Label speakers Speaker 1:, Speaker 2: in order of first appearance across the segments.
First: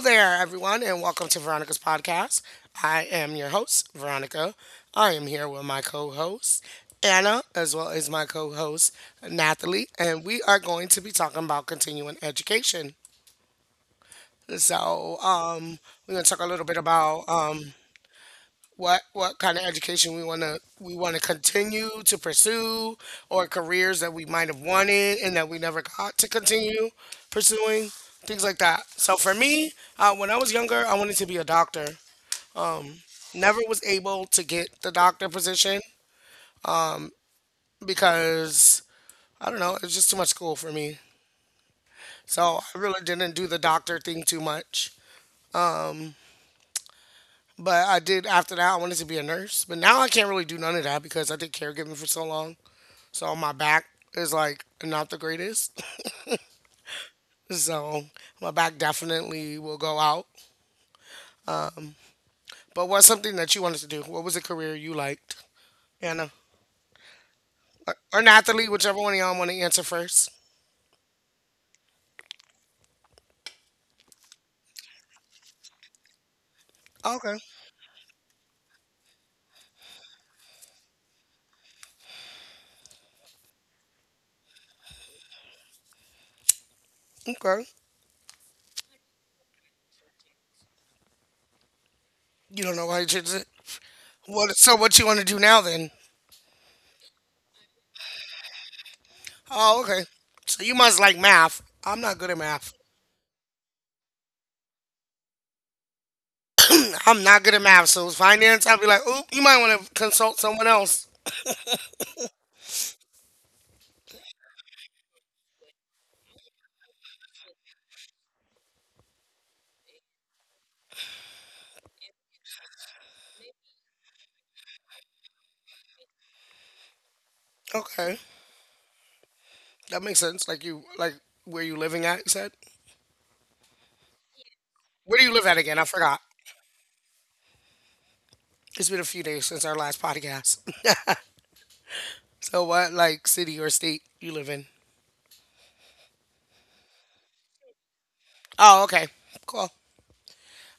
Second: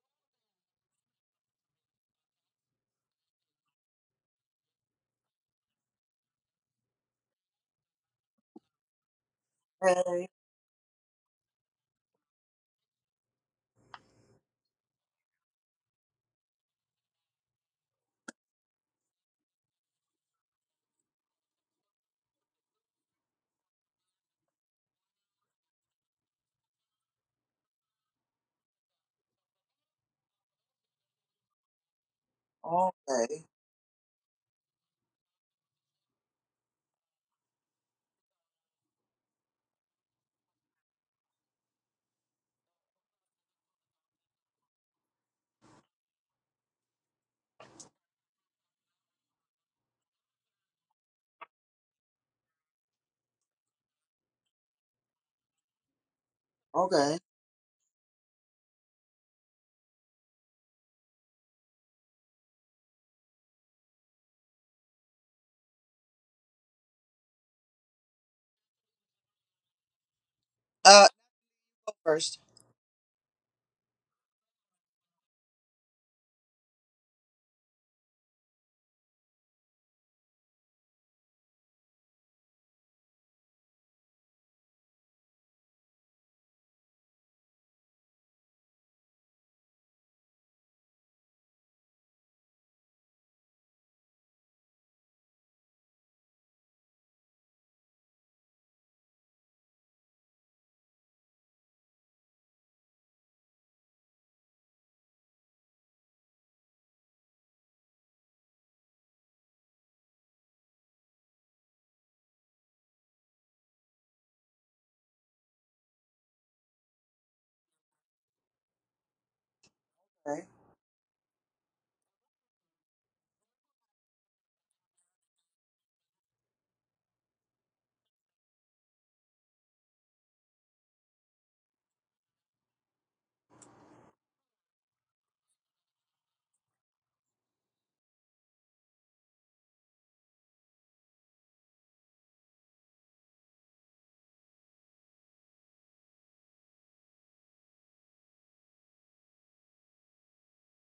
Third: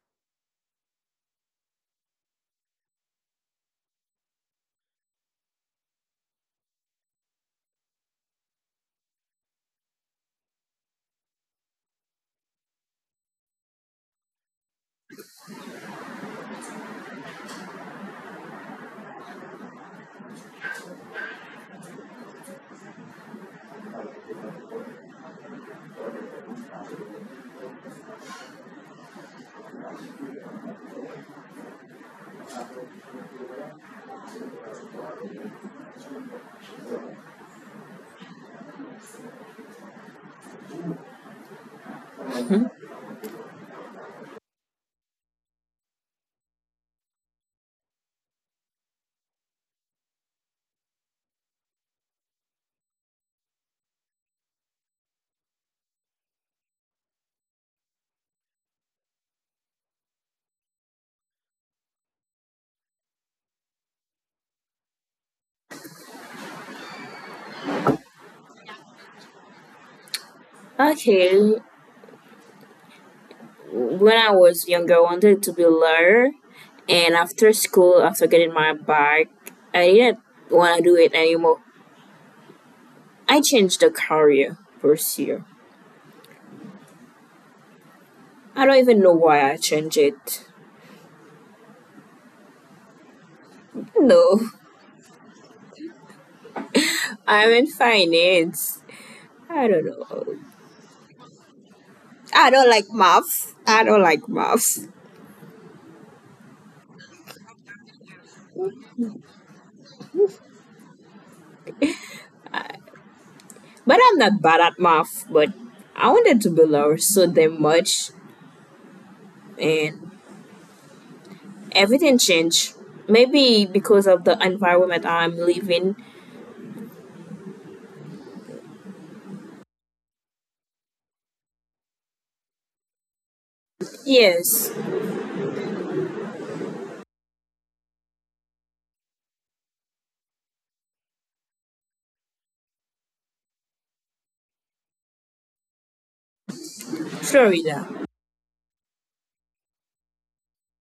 Speaker 1: there, everyone, and welcome to Veronica's podcast. I am your host, Veronica. I am here with my co-host Anna, as well as my co-host Nathalie, and
Speaker 2: Okay.
Speaker 1: we are going to be talking about continuing education. So, um, we're going to talk a little bit about what kind of education we want to continue to pursue, or careers that we might have wanted and that we never got to continue pursuing, things like that. So for me, when I was younger I wanted to be a doctor.
Speaker 2: Oh,
Speaker 1: Never was able to get the doctor position because, I don't know, it was just too much school for me. So I really didn't do the doctor thing too much, but I did. After that I wanted to be a nurse, but now I can't really do none of that because I did caregiving for so long. So my back is like not the greatest.
Speaker 2: okay.
Speaker 1: So my back definitely will go out. But what's something that you wanted to do? What was a career you liked? Anna. Or Nathalie, whichever one of y'all want to answer first.
Speaker 2: Uh,
Speaker 3: Okay,
Speaker 2: go first.
Speaker 3: when I was younger, I wanted to be a lawyer, and
Speaker 1: Okay.
Speaker 3: after school, after getting my bike, I didn't want to do it anymore. I changed the career pursuit.
Speaker 1: Okay.
Speaker 3: I don't even know why I changed it.
Speaker 1: You don't know why you chose it.
Speaker 3: No,
Speaker 1: What, so what you want to do now then?
Speaker 3: I'm in finance. I
Speaker 1: Oh,
Speaker 3: don't
Speaker 1: okay.
Speaker 3: know.
Speaker 1: So you must like math. I'm not good at
Speaker 3: I
Speaker 1: math.
Speaker 3: don't like math. I don't like math.
Speaker 1: I'm not good at math. So finance, I'd be like, oop, you might want to consult someone else.
Speaker 3: But I'm not bad at math, but I wanted to be lower so damn much and
Speaker 2: Okay.
Speaker 3: everything changed. Maybe because of the environment I'm living.
Speaker 1: Okay. That makes sense. Like you like where you living at, you said?
Speaker 3: Yes,
Speaker 1: Where do you live at again? I forgot. It's been a few days since our last podcast. So, what like city or state you live in?
Speaker 3: Florida.
Speaker 1: Oh, okay, cool.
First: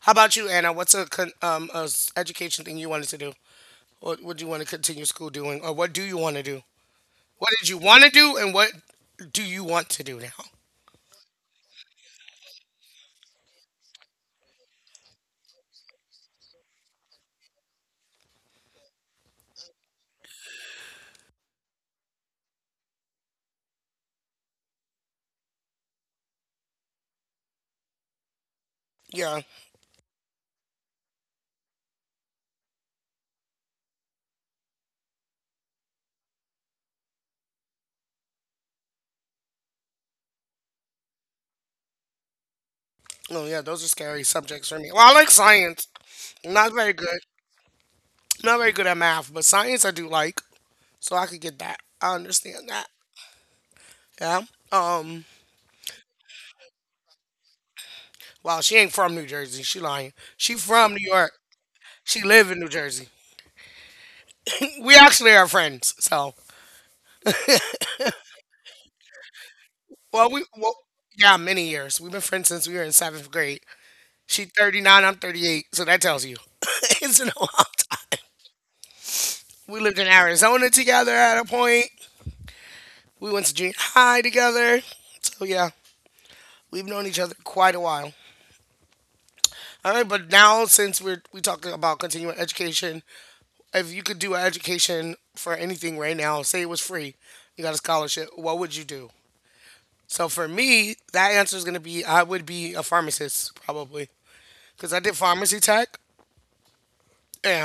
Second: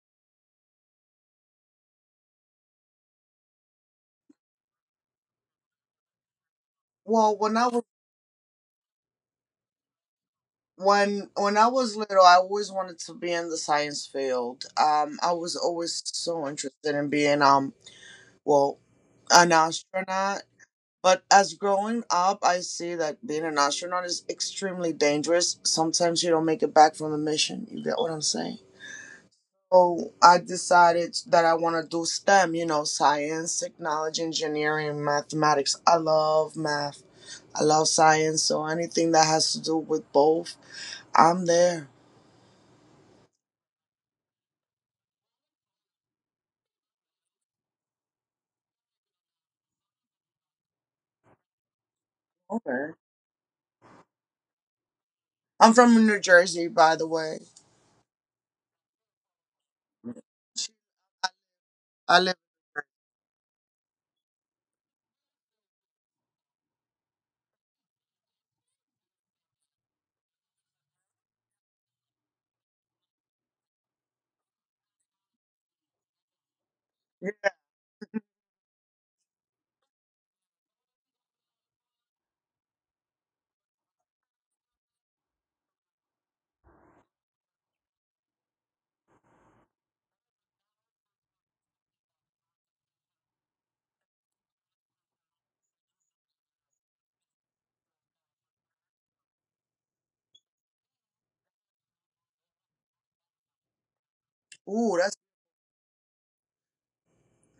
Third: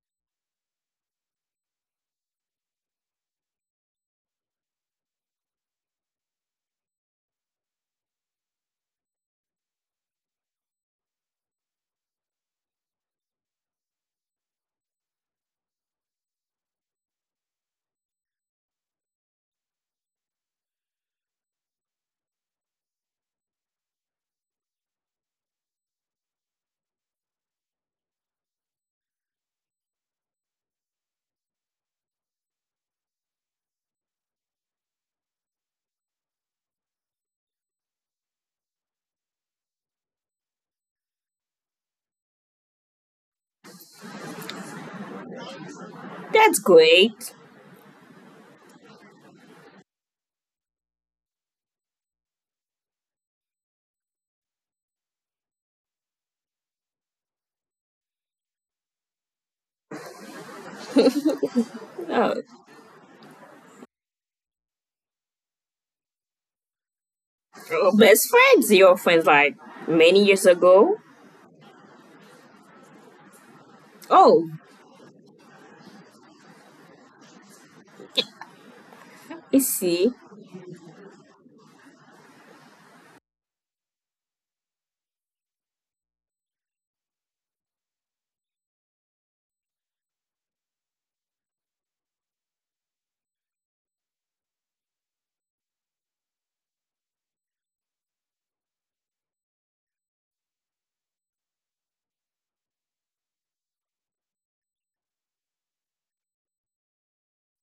Speaker 1: How about you, Anna? What's a education thing you wanted to do? What would you want to continue school doing, or what do you want to do?
Speaker 2: Well,
Speaker 1: What
Speaker 2: when I
Speaker 1: did you
Speaker 2: was
Speaker 1: want to do, and what do you want to do now?
Speaker 2: when when I was little, I always wanted to be in the science field. I was always so interested in being well, an astronaut. But as growing up, I see that being an astronaut is extremely dangerous. Sometimes you don't make it back from the mission. You get what I'm saying?
Speaker 1: Yeah,
Speaker 2: So I decided that I want to do STEM. You know, science, technology, engineering, mathematics. I love math. I love science, so anything that has to do with both, I'm there.
Speaker 1: oh yeah, those are scary subjects for me. Well, I like science.
Speaker 3: That's
Speaker 1: Not very good.
Speaker 3: great.
Speaker 1: Not very good at math, but science I do like, so I could get that. I understand that.
Speaker 2: Okay.
Speaker 1: Yeah. Um.
Speaker 2: I'm from New Jersey, by the way.
Speaker 1: Well, she ain't from New Jersey. She lying. She from New York.
Speaker 2: I
Speaker 1: She
Speaker 2: live
Speaker 3: Oh,
Speaker 1: live in New Jersey. We actually are friends. So,
Speaker 3: best friends, your friends like many
Speaker 1: well, we
Speaker 3: years
Speaker 1: well,
Speaker 3: ago.
Speaker 1: yeah, many years. We've been friends since we were in seventh grade. She's
Speaker 3: Oh,
Speaker 1: 39, I'm 38. So that tells you it's been a
Speaker 2: here.
Speaker 1: long time.
Speaker 3: I
Speaker 1: We lived in
Speaker 3: see.
Speaker 1: Arizona together at a point. We went to junior high together. So yeah, we've known each other quite a while. All right, but now since we're we talking about continuing education, if you could do an education for anything right now, say it was free, you got a scholarship, what would you do? So for me, that answer is going to be I would be a pharmacist probably because I
Speaker 2: Ooh,
Speaker 1: did pharmacy tech,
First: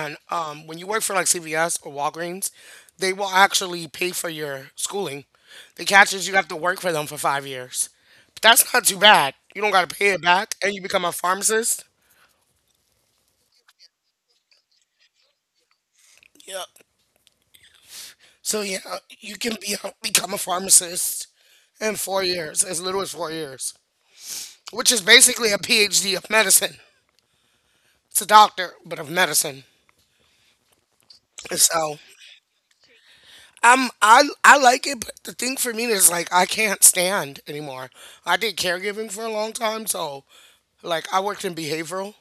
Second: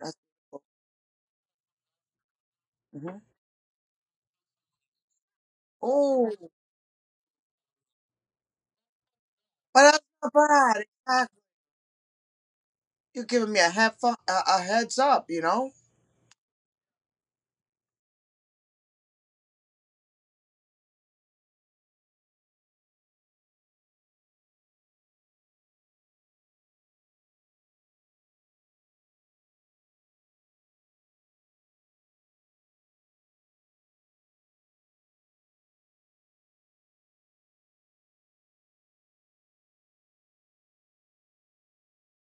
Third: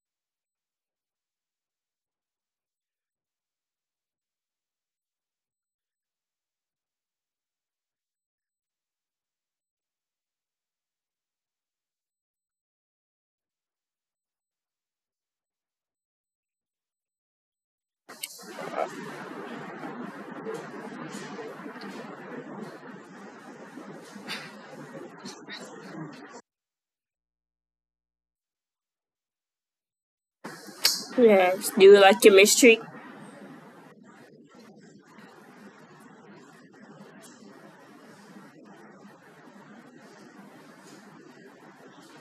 Speaker 2: that's
Speaker 1: when you work for like CVS or Walgreens, they
Speaker 2: hmm
Speaker 1: will actually pay for your schooling. The catch is
Speaker 2: ooh,
Speaker 1: you have to work for them for 5 years, but that's not too bad. You don't
Speaker 2: But
Speaker 1: got to
Speaker 2: that's
Speaker 1: pay it
Speaker 2: not
Speaker 1: back, and
Speaker 2: bad.
Speaker 1: you become a
Speaker 2: Exactly.
Speaker 1: pharmacist.
Speaker 2: You're giving me a heads up, you know?
Speaker 1: Yep. So yeah, you can be a, become a pharmacist in 4 years, as little as 4 years, which is basically a PhD of medicine. It's a doctor, but of medicine. And
Speaker 3: Yes. Do
Speaker 1: so
Speaker 3: you like chemistry?
Speaker 1: Um, I I like it, but the thing for me is like I can't stand anymore. I did caregiving for a long time, so like I worked in behavioral,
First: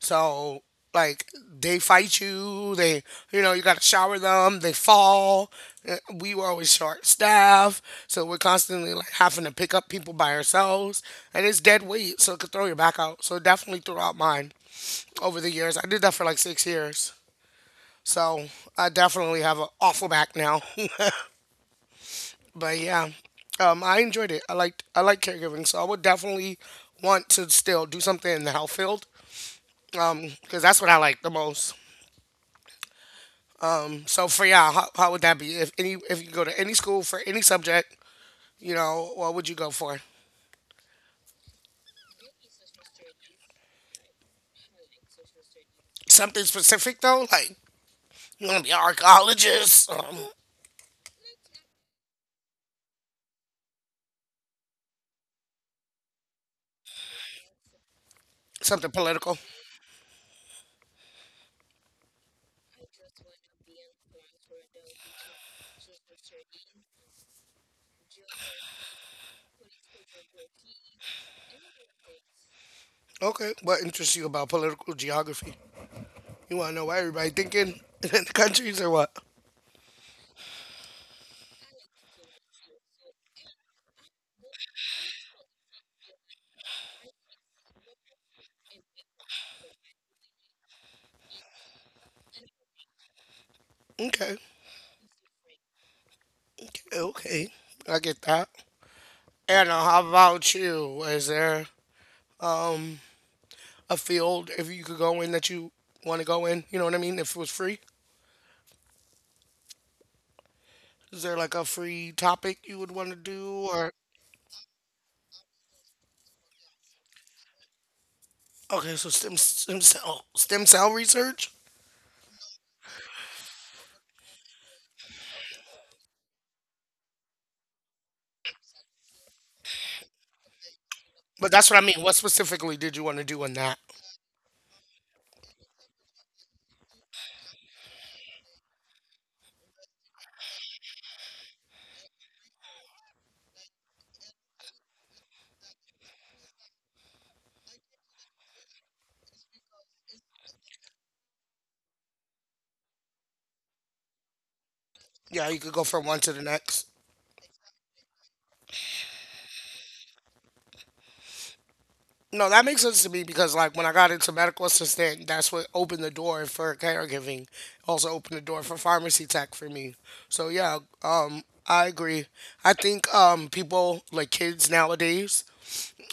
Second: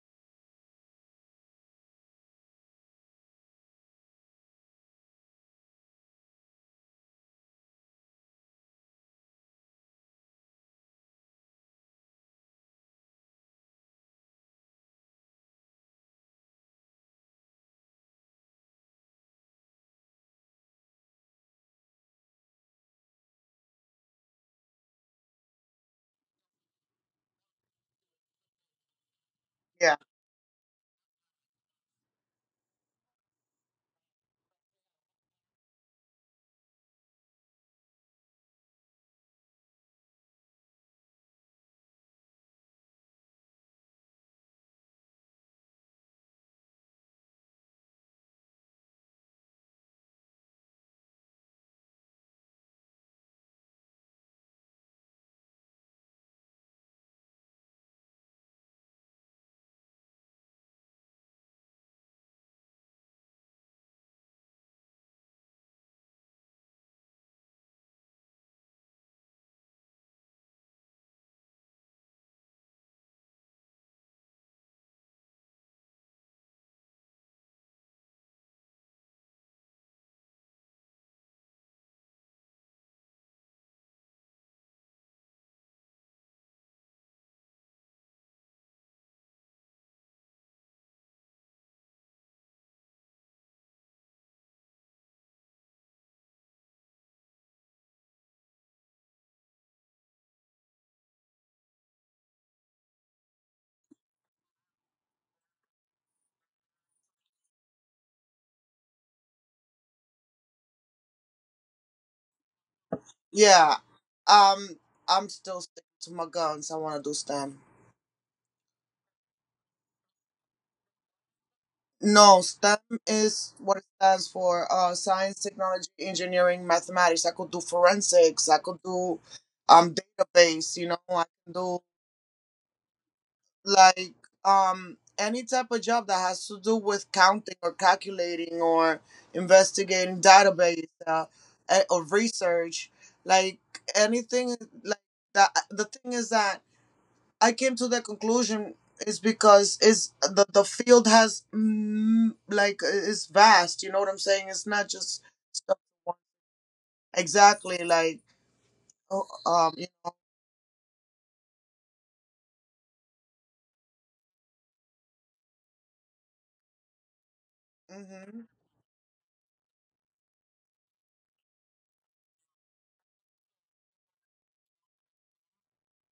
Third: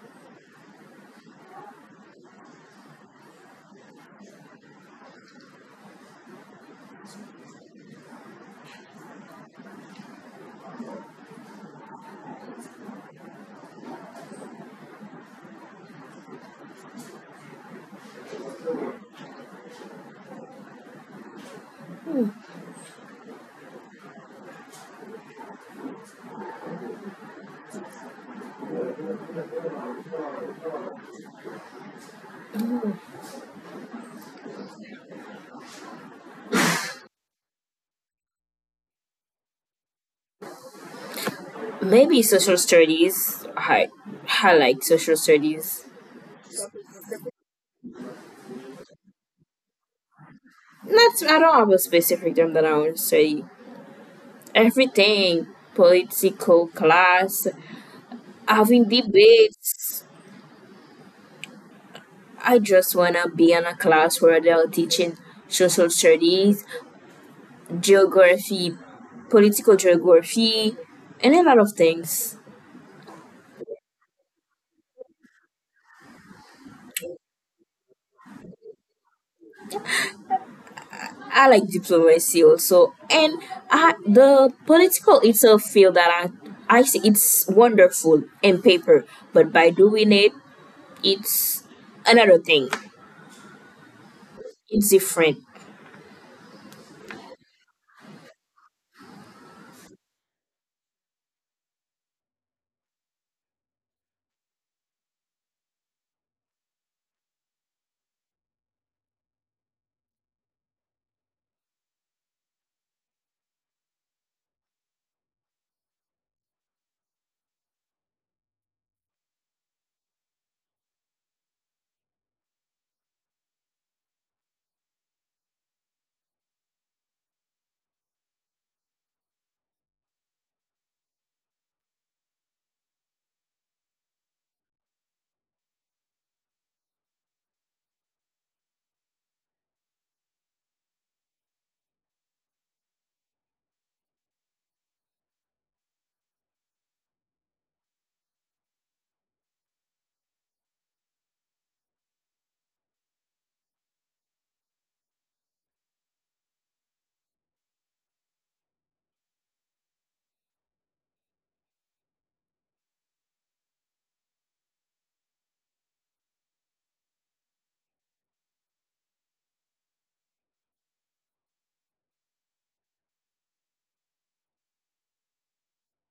Speaker 1: so like they fight you, they you know you got to shower them, they fall. We were always short staff, so we're constantly like having to pick up people by ourselves, and it's dead weight, so it could throw your back out. So it definitely threw out mine over the years. I did that for like 6 years. So I definitely have an awful back now. But yeah, I enjoyed it. I like caregiving, so I would definitely want to still do something in the health field,
Speaker 2: Yeah.
Speaker 1: because that's what I like the most. So for y'all, how would that be? If any, if you go to any school for any subject, you know, what would you go for?
Speaker 3: Maybe social studies. I like social studies.
Speaker 1: Something specific though, like you want to be an archaeologist,
Speaker 3: Not, I don't have a specific term that I want to study. Everything, political class, having
Speaker 1: something political.
Speaker 3: debates. I just wanna be in a class where they're teaching social studies, geography, political geography, and a lot of things.
Speaker 1: Okay, what interests you about political geography? You want to know what everybody thinking in the countries or what?
Speaker 3: I like diplomacy also, and I, the political itself field that I see it's wonderful in paper, but by doing it, it's another thing.
Speaker 1: Okay,
Speaker 3: It's different.
Speaker 1: okay, I get that. Anna, how about you? Is there a field if you could go in that you want to go in? You know what I mean? If it was free, is there like a free topic you would want to do?
Speaker 2: Yeah.
Speaker 1: Or
Speaker 2: Um, I'm still sticking to my guns. I want to do STEM.
Speaker 1: okay, so stem cell stem cell research.
Speaker 2: No, STEM is what it stands for: science, technology, engineering, mathematics. I could do forensics. I could do database. You know, I can
Speaker 1: But that's what
Speaker 2: do
Speaker 1: I mean. What specifically did you want to do in that?
Speaker 2: like any type of job that has to do with counting or calculating or investigating database or research. Like anything like that. The thing is that I came to that conclusion is because is the field has like is vast. You know what I'm saying? It's not just
Speaker 1: Yeah, you could
Speaker 2: stuff-
Speaker 1: go from one to the next.
Speaker 2: exactly like oh, um
Speaker 1: No, that makes sense to me because like when I got into medical assistant, that's what opened the door for caregiving. Also opened
Speaker 2: hmm
Speaker 1: the door for pharmacy tech for me. So yeah, I agree. I think people like kids nowadays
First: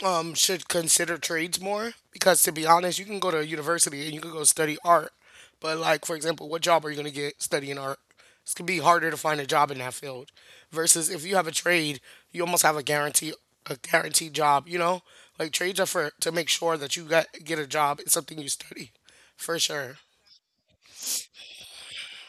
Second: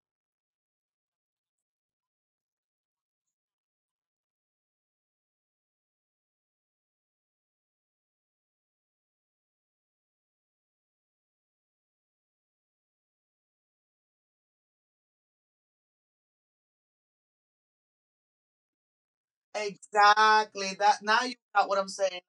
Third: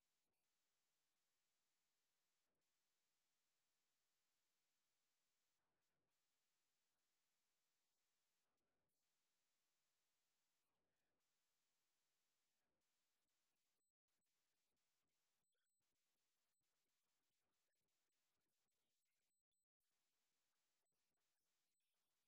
Speaker 1: should consider trades more because, to be honest, you can go to university and you can go study art. But, like, for example, what job are you going to get studying art? It's going to be harder to find a job in that field versus if you have a trade, you almost have a guaranteed job, you know? Like trades are for to make sure that you got get a job in something you study. For sure.
Speaker 2: exactly that. Now you got what I'm saying.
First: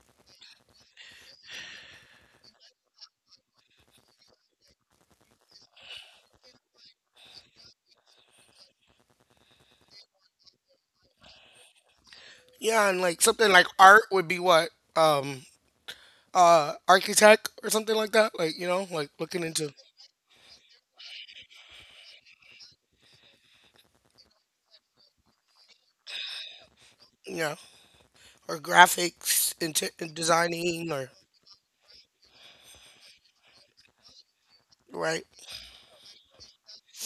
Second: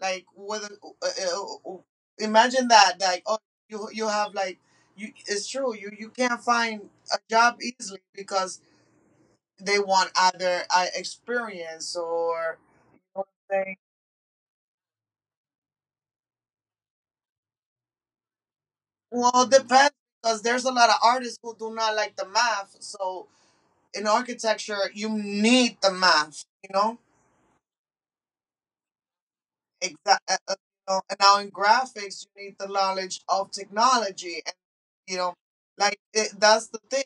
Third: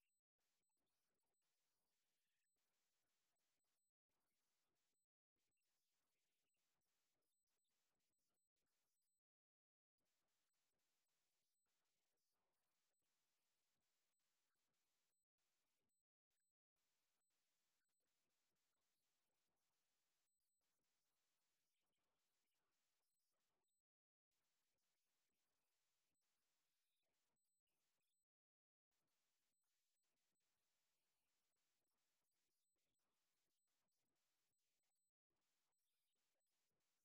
Speaker 2: Like whether uh, uh, uh, imagine that like you have like you it's true you can't find a job easily because they want either experience or…
Speaker 1: Yeah, and like something like art would be what? Um architect or something like that. Like, you know, like
Speaker 2: Well,
Speaker 1: looking
Speaker 2: it
Speaker 1: into
Speaker 2: depends because there's a lot of artists who do not like the math. So in architecture, you need the math, you know?
Speaker 1: yeah. Or graphics into
Speaker 2: Exactly.
Speaker 1: designing or
Speaker 2: And now in graphics, you need the knowledge of technology. And, you
Speaker 1: right
Speaker 2: know, like it, that's the thing.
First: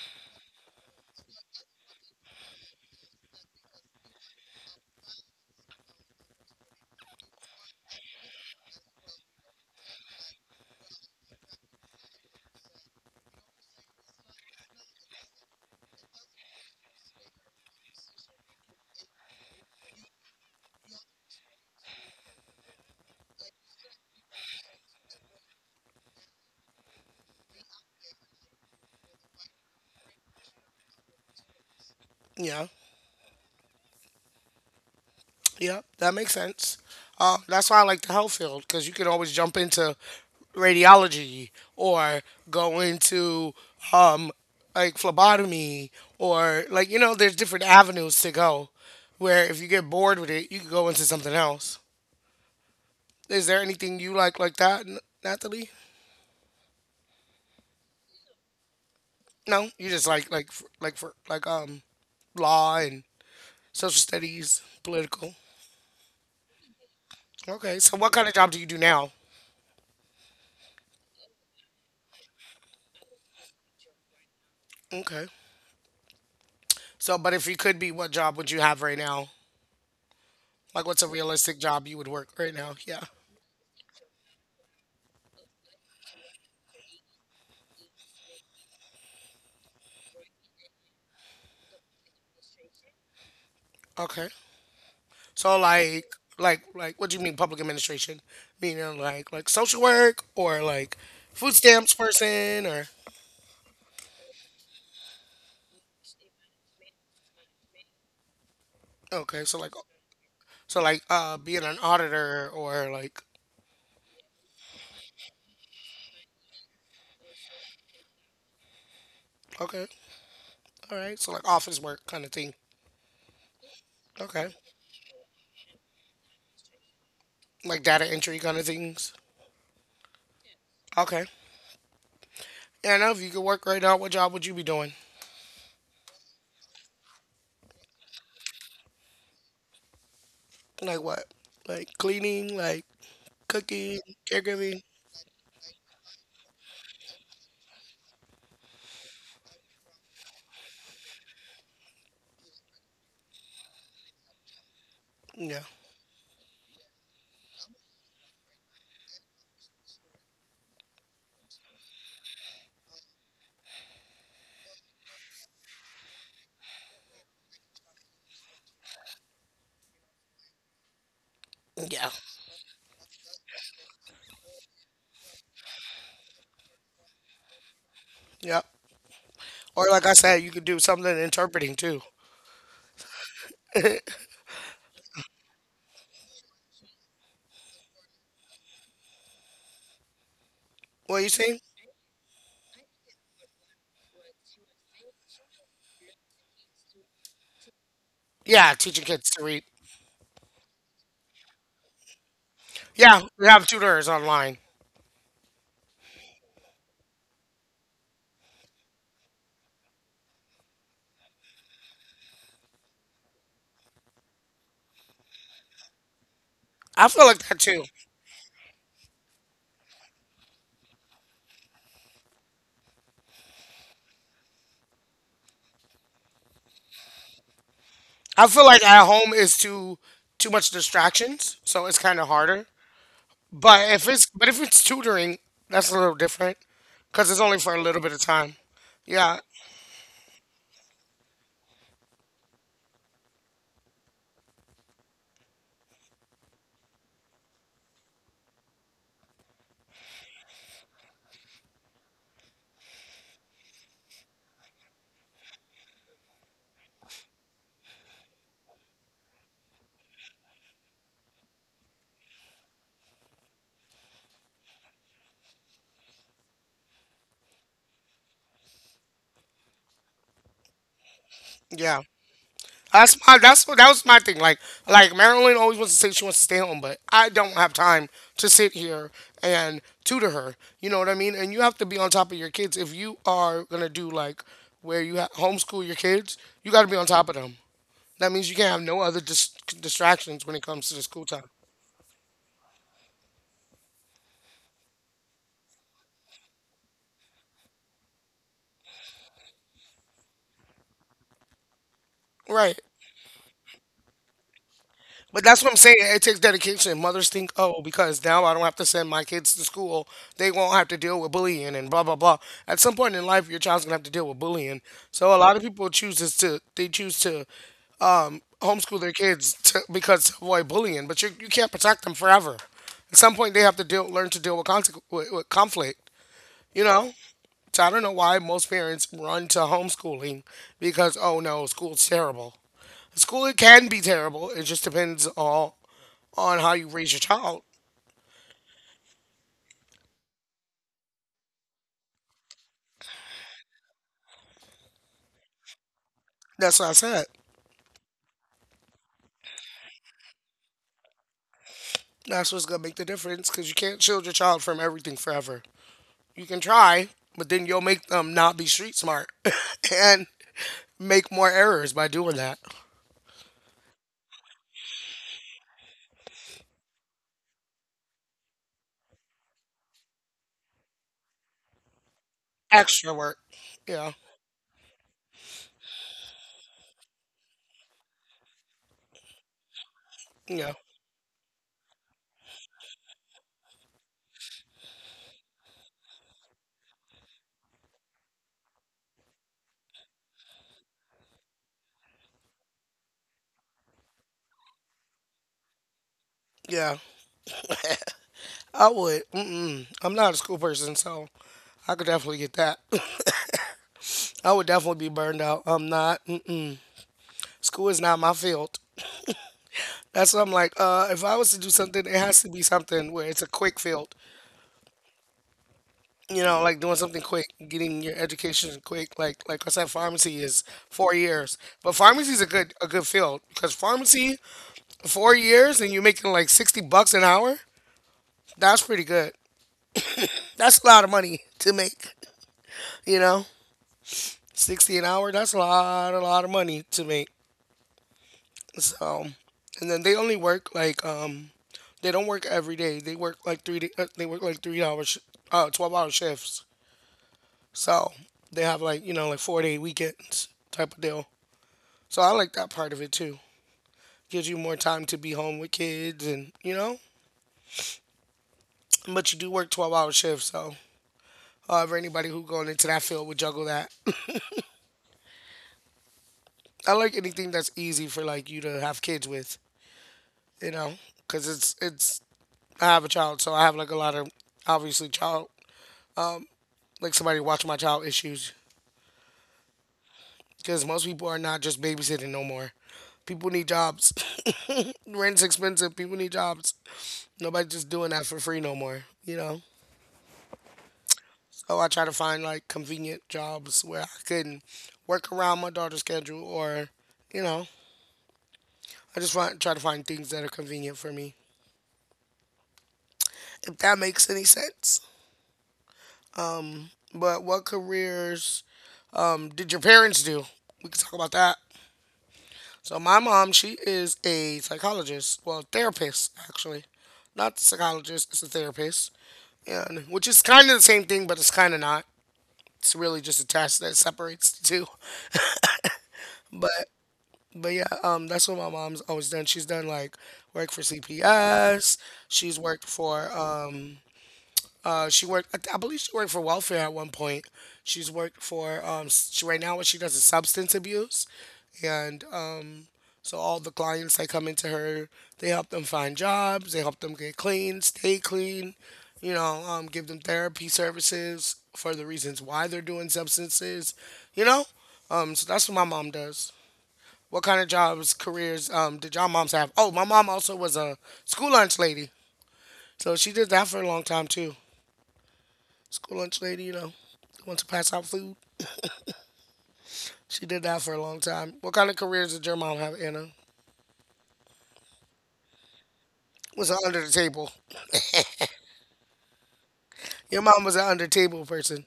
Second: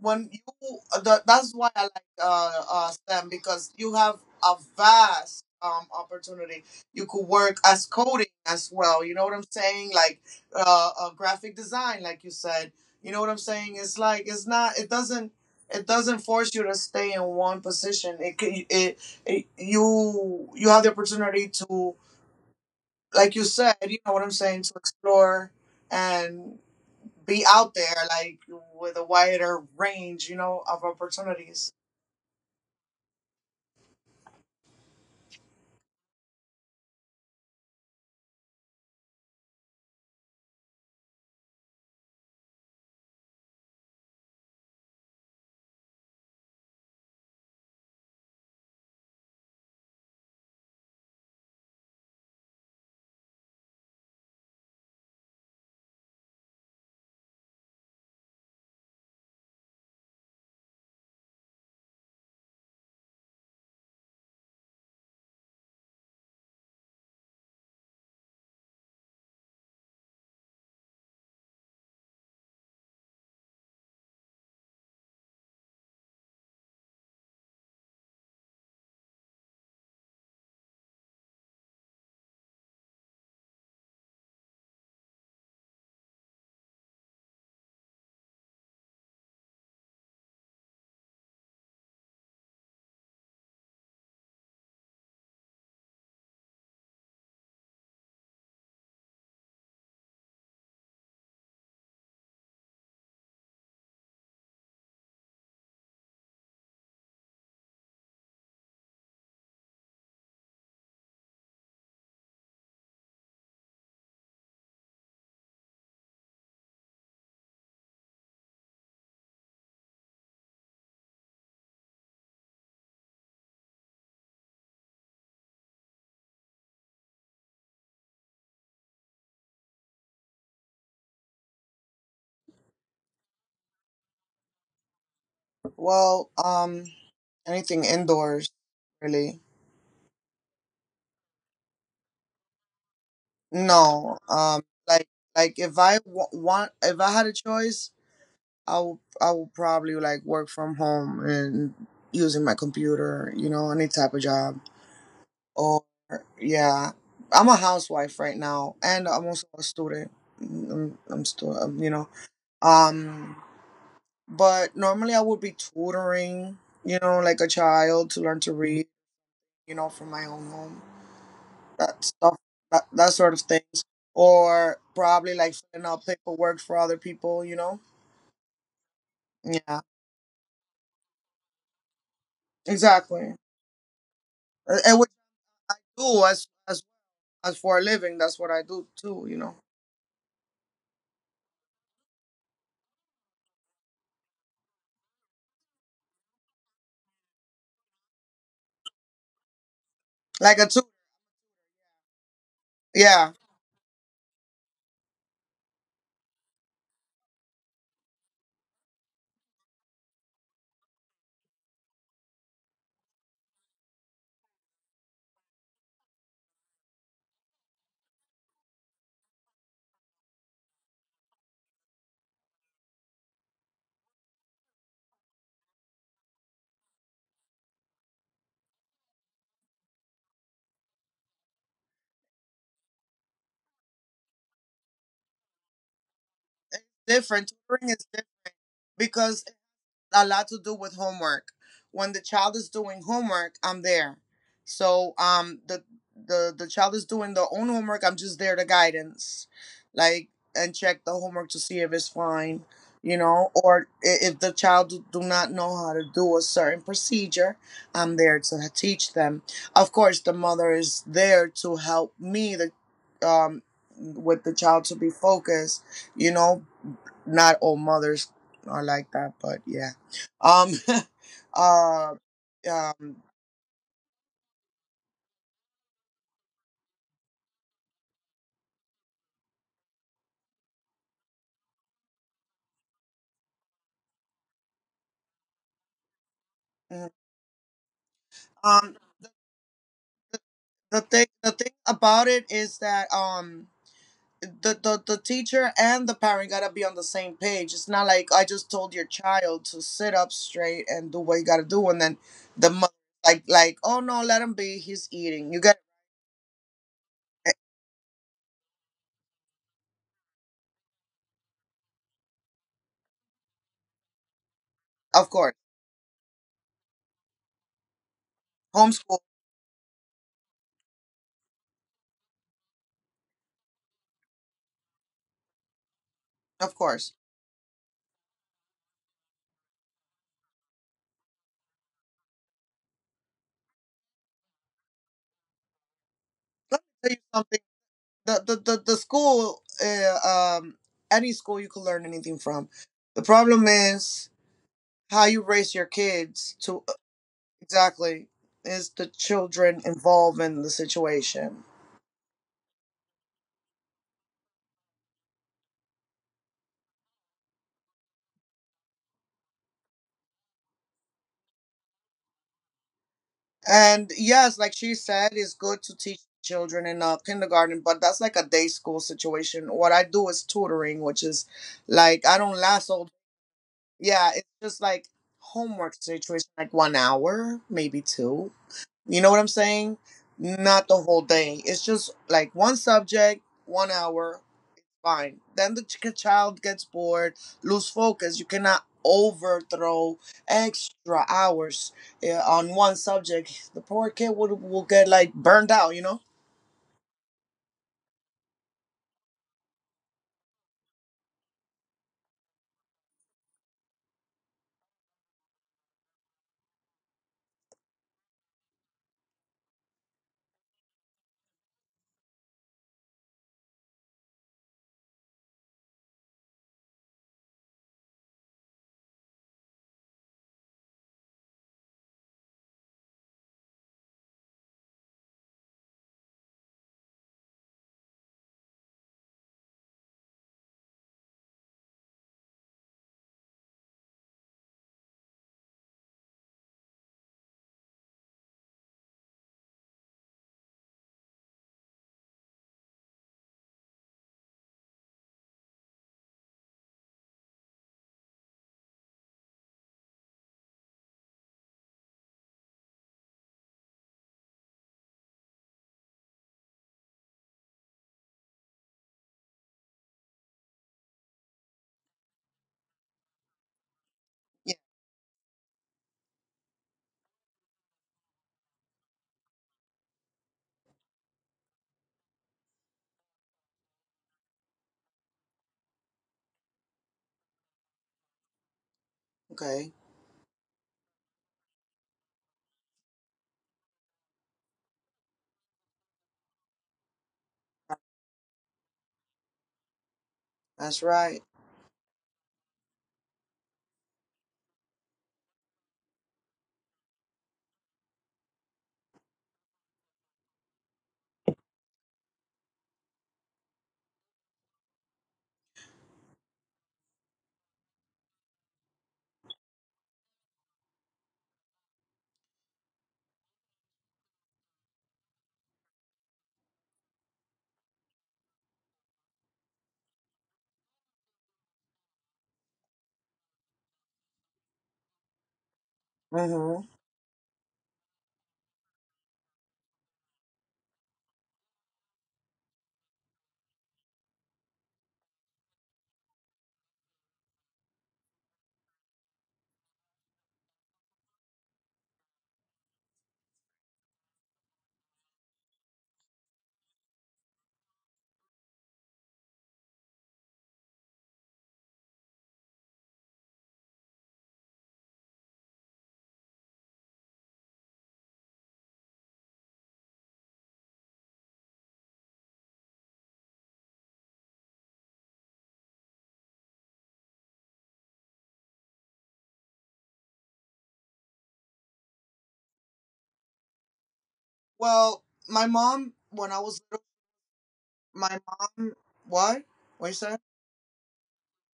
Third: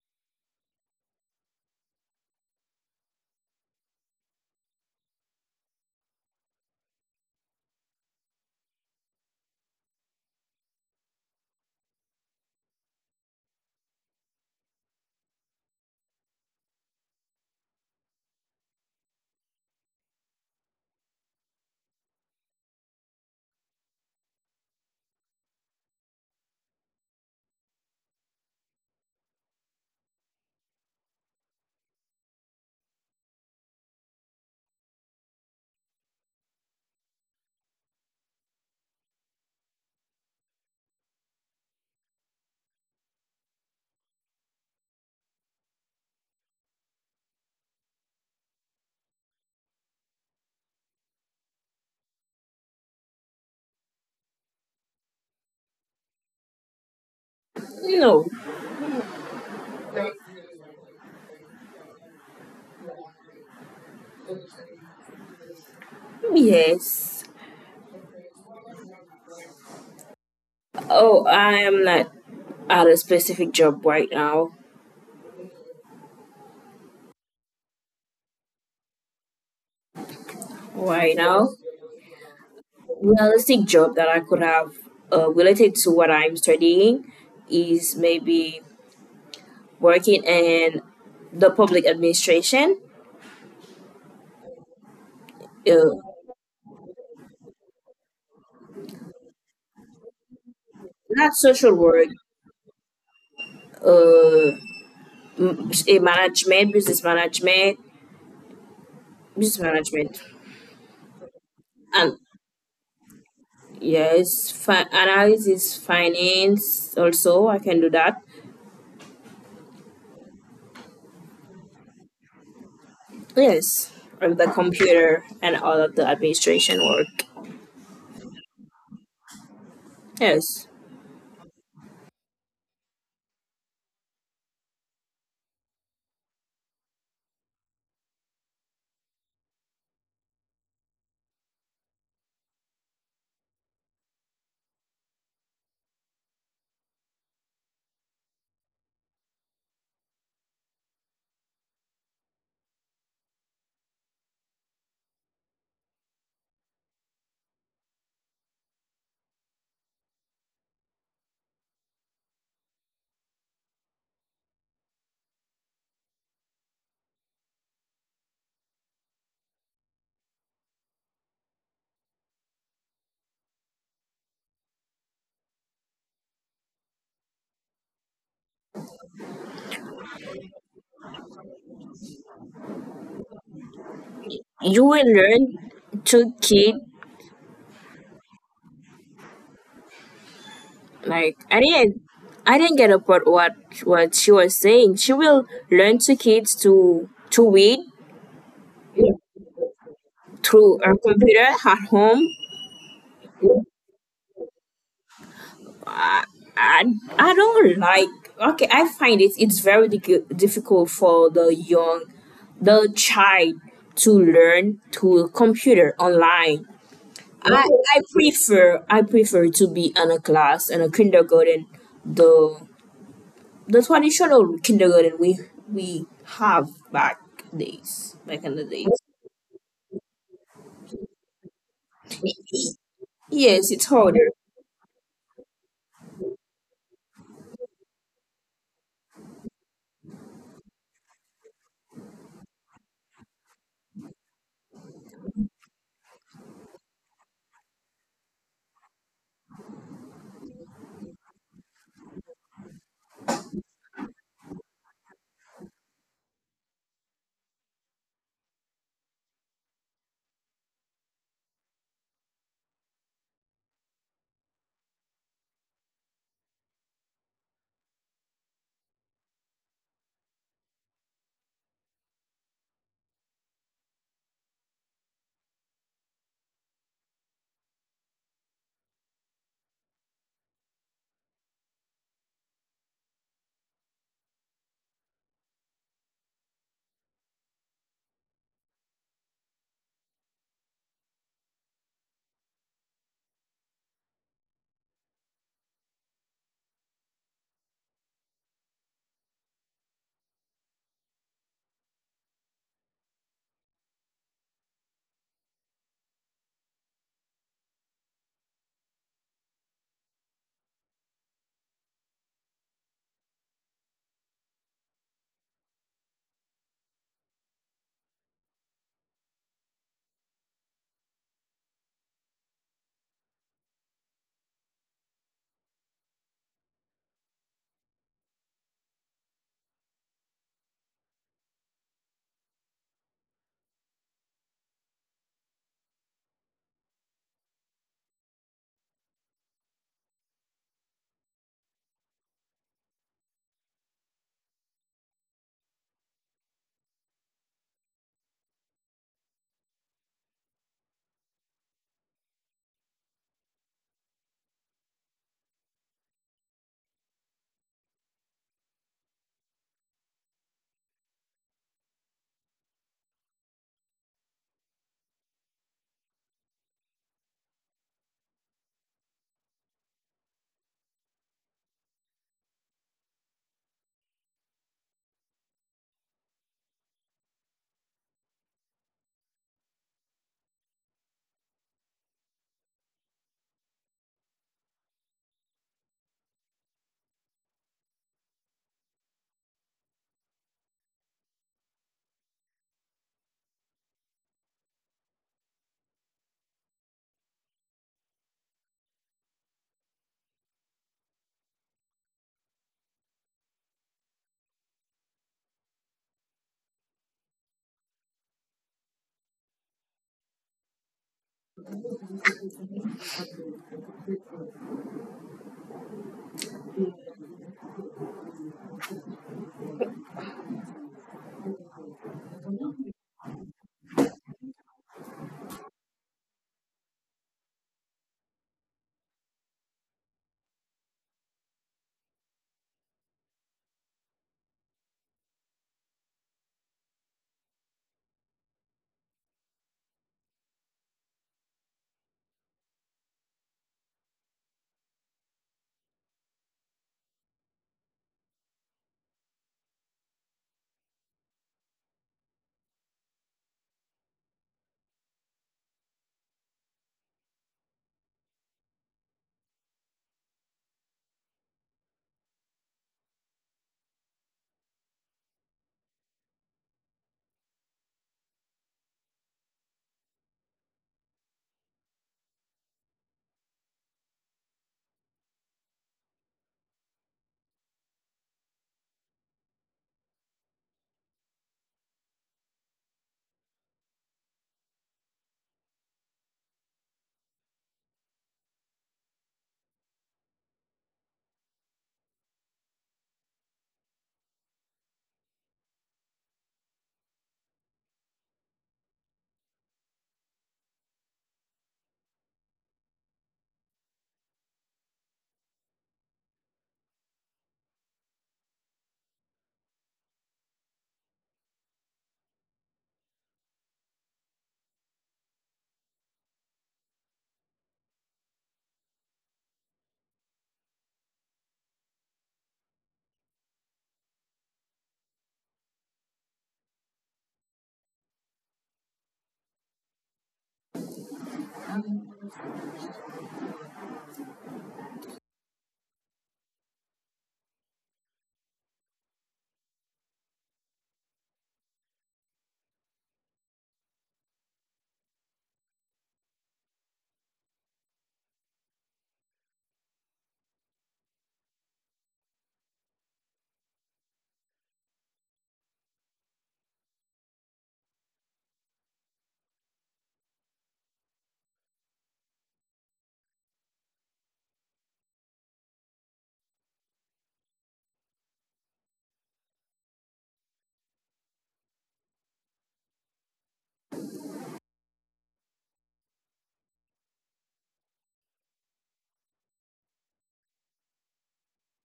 Speaker 2: That's why I like STEM because you have a vast opportunity. You could work as coding as well. You know what I'm saying? Like graphic design, like you said. You know what I'm saying? It's like it's not. It doesn't. It doesn't force you to stay in one position. It, c- it you you have the opportunity to, like you said, you know what I'm saying, to explore and be out there like with a wider range, you know, of opportunities.
Speaker 1: yeah yeah that makes sense. That's why I like the health field because you can always jump into radiology or go into um, like phlebotomy or like, you know, there's different avenues to go where if you get bored with it you can go into something else. Is there anything you like that Natalie?
Speaker 3: No,
Speaker 1: No, you just like like for like law and social studies political.
Speaker 3: yes.
Speaker 1: Okay. So what kind of job do you do now?
Speaker 3: Oh, I am not at a specific job right now.
Speaker 1: Okay. So, but if you could be, what job would you have right now? Like, what's a
Speaker 3: Right now,
Speaker 1: realistic job you would work right now? Yeah.
Speaker 3: realistic job that I could have related to what I'm studying is maybe working in the public administration,
Speaker 1: Okay. So,
Speaker 3: uh,
Speaker 1: like, like, what do you mean public administration? Meaning like social work or like
Speaker 3: not
Speaker 1: food
Speaker 3: social
Speaker 1: stamps
Speaker 3: work,
Speaker 1: person or
Speaker 3: uh, a management, business management,
Speaker 1: okay.
Speaker 3: business management,
Speaker 1: So like, being an
Speaker 3: and
Speaker 1: auditor or like,
Speaker 3: yes, analysis, finance. Also, I can do that.
Speaker 1: okay, all right. So like office work kind of thing.
Speaker 3: Yes, and the
Speaker 1: Okay.
Speaker 3: computer and all of the administration work.
Speaker 1: Like data entry kind of things.
Speaker 3: Yes,
Speaker 1: Okay. Yeah, I know if you could work right now, what job would you be doing?
Speaker 2: Well, anything indoors, really.
Speaker 1: Like what? Like cleaning, Like cooking,
Speaker 2: No, um,
Speaker 1: caregiving.
Speaker 2: like like if want, if I had a choice, I would probably like work from home and using my computer, you know, any type of job.
Speaker 1: Yeah.
Speaker 2: Or yeah, I'm a housewife right now, and I'm also a student. I'm still, you know, um, but normally I would be tutoring, you know, like a child to learn to read, you know, from my own home, that
Speaker 1: Yeah.
Speaker 2: stuff, that, that sort of things, or probably like filling out paperwork for other people, you know.
Speaker 1: Yep.
Speaker 2: Yeah,
Speaker 1: Or like I said, you could do something in interpreting too.
Speaker 2: exactly. Uh,
Speaker 3: you
Speaker 2: And which
Speaker 3: will learn
Speaker 2: I do
Speaker 3: to
Speaker 2: as
Speaker 3: keep.
Speaker 2: as as for a living. That's what I do too, you know.
Speaker 1: What you
Speaker 3: Like
Speaker 1: see?
Speaker 3: I didn't get about what she was saying. She will learn to kids to read
Speaker 1: Yeah, teaching kids to read.
Speaker 2: Like a
Speaker 3: through
Speaker 2: tutor,
Speaker 3: her computer at home.
Speaker 1: Yeah,
Speaker 2: yeah.
Speaker 1: we have tutors online.
Speaker 3: I I don't like, okay, I find it it's very difficult for the young, the child, to learn through a computer online.
Speaker 1: I feel like that
Speaker 3: I,
Speaker 1: too.
Speaker 3: I prefer to be in a class in a kindergarten, the the traditional kindergarten we we have back days,
Speaker 1: I
Speaker 3: back in
Speaker 1: feel
Speaker 3: the
Speaker 1: like
Speaker 3: days.
Speaker 1: at home is too much distractions, so it's kind of harder.
Speaker 3: Yes,
Speaker 1: But
Speaker 3: it's
Speaker 1: if it's
Speaker 3: harder.
Speaker 1: but if it's tutoring, that's a little different because it's
Speaker 2: Different
Speaker 1: only for a
Speaker 2: tutoring
Speaker 1: little
Speaker 2: is
Speaker 1: bit of
Speaker 2: different
Speaker 1: time. Yeah,
Speaker 2: because a lot to do with homework. When the child is doing homework, I'm there. So the child is doing their own homework, I'm just there to guidance. Like and check the homework to see if it's fine, you know, or if the child do not know how to do a certain procedure, I'm there to teach them. Of course, the mother is there to help me the um with the child to be focused, you know, not all mothers are like that, but yeah. Um,
Speaker 1: yeah.
Speaker 2: uh,
Speaker 1: That's
Speaker 2: um,
Speaker 1: my that's what that was my thing. Like Marilyn always wants to say she wants to stay home, but I don't have time to sit here and tutor her. You know what I mean? And you have to be on top of your kids. If you are gonna do like where you homeschool your kids, you got to be on
Speaker 2: mm,
Speaker 1: top of them. That means you can't have
Speaker 2: um,
Speaker 1: no other distractions when it comes to the
Speaker 2: the
Speaker 1: school
Speaker 2: thing,
Speaker 1: time.
Speaker 2: The thing about it is that, the teacher and the parent gotta be on the same page. It's not like I just told your child to sit up straight and do what you gotta do, and then the
Speaker 1: Right.
Speaker 2: mother like oh no, let him be. He's
Speaker 1: But
Speaker 2: eating. You
Speaker 1: that's what I'm
Speaker 2: got
Speaker 1: saying. It takes dedication. Mothers think, oh, because now I don't have to send my kids to school, they won't have to deal with bullying and blah blah blah. At some point in life, your child's gonna have to deal with bullying. So
Speaker 2: of
Speaker 1: a lot
Speaker 2: course
Speaker 1: of people choose is to they choose to homeschool their
Speaker 2: homeschool.
Speaker 1: kids to, because to avoid bullying. But you can't protect them forever. At some point, they have to deal learn to deal with conflict.
Speaker 2: Of
Speaker 1: You know.
Speaker 2: course.
Speaker 1: So I don't know why most parents run to homeschooling because oh no, school's terrible. School it can be terrible. It just depends on how
Speaker 2: Let
Speaker 1: you
Speaker 2: me
Speaker 1: raise
Speaker 2: tell
Speaker 1: your
Speaker 2: you something.
Speaker 1: child.
Speaker 2: The school any school you can learn anything from. The problem is how you raise your kids
Speaker 1: That's
Speaker 2: to
Speaker 1: what I said.
Speaker 2: exactly is the children involved in the situation.
Speaker 1: That's what's gonna make the difference because you can't shield your child from everything forever. You can try, but then you'll make them not be street smart and make more errors by doing that.
Speaker 2: And yes, like she said, it's good to teach children in kindergarten, but that's like a day school situation. What I do is tutoring, which is like I don't last all.
Speaker 1: Yeah,
Speaker 2: Yeah, it's just like homework situation, like 1 hour, maybe two. You know what I'm saying?
Speaker 1: yeah,
Speaker 2: Not the whole day. It's just like one subject, 1 hour fine. Then the child gets bored, lose focus. You cannot overthrow extra hours yeah, on one subject. The poor kid would will get like burned out, you know.
Speaker 1: yeah. I would. Mm-mm. I'm not a school person, so I could definitely get that. I would definitely be burned out. I'm not. Mm-mm. School is not my field. That's what I'm like. If I was to do something, it has to be something where it's a quick field. You know, like doing something quick, getting your education quick. Like I said, pharmacy is 4 years, but pharmacy is a good field because pharmacy 4 years and you're making like 60 bucks an hour. That's pretty good. That's a lot of money to make. You know, 60 an hour. That's a lot of money to make. So, and then they only work. They don't work every day. They work like 3 hours, 12 hour shifts. So they have like 4 day weekends type of deal. So I like that part of it too. Gives you more time to be home with kids and, but you do work 12-hour shifts. So, however, anybody who going into that field would juggle that.
Speaker 2: Yeah.
Speaker 1: I like anything that's easy for like you to have kids with, you know, because I have a child. So I have like a lot of obviously child, like somebody watching my child issues
Speaker 2: Okay,
Speaker 1: because most people are not just babysitting no more. People need jobs. Rent's expensive. People need jobs. Nobody's just doing that for free no more, you know?
Speaker 2: that's right.
Speaker 1: So I try to find like convenient jobs where I can work around my daughter's schedule or, you know, I just want try to find things that are convenient for me. If that makes any sense. But what careers did your parents do? We can talk about that. So my mom, she is a psychologist, well, therapist actually. Not psychologist, it's a therapist. And which is kind of the same thing, but it's kind of not. It's really just a test that separates the two. But
Speaker 2: Mm-hmm.
Speaker 1: But yeah, that's what my mom's always done. She's done like work for CPS. She's worked for she worked. I believe she worked for welfare at one point. She's worked for s- she, right now what she does is substance abuse, and so all the clients that come into her, they help them find jobs, they help them get clean, stay clean, give them therapy services for the reasons why they're doing substances, you know. So that's what my mom does. What kind of jobs, careers did y'all moms have? Oh, my mom also was a school lunch lady. So she did that for a long time too. School lunch lady, the one to pass out food. She did that for a long time. What kind of careers did your mom have, Anna?
Speaker 2: Well, my mom, when I
Speaker 1: Was an
Speaker 2: was
Speaker 1: under the
Speaker 2: little,
Speaker 1: table.
Speaker 2: my mom, what? What you
Speaker 1: Your
Speaker 2: said?
Speaker 1: mom was an under table person,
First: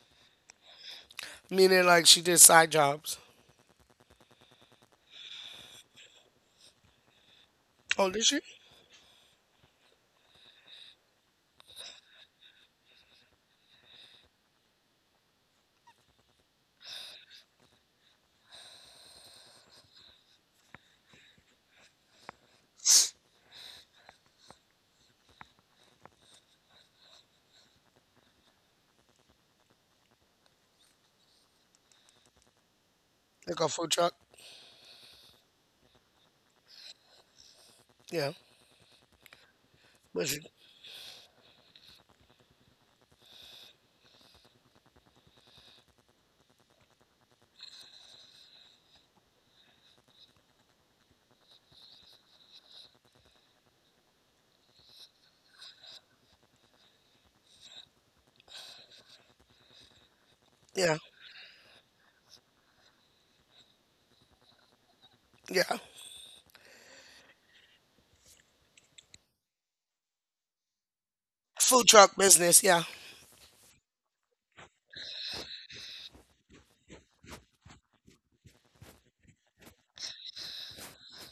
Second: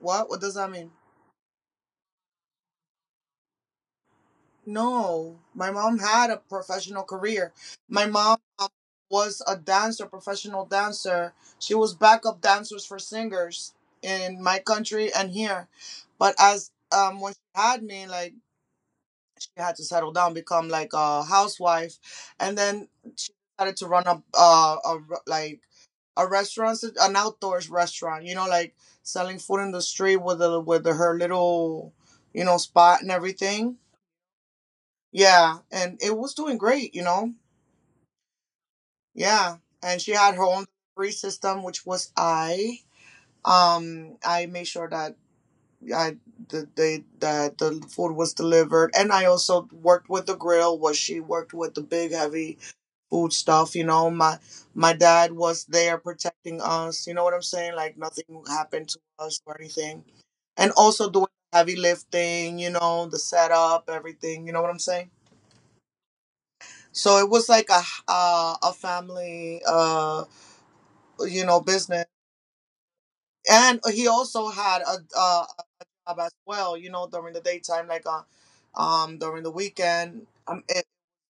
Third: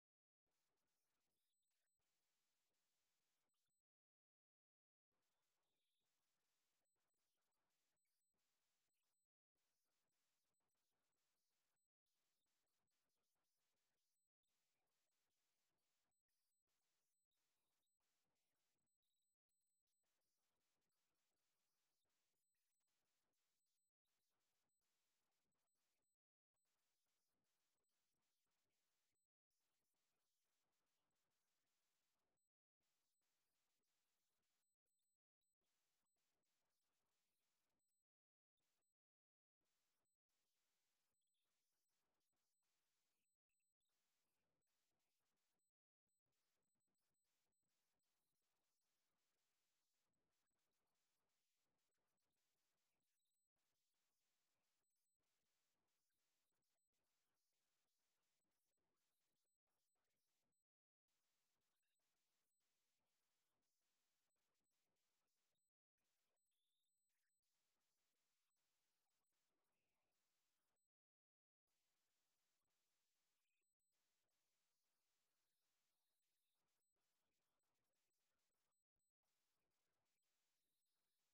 Speaker 2: What? What does that mean?
Speaker 1: meaning like she did side jobs.
Speaker 2: No, my mom had a professional career. My
Speaker 1: Oh, did
Speaker 2: mom
Speaker 1: she?
Speaker 2: was a dancer, professional dancer. She was backup dancers for singers in my country and here. But as when she had me, like she had to settle down, become like a housewife, and then she decided to run up like a restaurant, an outdoors restaurant. You know, like selling food in the street with with her little you know spot and
Speaker 1: Like a
Speaker 2: everything.
Speaker 1: food truck?
Speaker 2: Yeah, and it was doing great. You know,
Speaker 1: Yeah.
Speaker 2: yeah, and she
Speaker 1: Was
Speaker 2: had
Speaker 1: she?
Speaker 2: her own free system, which was I. I made sure that I the they that the food was delivered, and I also worked with the grill. Was she worked with the big heavy food stuff. You know, my dad was there protecting us. You know what I'm saying? Like nothing happened to us or anything, and
Speaker 1: Yeah.
Speaker 2: also doing heavy lifting. You know, the setup, everything. You know what I'm saying?
Speaker 1: Yeah.
Speaker 2: So it was like a family you know
Speaker 1: Food
Speaker 2: business,
Speaker 1: truck business. Yeah.
Speaker 2: and he also had a job as well you know during the daytime like during the weekend.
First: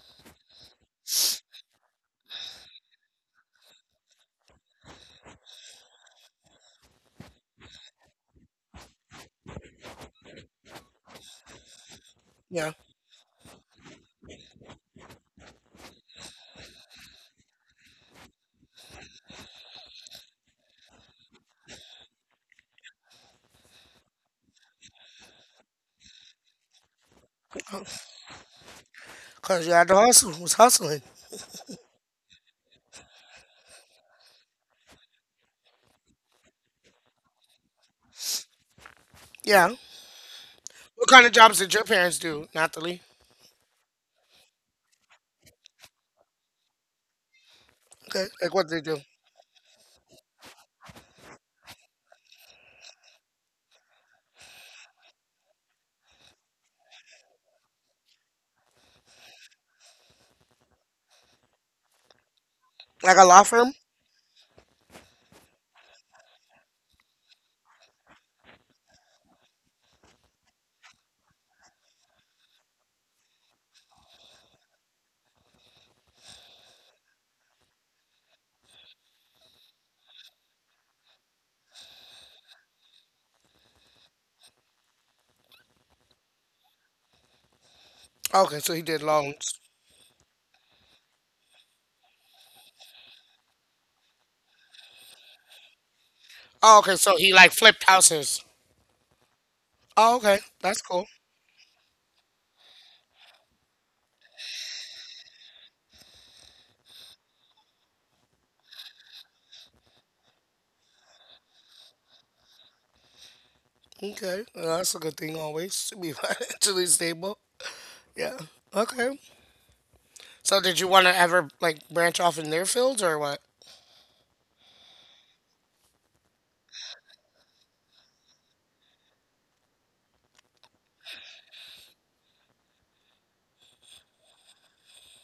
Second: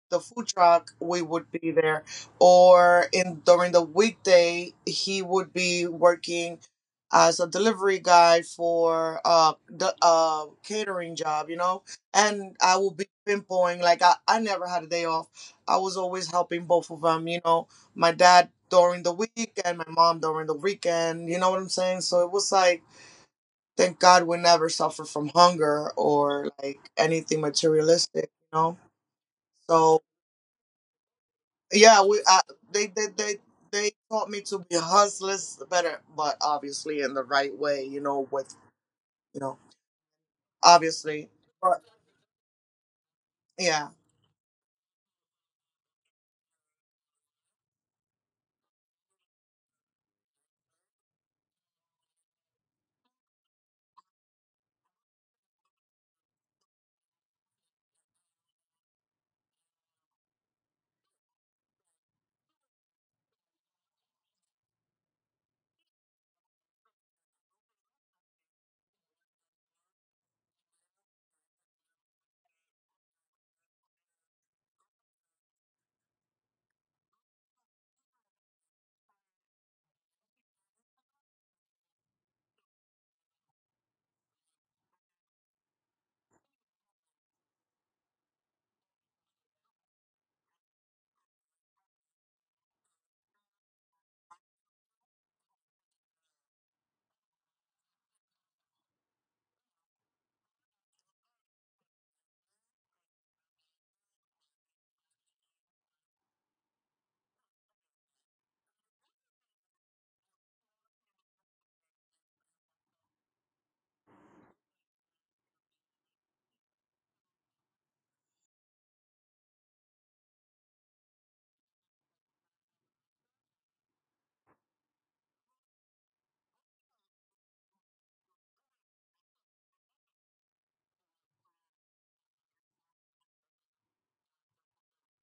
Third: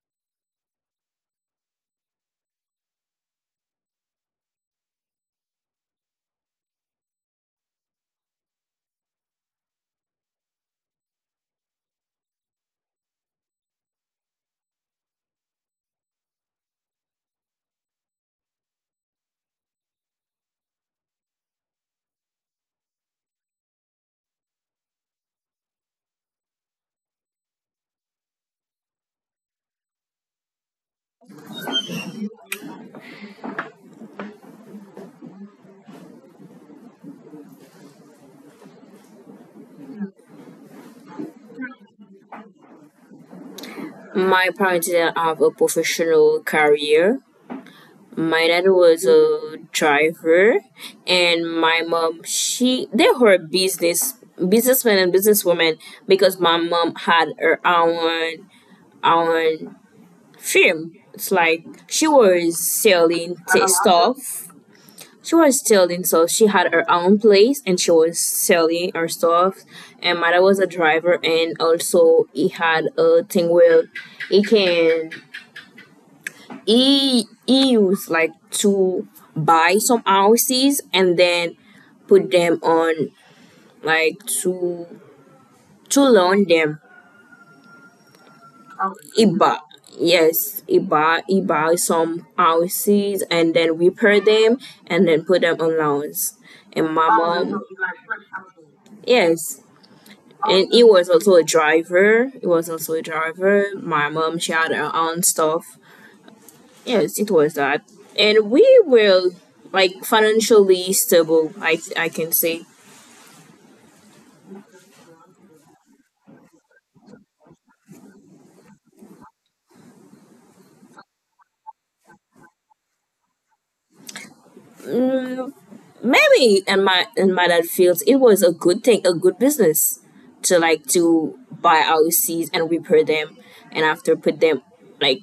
Speaker 2: The food truck, we would be there. Or in during the weekday, he would be working as a delivery guy for the catering job, you know. And
Speaker 1: Yeah.
Speaker 2: I will be pinpointing like I never had a day off. I was always helping both of them, you know. My dad during the week and my mom during the weekend, you know what I'm saying? So it was like thank God we never suffer from hunger or like anything materialistic, you know.
Speaker 1: Cause you had to
Speaker 2: So
Speaker 1: hustle. Was hustling.
Speaker 2: yeah, we they they they they taught me to be hustlers better, but obviously in the right way, you know, with you know,
Speaker 1: Yeah. What kind
Speaker 2: obviously.
Speaker 1: of jobs did
Speaker 2: But
Speaker 1: your parents do, Natalie?
Speaker 2: yeah,
Speaker 3: My parents didn't have a professional career.
Speaker 1: Okay.
Speaker 3: My
Speaker 1: Like
Speaker 3: dad
Speaker 1: what did they do?
Speaker 3: was a driver, and my mom, she they were businessmen and businesswomen, because my mom had her own own firm. It's like she was
Speaker 1: Like a
Speaker 3: selling
Speaker 1: law firm?
Speaker 3: stuff, she was selling, so she had her own place and she was selling her stuff. And my dad was a driver, and also he had a thing where he can he used like to buy some houses and then put them on, like, to loan them.
Speaker 1: Okay, so he did
Speaker 3: He
Speaker 1: loans.
Speaker 3: bought Yes, he buy some houses and then repair them and then put them on loans.
Speaker 1: Oh,
Speaker 3: And
Speaker 1: okay,
Speaker 3: my
Speaker 1: so he like
Speaker 3: mom,
Speaker 1: flipped houses.
Speaker 3: yes,
Speaker 1: Oh, okay,
Speaker 3: and
Speaker 1: that's
Speaker 3: it
Speaker 1: cool.
Speaker 3: was also a driver. It was also a driver. My mom, she had her own stuff. Yes, it was that. And we were like financially stable. I can say,
Speaker 1: Okay, well, that's a good thing always to be financially stable. Yeah. Okay. So did you want to ever like branch off in their fields or what?
Speaker 3: mm, maybe in my dad fields, it was a good thing, a good business, to like to buy houses and repair them, and after put them, like,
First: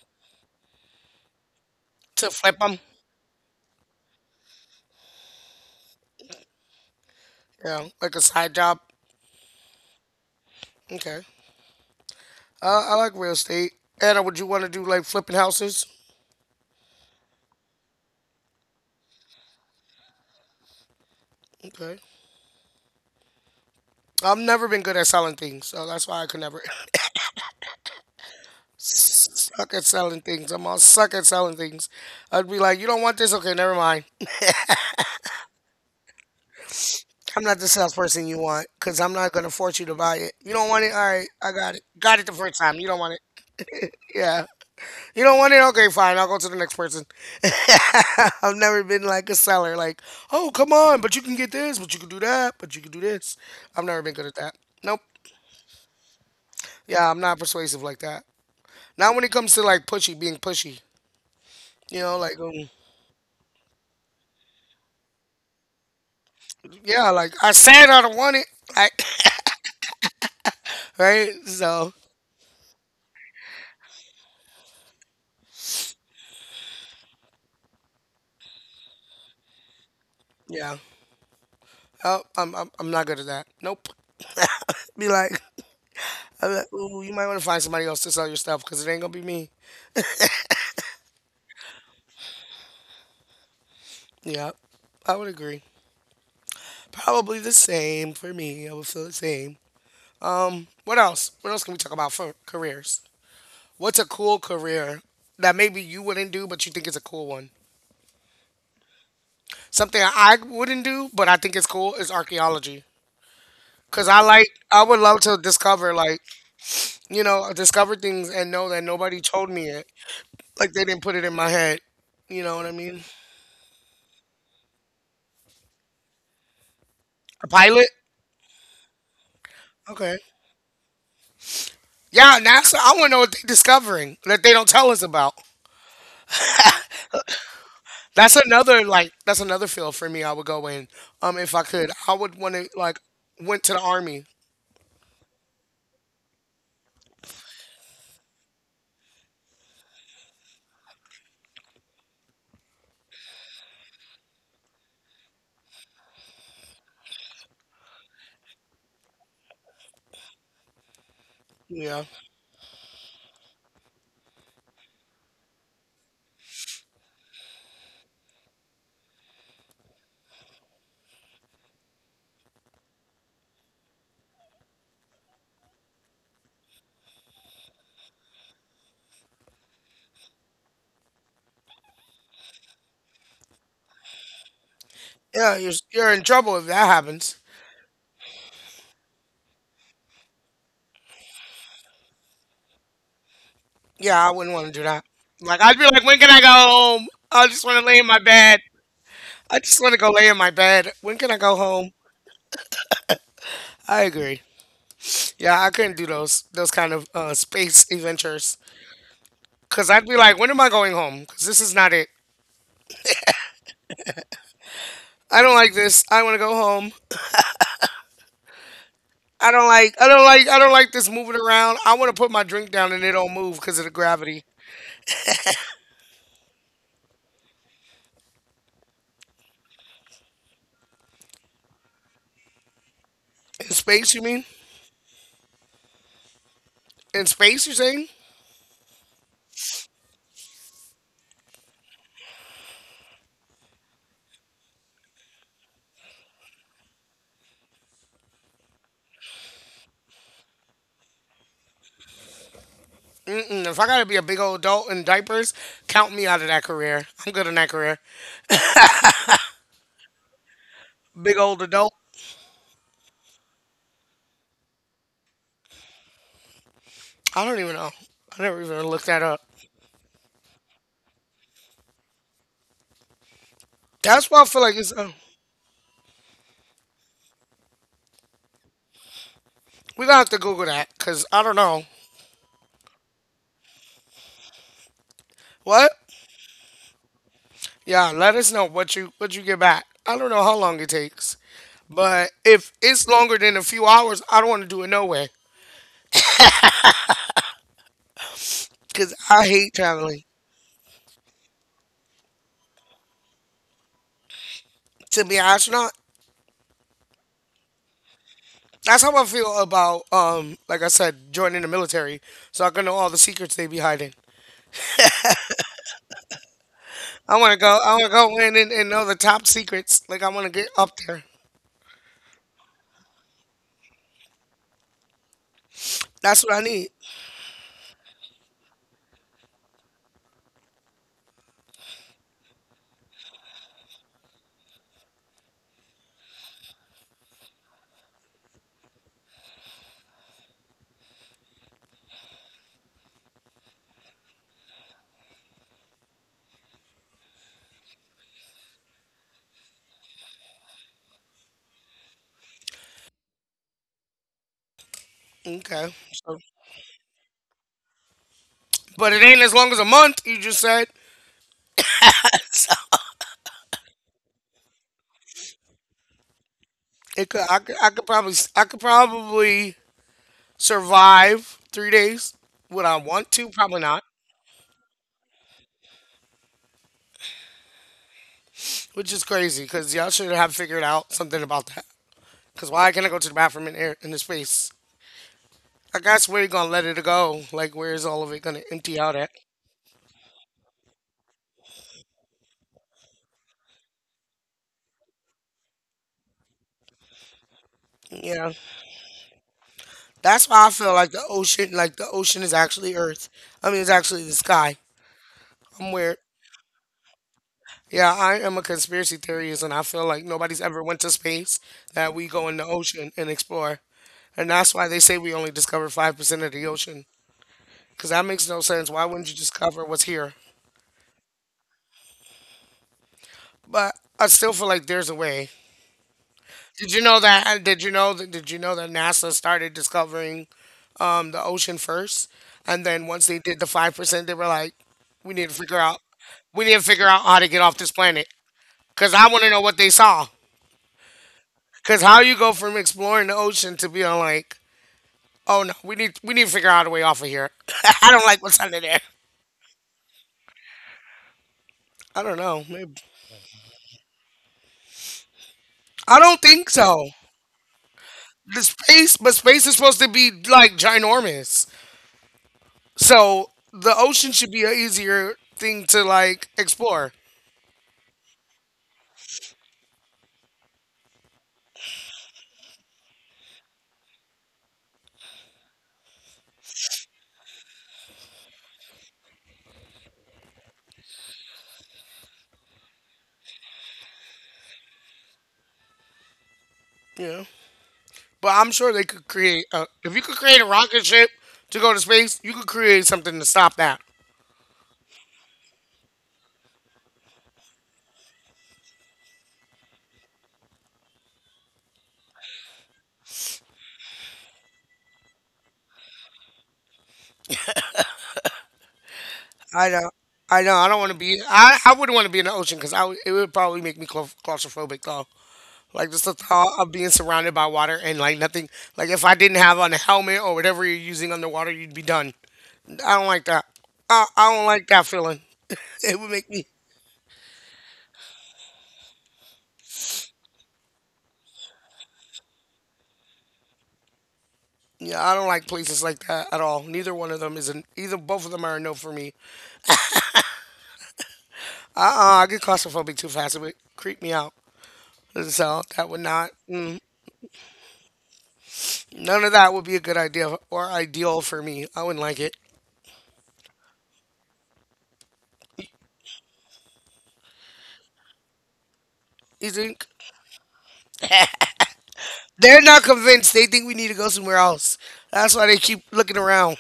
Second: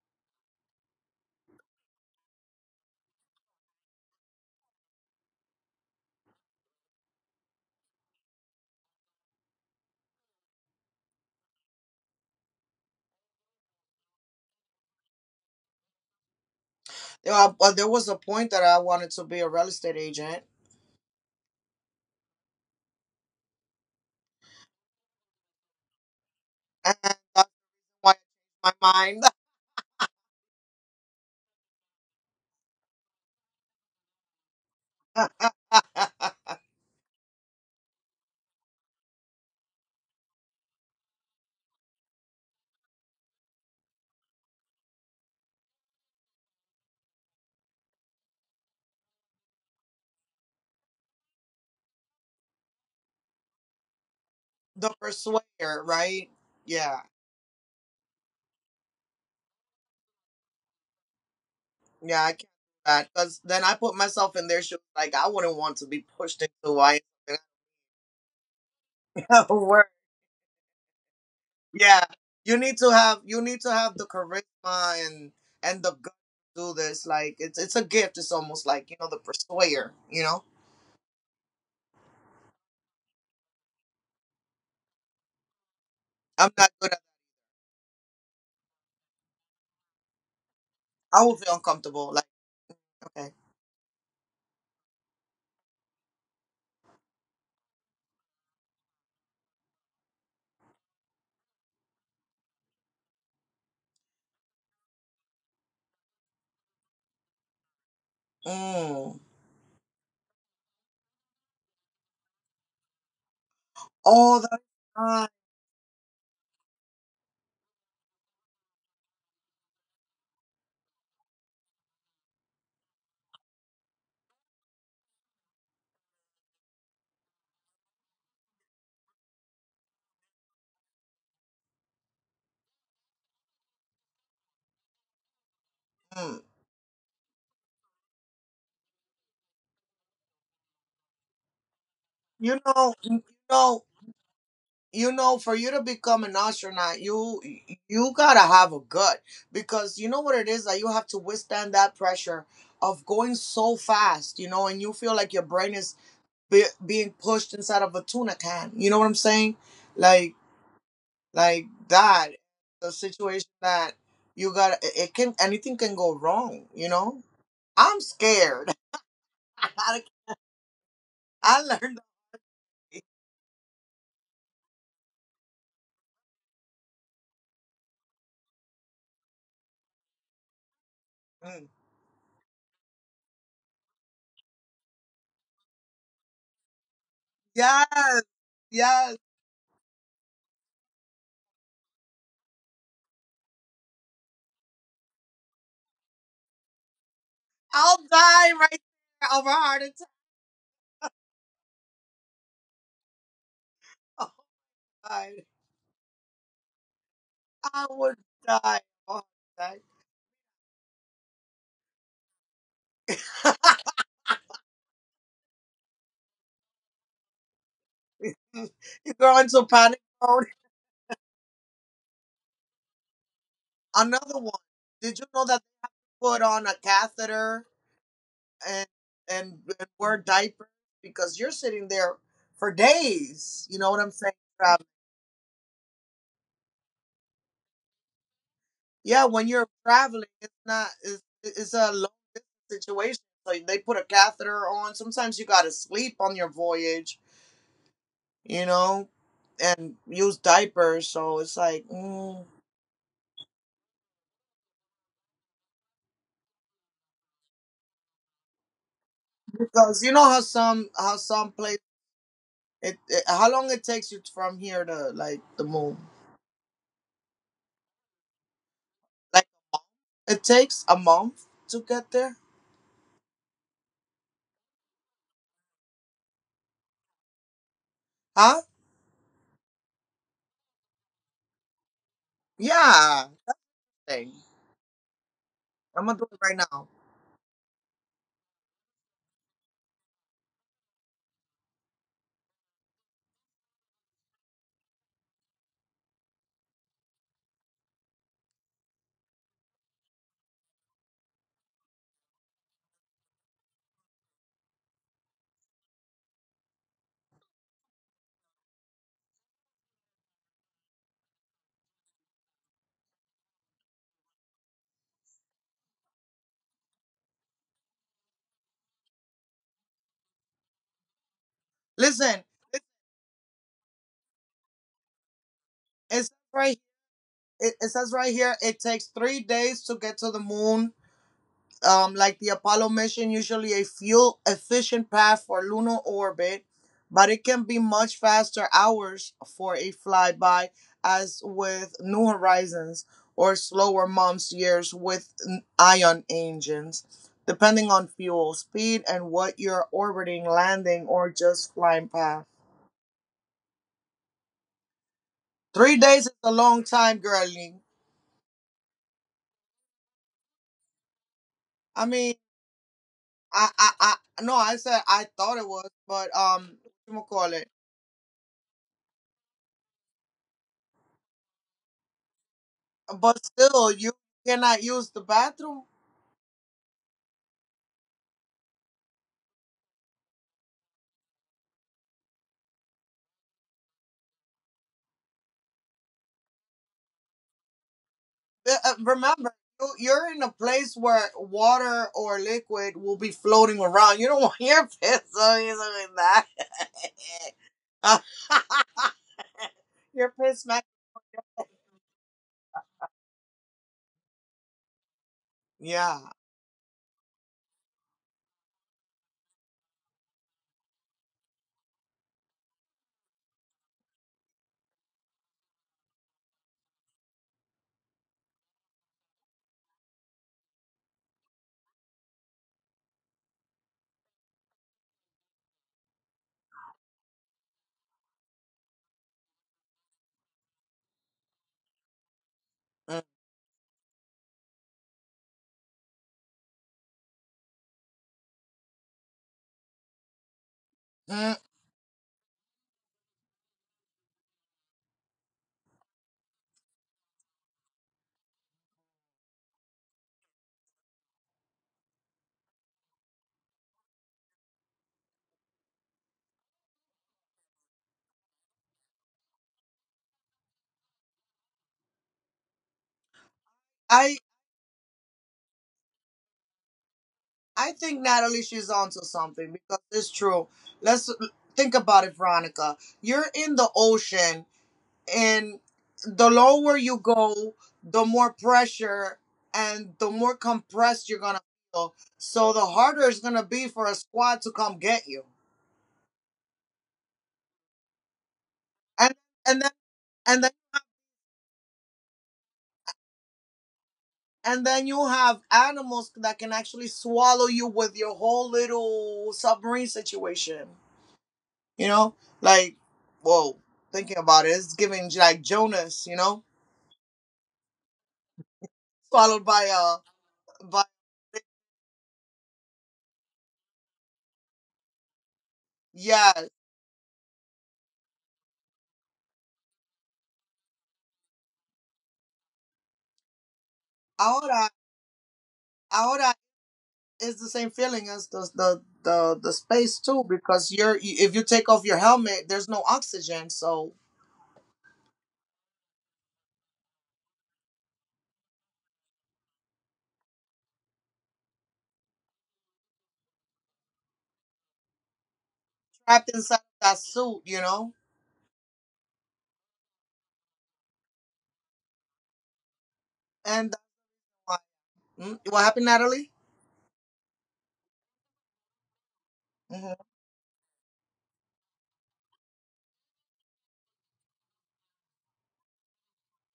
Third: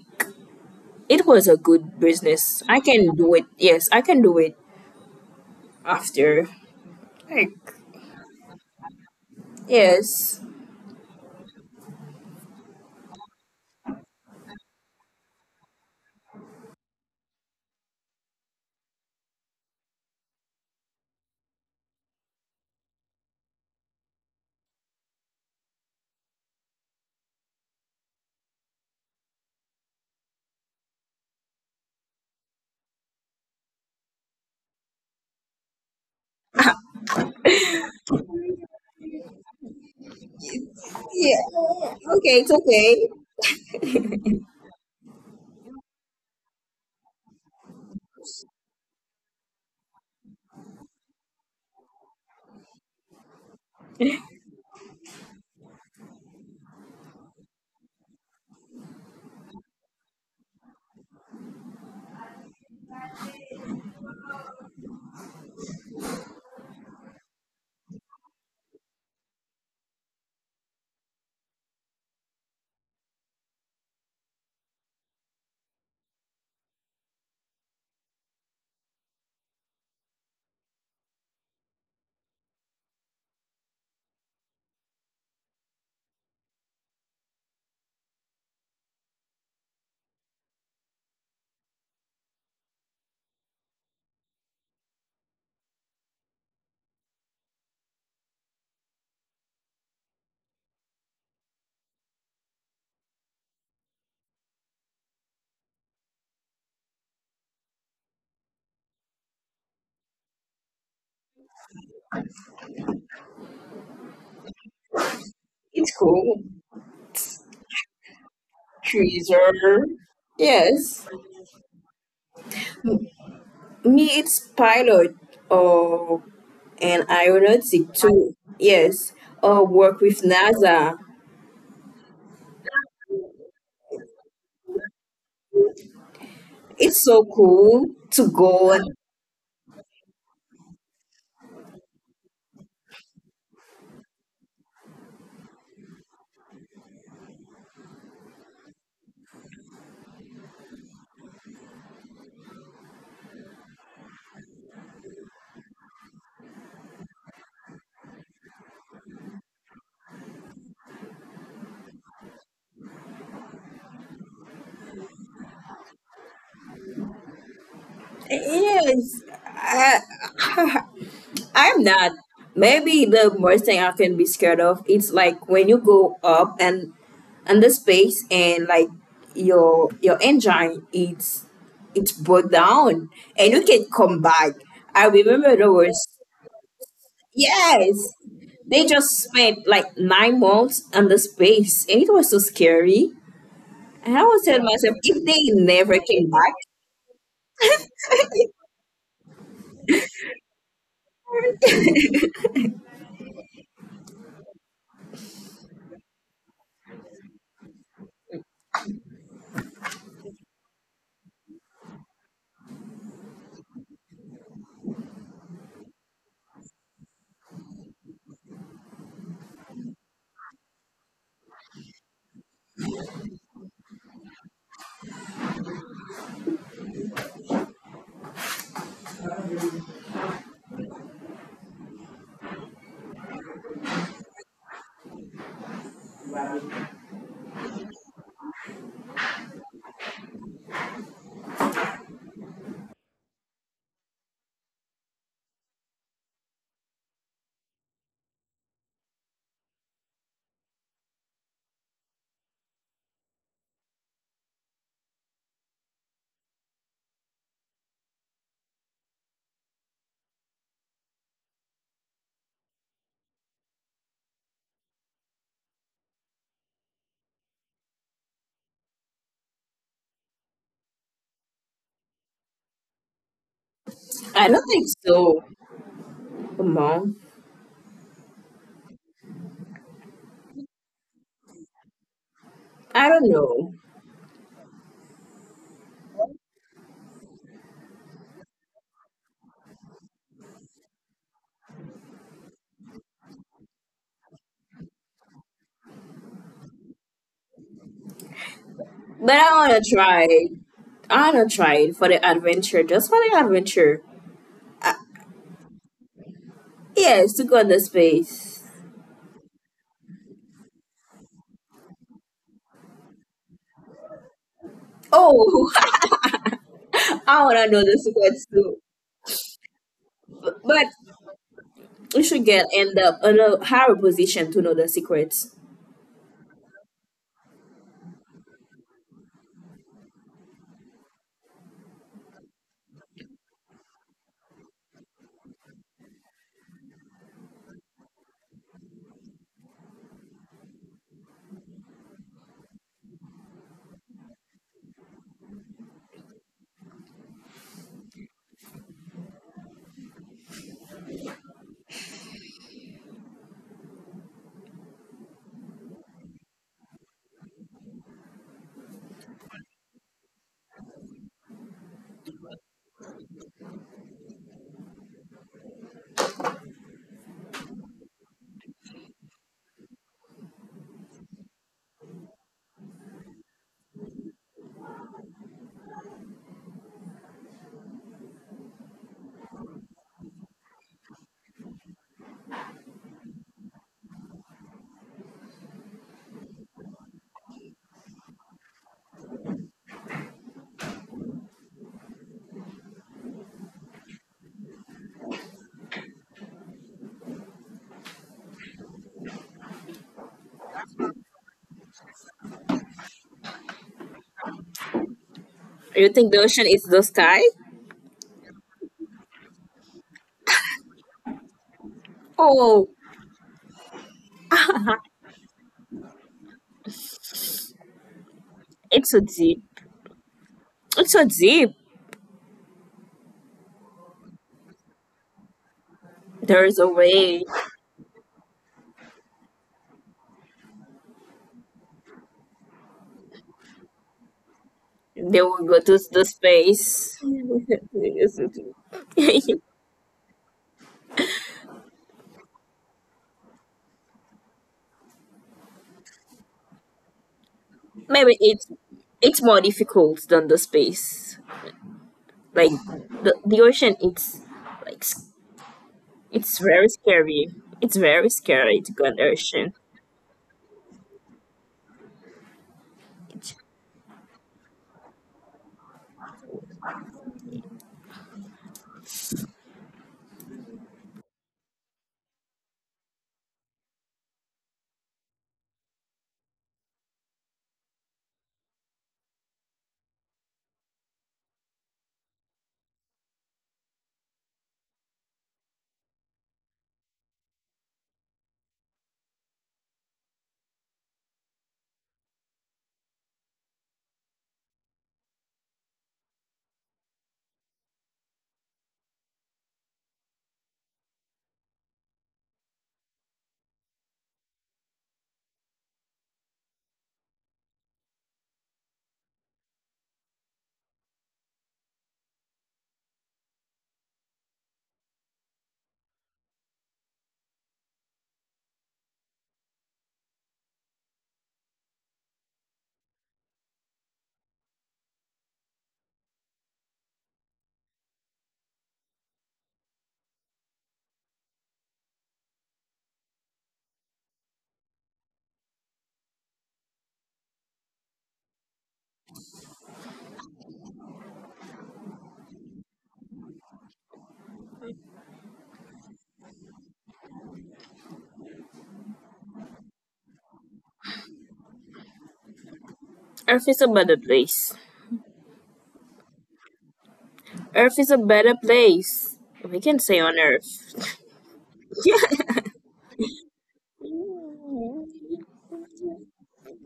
Speaker 3: it was a good
Speaker 1: To flip
Speaker 3: business.
Speaker 1: them?
Speaker 3: I can do it. Yes, I can do it after.
Speaker 1: Yeah, like a side job.
Speaker 3: Yes.
Speaker 1: Okay. I like real estate. Anna, would you want to do like flipping houses?
Speaker 2: yeah. But there was a point that I wanted to be a real estate agent,
Speaker 1: Okay. I've never been good at selling things, so that's why I could never
Speaker 2: and that's why I changed
Speaker 1: suck at selling things. I'm all suck at selling things. I'd be like, you don't want this? Okay, never mind.
Speaker 2: my mind.
Speaker 1: I'm not the salesperson you want because I'm not gonna force you to buy it. You don't want it? All right,
Speaker 3: Yeah.
Speaker 1: I got it. Got it the first time. You don't
Speaker 3: Okay.
Speaker 1: want it? Yeah. You don't want it? Okay, fine. I'll go to the next person. I've never been like a seller. Like, oh, come on, but you can get this, but you can do that, but you can do this. I've never been good at that.
Speaker 2: The
Speaker 1: Nope.
Speaker 2: persuader, right? Yeah,
Speaker 1: Yeah, I'm not persuasive like that. Not when it comes to like pushy, being pushy. You know,
Speaker 2: yeah. I can't
Speaker 1: like,
Speaker 2: do that because then I put myself in their shoes. Like I wouldn't want to be pushed into why.
Speaker 1: yeah, like I said I don't want it. Like,
Speaker 2: Work.
Speaker 1: right? So,
Speaker 2: Yeah, you need to have the charisma and the guts to do this. Like it's a gift. It's almost like you know the persuader. You know,
Speaker 1: yeah. Oh, I'm not good at that. Nope. Be like,
Speaker 2: I'm
Speaker 1: I'm
Speaker 2: not
Speaker 1: like,
Speaker 2: good at.
Speaker 1: ooh, you might want to find somebody else to sell your stuff because it ain't gonna be me.
Speaker 2: I will feel uncomfortable. Like okay,
Speaker 1: Yeah, I would agree. Probably the same for me. I would feel the same. What else? What else can we talk about for careers? What's a cool career that maybe you wouldn't do but you think is a cool one?
Speaker 2: mm,
Speaker 1: Something I wouldn't do but I think it's cool is archaeology. Cause
Speaker 2: all the
Speaker 1: I would love
Speaker 2: time.
Speaker 1: to discover,
Speaker 3: It's
Speaker 1: like,
Speaker 3: cool.
Speaker 1: you know, discover things and know that nobody told me
Speaker 3: Cruiser.
Speaker 1: it. Like they didn't
Speaker 3: Yes.
Speaker 1: put it in my head. You know what I mean?
Speaker 3: Me, it's pilot or an
Speaker 1: A pilot?
Speaker 3: aeronautic too. Yes. Or work
Speaker 1: Okay.
Speaker 3: with NASA.
Speaker 1: Yeah, NASA. I want to know what they're discovering that they don't tell us about.
Speaker 2: Mm.
Speaker 3: It's so cool to
Speaker 1: That's
Speaker 3: go.
Speaker 1: another
Speaker 3: And,
Speaker 1: like that's another field for me. I would go in. If I could, I would want
Speaker 2: You
Speaker 1: to
Speaker 2: know,
Speaker 1: like went to the
Speaker 2: know,
Speaker 1: army.
Speaker 2: you know, for you to become an astronaut you gotta have a gut, because you know what it is that you have to withstand that pressure of going so fast, you know, and you feel like your brain is being pushed inside of a tuna can, you know what I'm saying? like like
Speaker 1: Yeah,
Speaker 2: that, the situation that you got it it can, anything can go wrong, you know. I'm scared.
Speaker 3: yes. I,
Speaker 2: i I
Speaker 3: I'm
Speaker 2: learned…
Speaker 3: not. Maybe
Speaker 2: It-
Speaker 3: the most thing I can be scared of, it's like when you go up and the space and like your engine, it's
Speaker 2: mm.
Speaker 3: broke down and you can come back. I remember
Speaker 1: yeah.
Speaker 3: there
Speaker 1: You're
Speaker 3: was.
Speaker 1: you're in trouble if that happens.
Speaker 3: Yes.
Speaker 2: Yes,
Speaker 3: They just
Speaker 2: yes.
Speaker 3: spent like 9 months on the space and it was so scary. And I
Speaker 1: Yeah, I
Speaker 3: was
Speaker 1: wouldn't
Speaker 3: telling
Speaker 1: want to do
Speaker 3: myself,
Speaker 1: that.
Speaker 3: if they
Speaker 1: Like I'd be
Speaker 3: never
Speaker 1: like, when
Speaker 3: came
Speaker 1: can I go
Speaker 3: back,
Speaker 1: home? I just want to
Speaker 2: I'll
Speaker 1: lay in my
Speaker 2: die
Speaker 1: bed.
Speaker 2: right there of a
Speaker 1: I
Speaker 2: heart
Speaker 1: just want to
Speaker 2: attack.
Speaker 1: go lay in my bed. When can I go home? I
Speaker 2: Oh,
Speaker 1: agree.
Speaker 2: God.
Speaker 1: Yeah, I couldn't do those kind of
Speaker 2: I
Speaker 1: space
Speaker 2: would
Speaker 1: adventures
Speaker 2: die of a heart
Speaker 1: because I'd be like, when am I going home? Because this is not it.
Speaker 2: attack.
Speaker 1: I don't like this. I want to go home.
Speaker 2: You go
Speaker 1: I
Speaker 2: into
Speaker 1: don't like
Speaker 2: panic
Speaker 1: I don't
Speaker 2: mode.
Speaker 1: like I don't like this moving around. I want to put my drink down and it don't move because of the
Speaker 2: Another
Speaker 1: gravity.
Speaker 2: one. Did you know that they put on a catheter and and wear diapers because you're sitting there for
Speaker 1: In
Speaker 2: days? You know what I'm
Speaker 1: space, you
Speaker 2: saying?
Speaker 1: mean? In space, you saying?
Speaker 2: Yeah, when you're traveling, it's not it's, it's a long distance situation. So they put a catheter on. Sometimes you gotta sleep on your voyage, you know, and use diapers. So it's like mm.
Speaker 1: Mm-mm. If I gotta be a big old adult in diapers, count me out of that career. I'm good in that career.
Speaker 2: Because you know how
Speaker 1: Big
Speaker 2: some
Speaker 1: old
Speaker 2: place
Speaker 1: adult.
Speaker 2: it how long it takes you from here to like the moon.
Speaker 1: I don't even know. I never even looked that up.
Speaker 2: Like it takes a month to get there,
Speaker 1: That's why
Speaker 3: I
Speaker 1: I
Speaker 3: don't
Speaker 1: feel like
Speaker 3: think
Speaker 1: it's.
Speaker 3: so. Come on.
Speaker 2: huh?
Speaker 1: We gonna have to Google that because I don't know
Speaker 3: I don't
Speaker 2: Yeah,
Speaker 3: know.
Speaker 2: thing.
Speaker 1: what.
Speaker 2: I'm gonna do it right now.
Speaker 1: Yeah, let us know what you get back. I don't know how long it takes, but if it's longer than a few hours, I don't want to do it no way because
Speaker 3: But I
Speaker 1: I hate
Speaker 3: wanna try
Speaker 1: traveling.
Speaker 3: it. I wanna try it for the adventure, just for the adventure.
Speaker 1: To be an astronaut.
Speaker 3: Yes, to go in the space.
Speaker 1: That's how I feel about like I said, joining the military, so I can know all the secrets they be hiding.
Speaker 3: Oh,
Speaker 1: I
Speaker 3: I
Speaker 1: want to
Speaker 3: wanna know
Speaker 1: go. I
Speaker 3: the
Speaker 1: want to go
Speaker 3: secrets
Speaker 1: in and,
Speaker 3: too.
Speaker 1: and know the top secrets. Like I want to get
Speaker 3: But
Speaker 1: up there.
Speaker 3: we should
Speaker 2: Listen,
Speaker 3: get
Speaker 2: it-
Speaker 3: end up in a higher position to know the secrets.
Speaker 2: it's
Speaker 1: That's what I
Speaker 2: right
Speaker 1: need.
Speaker 2: it says right here it takes 3 days to get to the moon. Like the Apollo mission, usually a fuel efficient path for lunar orbit, but it can be much faster hours for a flyby, as with New Horizons, or slower months, years with ion engines, depending on fuel, speed, and what you're orbiting, landing, or just flying past.
Speaker 1: Okay.
Speaker 2: 3 days is
Speaker 1: So,
Speaker 2: a long time, girlie.
Speaker 1: but it ain't as long as a month. You just said
Speaker 2: I mean, I, I, I, no, I said I thought it was, but
Speaker 1: it
Speaker 2: what
Speaker 1: could.
Speaker 2: call
Speaker 1: I
Speaker 2: it?
Speaker 1: could. I could probably. S- I could probably survive 3 days. Would I want
Speaker 2: But
Speaker 1: to? Probably
Speaker 2: still,
Speaker 1: not.
Speaker 2: you cannot use the bathroom.
Speaker 1: Which is crazy because y'all should have figured out something about that. Because why can't I go to the bathroom in air in the space? I guess where you gonna let it go? Like where is all of it gonna empty out at?
Speaker 2: Remember, you're in a place where water or liquid will be floating around. You don't want your piss or anything like that.
Speaker 1: Yeah.
Speaker 2: Your
Speaker 1: That's
Speaker 2: piss,
Speaker 1: why I
Speaker 2: man.
Speaker 1: feel like the ocean is actually Earth. I mean it's actually the sky. I'm
Speaker 3: You
Speaker 1: weird.
Speaker 2: Yeah.
Speaker 3: think the ocean is the sky?
Speaker 1: Yeah, I am a conspiracy theorist and I feel like nobody's ever went to space that we go in the
Speaker 3: Oh.
Speaker 1: ocean and explore. And that's why they say we only discover 5% of the ocean. Because that makes no sense. Why
Speaker 3: It's so
Speaker 1: wouldn't you
Speaker 3: deep.
Speaker 1: discover what's here?
Speaker 3: It's so deep.
Speaker 1: But I still feel like there's a way.
Speaker 3: There is a
Speaker 1: Did you know
Speaker 3: way
Speaker 1: that? Did you know that? Did you know that NASA started discovering the ocean first, and then once they did the 5%, they were like, "We
Speaker 3: they
Speaker 1: need to
Speaker 3: will go
Speaker 1: figure
Speaker 3: to
Speaker 1: out,
Speaker 3: the
Speaker 1: we need to figure
Speaker 3: space.
Speaker 1: out how to get off this
Speaker 3: Maybe
Speaker 1: planet." Cause I want to know what they saw.
Speaker 2: Mhm.
Speaker 1: Cause how you go from exploring the ocean to being like, "Oh no, we need to figure out a way off of here." I don't like what's
Speaker 3: it's
Speaker 1: under there.
Speaker 3: it's more difficult than the space.
Speaker 1: I don't know.
Speaker 3: Like
Speaker 1: Maybe.
Speaker 3: the ocean, it's like
Speaker 1: I don't
Speaker 3: it's
Speaker 1: think
Speaker 3: very
Speaker 1: so.
Speaker 3: scary. It's very
Speaker 1: The
Speaker 3: scary to go on
Speaker 1: space, but space
Speaker 3: ocean.
Speaker 1: is supposed to be like ginormous, so the ocean
Speaker 2: I,
Speaker 1: should be an easier thing to like explore.
Speaker 2: I think Natalie, she's onto something because it's true. Let's think about it, Veronica. You're in the ocean, and the lower you go, the more pressure and the more compressed you're gonna feel. So the harder it's gonna be for a squad to come get you.
Speaker 1: Yeah. But I'm sure they could
Speaker 2: And
Speaker 1: create.
Speaker 2: and then
Speaker 1: If you could create a
Speaker 2: and then
Speaker 1: rocket ship to go to space, you could create something to stop that.
Speaker 2: and then you have animals that can actually swallow you with your whole little submarine situation. You know, like, whoa, thinking about it, it's giving like Jonas, you know, swallowed
Speaker 1: I
Speaker 2: by
Speaker 1: know.
Speaker 2: a
Speaker 1: I know. I don't
Speaker 2: by
Speaker 1: want to be. I wouldn't want to be in the ocean because it would probably make me claustrophobic though. Like just the
Speaker 2: Yeah.
Speaker 1: thought of being surrounded by water and like nothing. Like if I didn't have on a helmet or whatever you're using underwater, you'd be done. I don't like that. I don't like
Speaker 2: Ahora,
Speaker 1: that feeling. It would make
Speaker 2: ahora,
Speaker 1: me.
Speaker 2: it's the same feeling as the space too, because you're, if you take off your helmet, there's no oxygen, so
Speaker 1: Yeah, I don't like places like that at all. Neither one of them is an. Either both of them are a no for me. I get claustrophobic too fast. It would creep me out. So that would not,
Speaker 2: trapped inside that suit, you know.
Speaker 1: none of that would be a good idea or ideal for me. I wouldn't like it.
Speaker 3: Earth is a
Speaker 2: And
Speaker 3: better place.
Speaker 2: uh, what happened, Natalie?
Speaker 3: Earth is a better place.
Speaker 1: You
Speaker 3: We can
Speaker 1: think?
Speaker 3: say on
Speaker 2: Mm-hmm.
Speaker 3: Earth.
Speaker 1: They're not convinced. They think we need to go somewhere else. That's why they keep looking around.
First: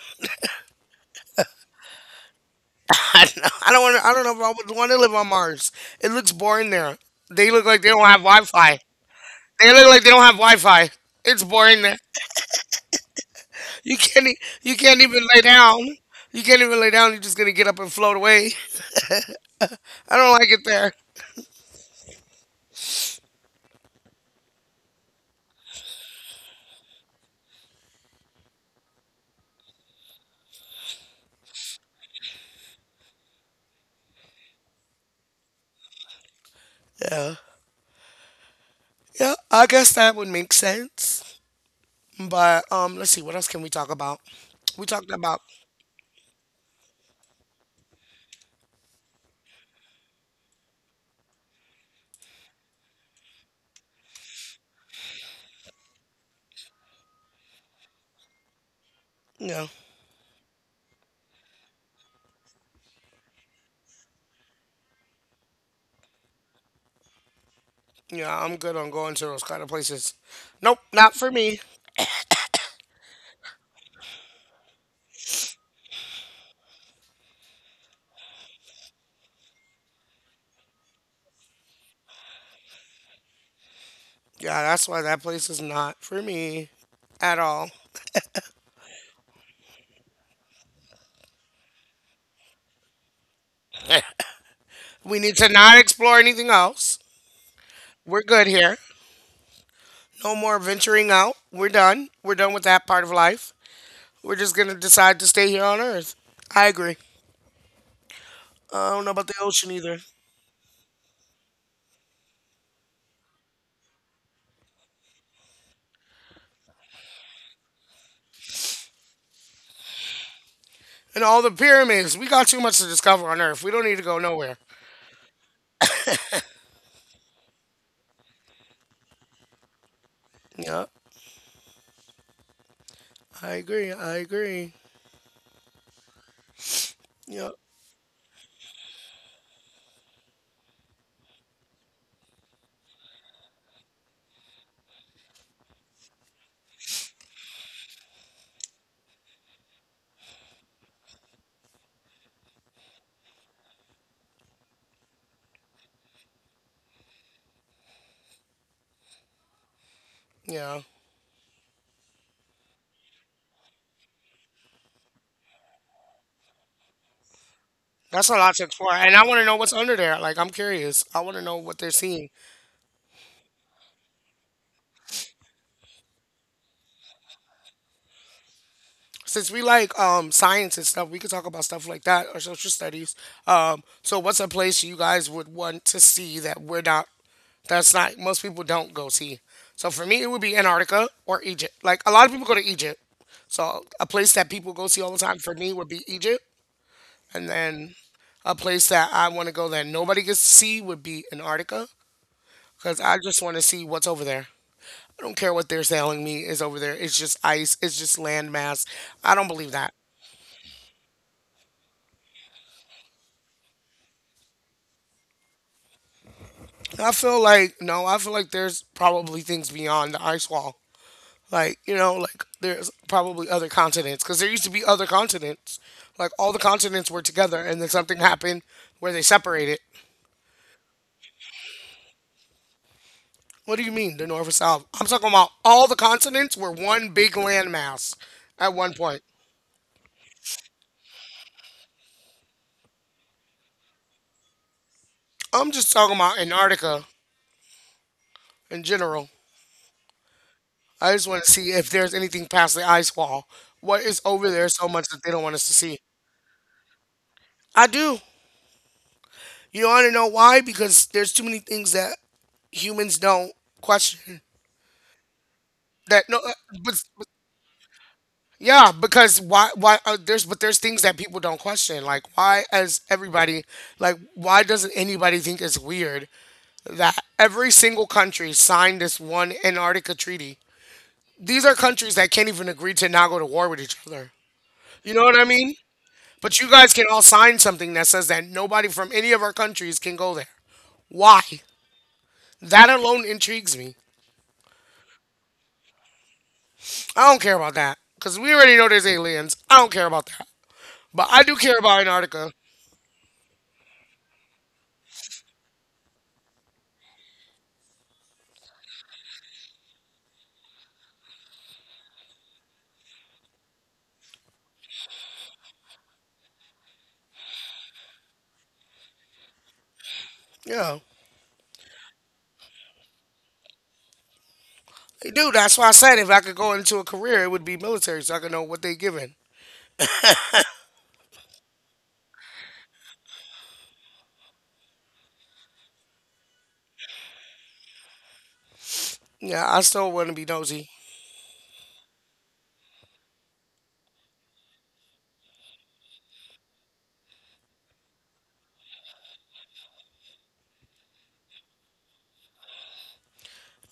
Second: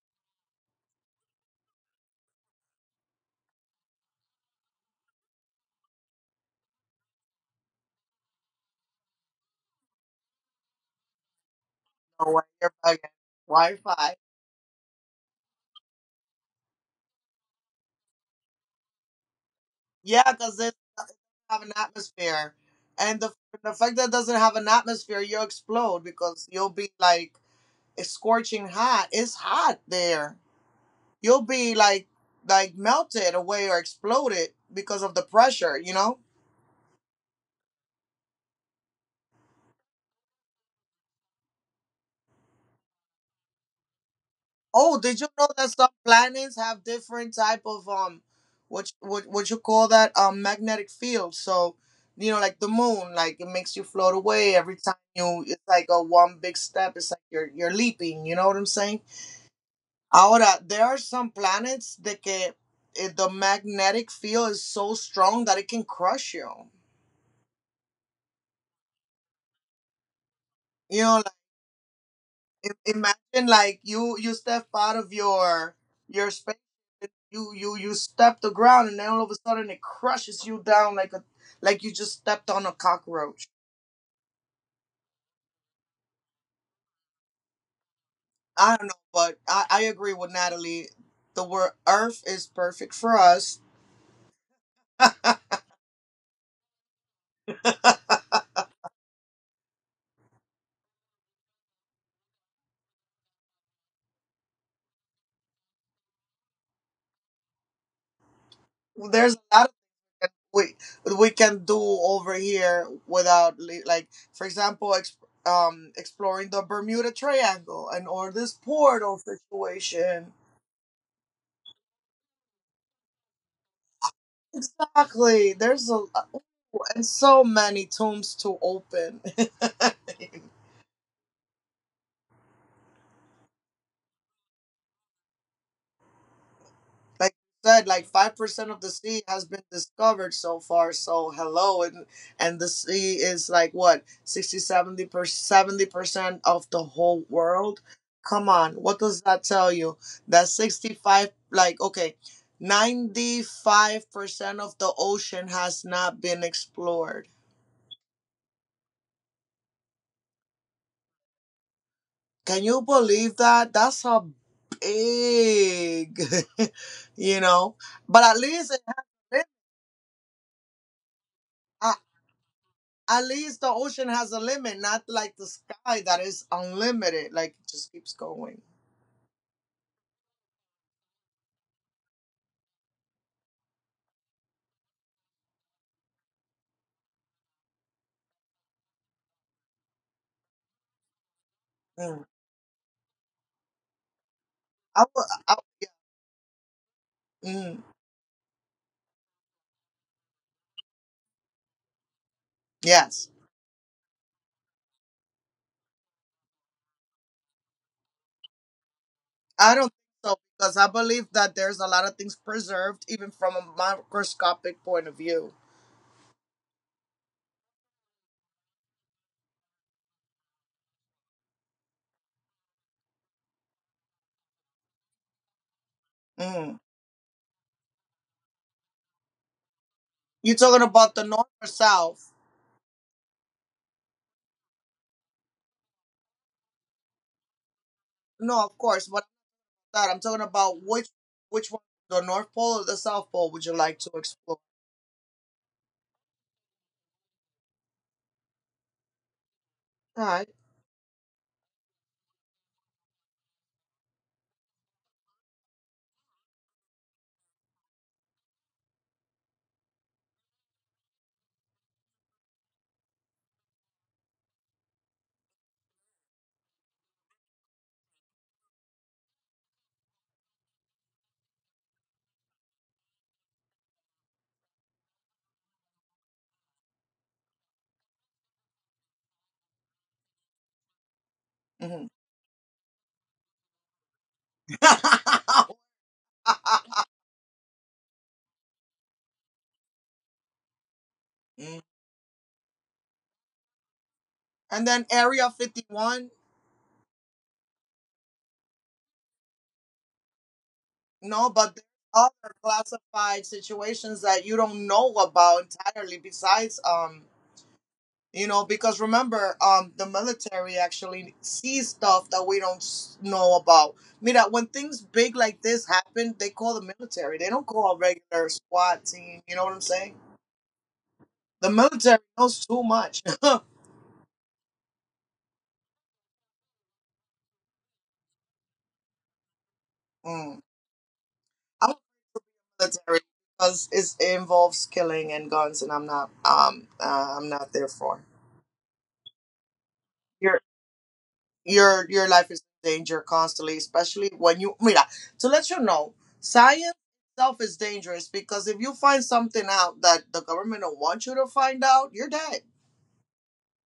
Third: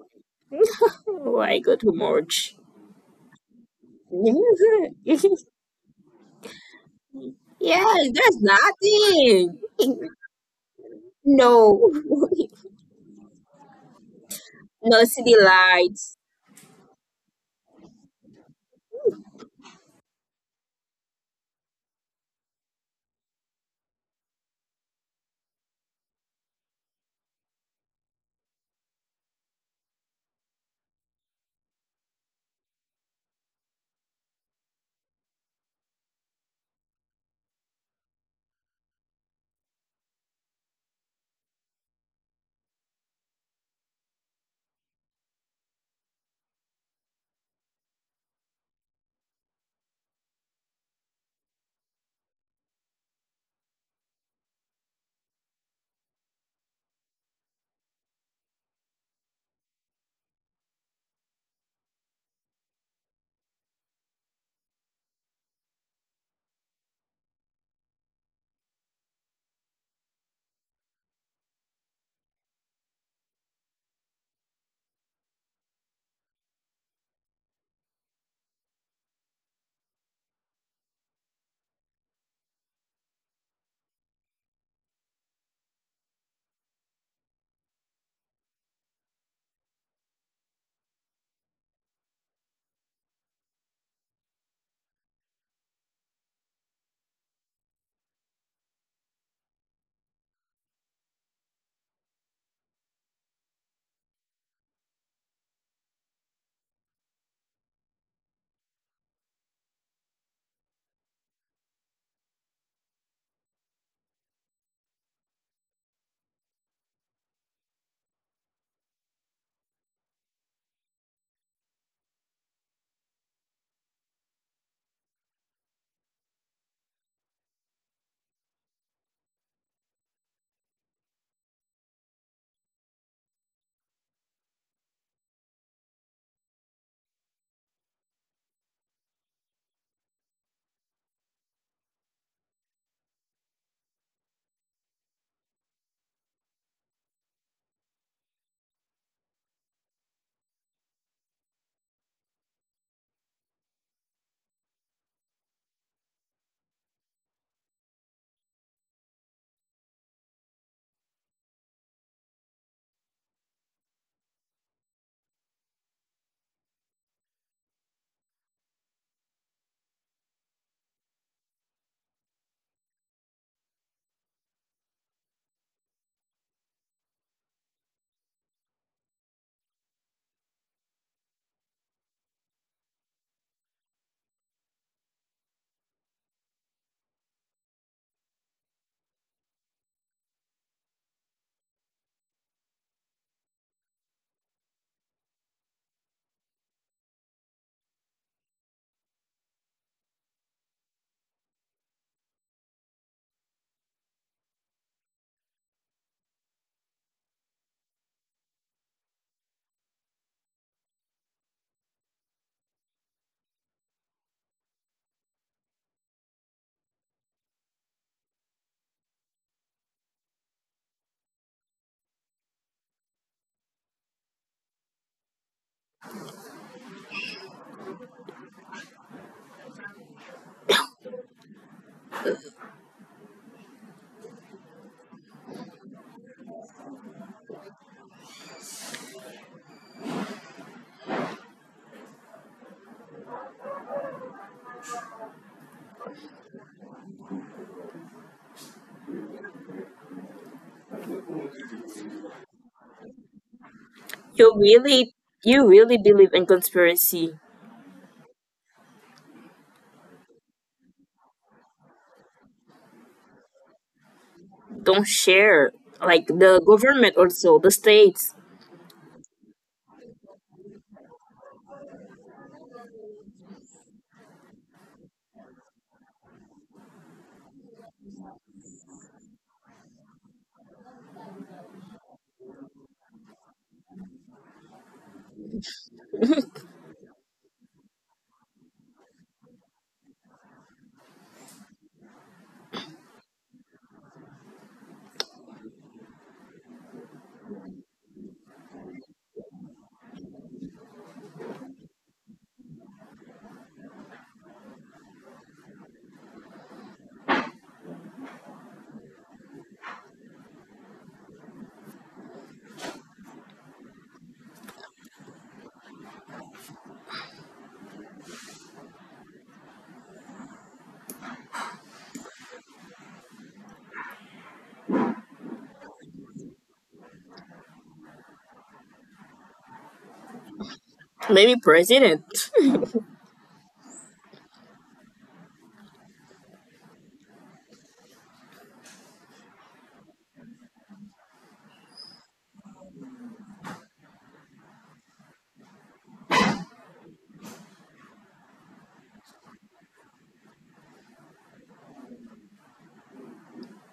Speaker 3: Why go to March?
Speaker 1: I don't know. I don't want. I don't know if I would want to live on Mars. It looks boring there. They look like they don't
Speaker 3: Yes,
Speaker 1: have
Speaker 3: there's
Speaker 1: Wi-Fi.
Speaker 3: nothing.
Speaker 1: They look like they don't have Wi-Fi. It's boring
Speaker 3: No,
Speaker 1: there.
Speaker 2: Oh, wait, you're bugging.
Speaker 1: You
Speaker 2: Wi-fi.
Speaker 1: can't. You can't
Speaker 3: no
Speaker 1: even
Speaker 3: city
Speaker 1: lay down.
Speaker 3: lights.
Speaker 1: You can't even lay down. You're just gonna get up and float away. I
Speaker 2: Yeah,
Speaker 1: don't like
Speaker 2: because
Speaker 1: it
Speaker 2: it
Speaker 1: there.
Speaker 2: doesn't have an atmosphere, and the fact that it doesn't have an atmosphere, you'll explode, because you'll be like, it's scorching hot, it's hot there, you'll be like melted away or exploded because of the pressure, you know.
Speaker 1: Yeah. Yeah, I guess that would make sense. But let's see, what else can we talk about? We
Speaker 2: Oh,
Speaker 1: talked
Speaker 2: did you
Speaker 1: about
Speaker 2: know that some planets have different type of what you call that, magnetic field? So, you know, like the moon, like it makes you float away every time you. It's like a one big step. It's like you're leaping. You know what I'm saying?
Speaker 1: yeah,
Speaker 2: Ahora, there are some planets that que the magnetic field is so strong that it can crush you.
Speaker 1: yeah. I'm good on going to those kind of places. Nope,
Speaker 2: You
Speaker 1: not
Speaker 2: know,
Speaker 1: for me.
Speaker 2: imagine like you step out of your space, you step the ground, and then all of a sudden it crushes you down like a like you just stepped on a cockroach.
Speaker 1: Yeah, that's why that place is not for me at all.
Speaker 2: I don't know, but I agree with Natalie, the word Earth is perfect for us.
Speaker 1: We need to not explore anything else. We're good here. No more venturing out. We're done. We're done with that part of life. We're just gonna decide to stay here on Earth. I agree. I don't know about the
Speaker 2: There's a lot
Speaker 1: ocean either.
Speaker 2: of things we can do over here without like, for example, exploring the Bermuda Triangle, and or this portal situation.
Speaker 1: And all the pyramids. We got too much to discover on Earth. We don't need to go nowhere.
Speaker 2: Exactly. There's a and so many tombs to open. Like
Speaker 1: Yep. I agree. I agree.
Speaker 2: you
Speaker 1: Yep.
Speaker 2: said, like 5% of the sea has been discovered so far. So hello, and the sea is like what 60, 70 per 70% of the whole world. Come on, what does that tell you? That sixty five, like okay, ninety five percent of the ocean has not been explored.
Speaker 1: Yeah.
Speaker 2: Can you believe that? That's a big, you know. But
Speaker 1: That's a
Speaker 2: at
Speaker 1: lot to
Speaker 2: least,
Speaker 1: explore. And I want to know what's under there. Like, I'm curious. I want to know what they're
Speaker 2: at
Speaker 1: seeing.
Speaker 2: at least the ocean has a limit, not like the sky that is unlimited. Like it just keeps going.
Speaker 1: Since we like science and stuff, we could talk about stuff like that or social studies. So, what's a place you guys would want to see that's not, most people don't go see? So, for me, it would be Antarctica or Egypt. Like, a lot
Speaker 2: Mm.
Speaker 1: of people go to Egypt. So, a place that people go see
Speaker 2: I,
Speaker 1: all the
Speaker 2: will-
Speaker 1: time for me would be Egypt. And
Speaker 2: mm,
Speaker 1: then a place that I want to go that nobody gets to see would be Antarctica because I
Speaker 2: yes,
Speaker 1: just want to see what's over there. I don't care what they're selling me is over there. It's just ice. It's just landmass. I don't believe
Speaker 2: I don't
Speaker 1: that.
Speaker 2: think so, because I believe that there's a lot of things preserved, even from a microscopic point of view.
Speaker 1: I feel like no. I feel like there's probably things beyond the ice wall. Like you know, like there's probably other continents because there used to be other continents. Like all the
Speaker 2: Mm.
Speaker 1: continents were together, and then something happened where they separated.
Speaker 2: You're talking about the north or south?
Speaker 1: What do you mean the north and south? I'm talking about all the continents were one big landmass
Speaker 2: No,
Speaker 1: at
Speaker 2: of
Speaker 1: one
Speaker 2: course,
Speaker 1: point.
Speaker 2: but that I'm talking about which one, the North Pole or the South Pole, would you like to explore?
Speaker 1: I'm just talking about Antarctica in general.
Speaker 2: All right.
Speaker 1: I just want to see if there's anything past the ice wall. What is over
Speaker 3: You
Speaker 1: there so much
Speaker 3: really,
Speaker 1: that they don't want us
Speaker 3: you
Speaker 1: to see?
Speaker 3: really believe in conspiracy.
Speaker 1: I do. You want to know why? Because there's too many things that humans don't question.
Speaker 3: Don't share.
Speaker 1: That
Speaker 3: Like
Speaker 1: no, uh,
Speaker 3: the
Speaker 1: but,
Speaker 3: government
Speaker 1: but
Speaker 3: also, the states,
Speaker 1: yeah, because why? Why there's but there's things that people don't question. Like why, as everybody, like why doesn't anybody think it's weird that every single country signed this one Antarctica treaty? These are
Speaker 2: Mm-hmm.
Speaker 1: countries that can't even agree to not go to war with each other. You know what I mean? But you guys can all sign something that says that nobody from any of our countries can go there. Why? That alone intrigues me.
Speaker 2: And then Area 51.
Speaker 1: I don't care about that because we already know there's aliens. I don't care about that. But I
Speaker 2: No,
Speaker 1: do care
Speaker 2: but there
Speaker 1: about
Speaker 2: are
Speaker 1: Antarctica.
Speaker 2: other classified situations that you don't know about entirely, besides, you know, because remember, the military actually sees stuff that we don't know about. Mira, when things big like this happen, they call the military. They don't call a regular SWAT team, you know what I'm saying?
Speaker 1: Yeah.
Speaker 2: The military knows too much. Mm.
Speaker 1: Dude, that's why I said if I could go into a career, it would be military so I could know what they giving.
Speaker 2: I'm
Speaker 3: maybe president.
Speaker 2: military, because it involves killing and guns, and I'm not, I'm not there for.
Speaker 1: Yeah, I still want to be
Speaker 2: You're.
Speaker 1: nosy.
Speaker 2: Your life is in danger constantly, especially when you, mira, to let you know, science itself is dangerous, because if you find something out that the government don't want you to find out, you're dead.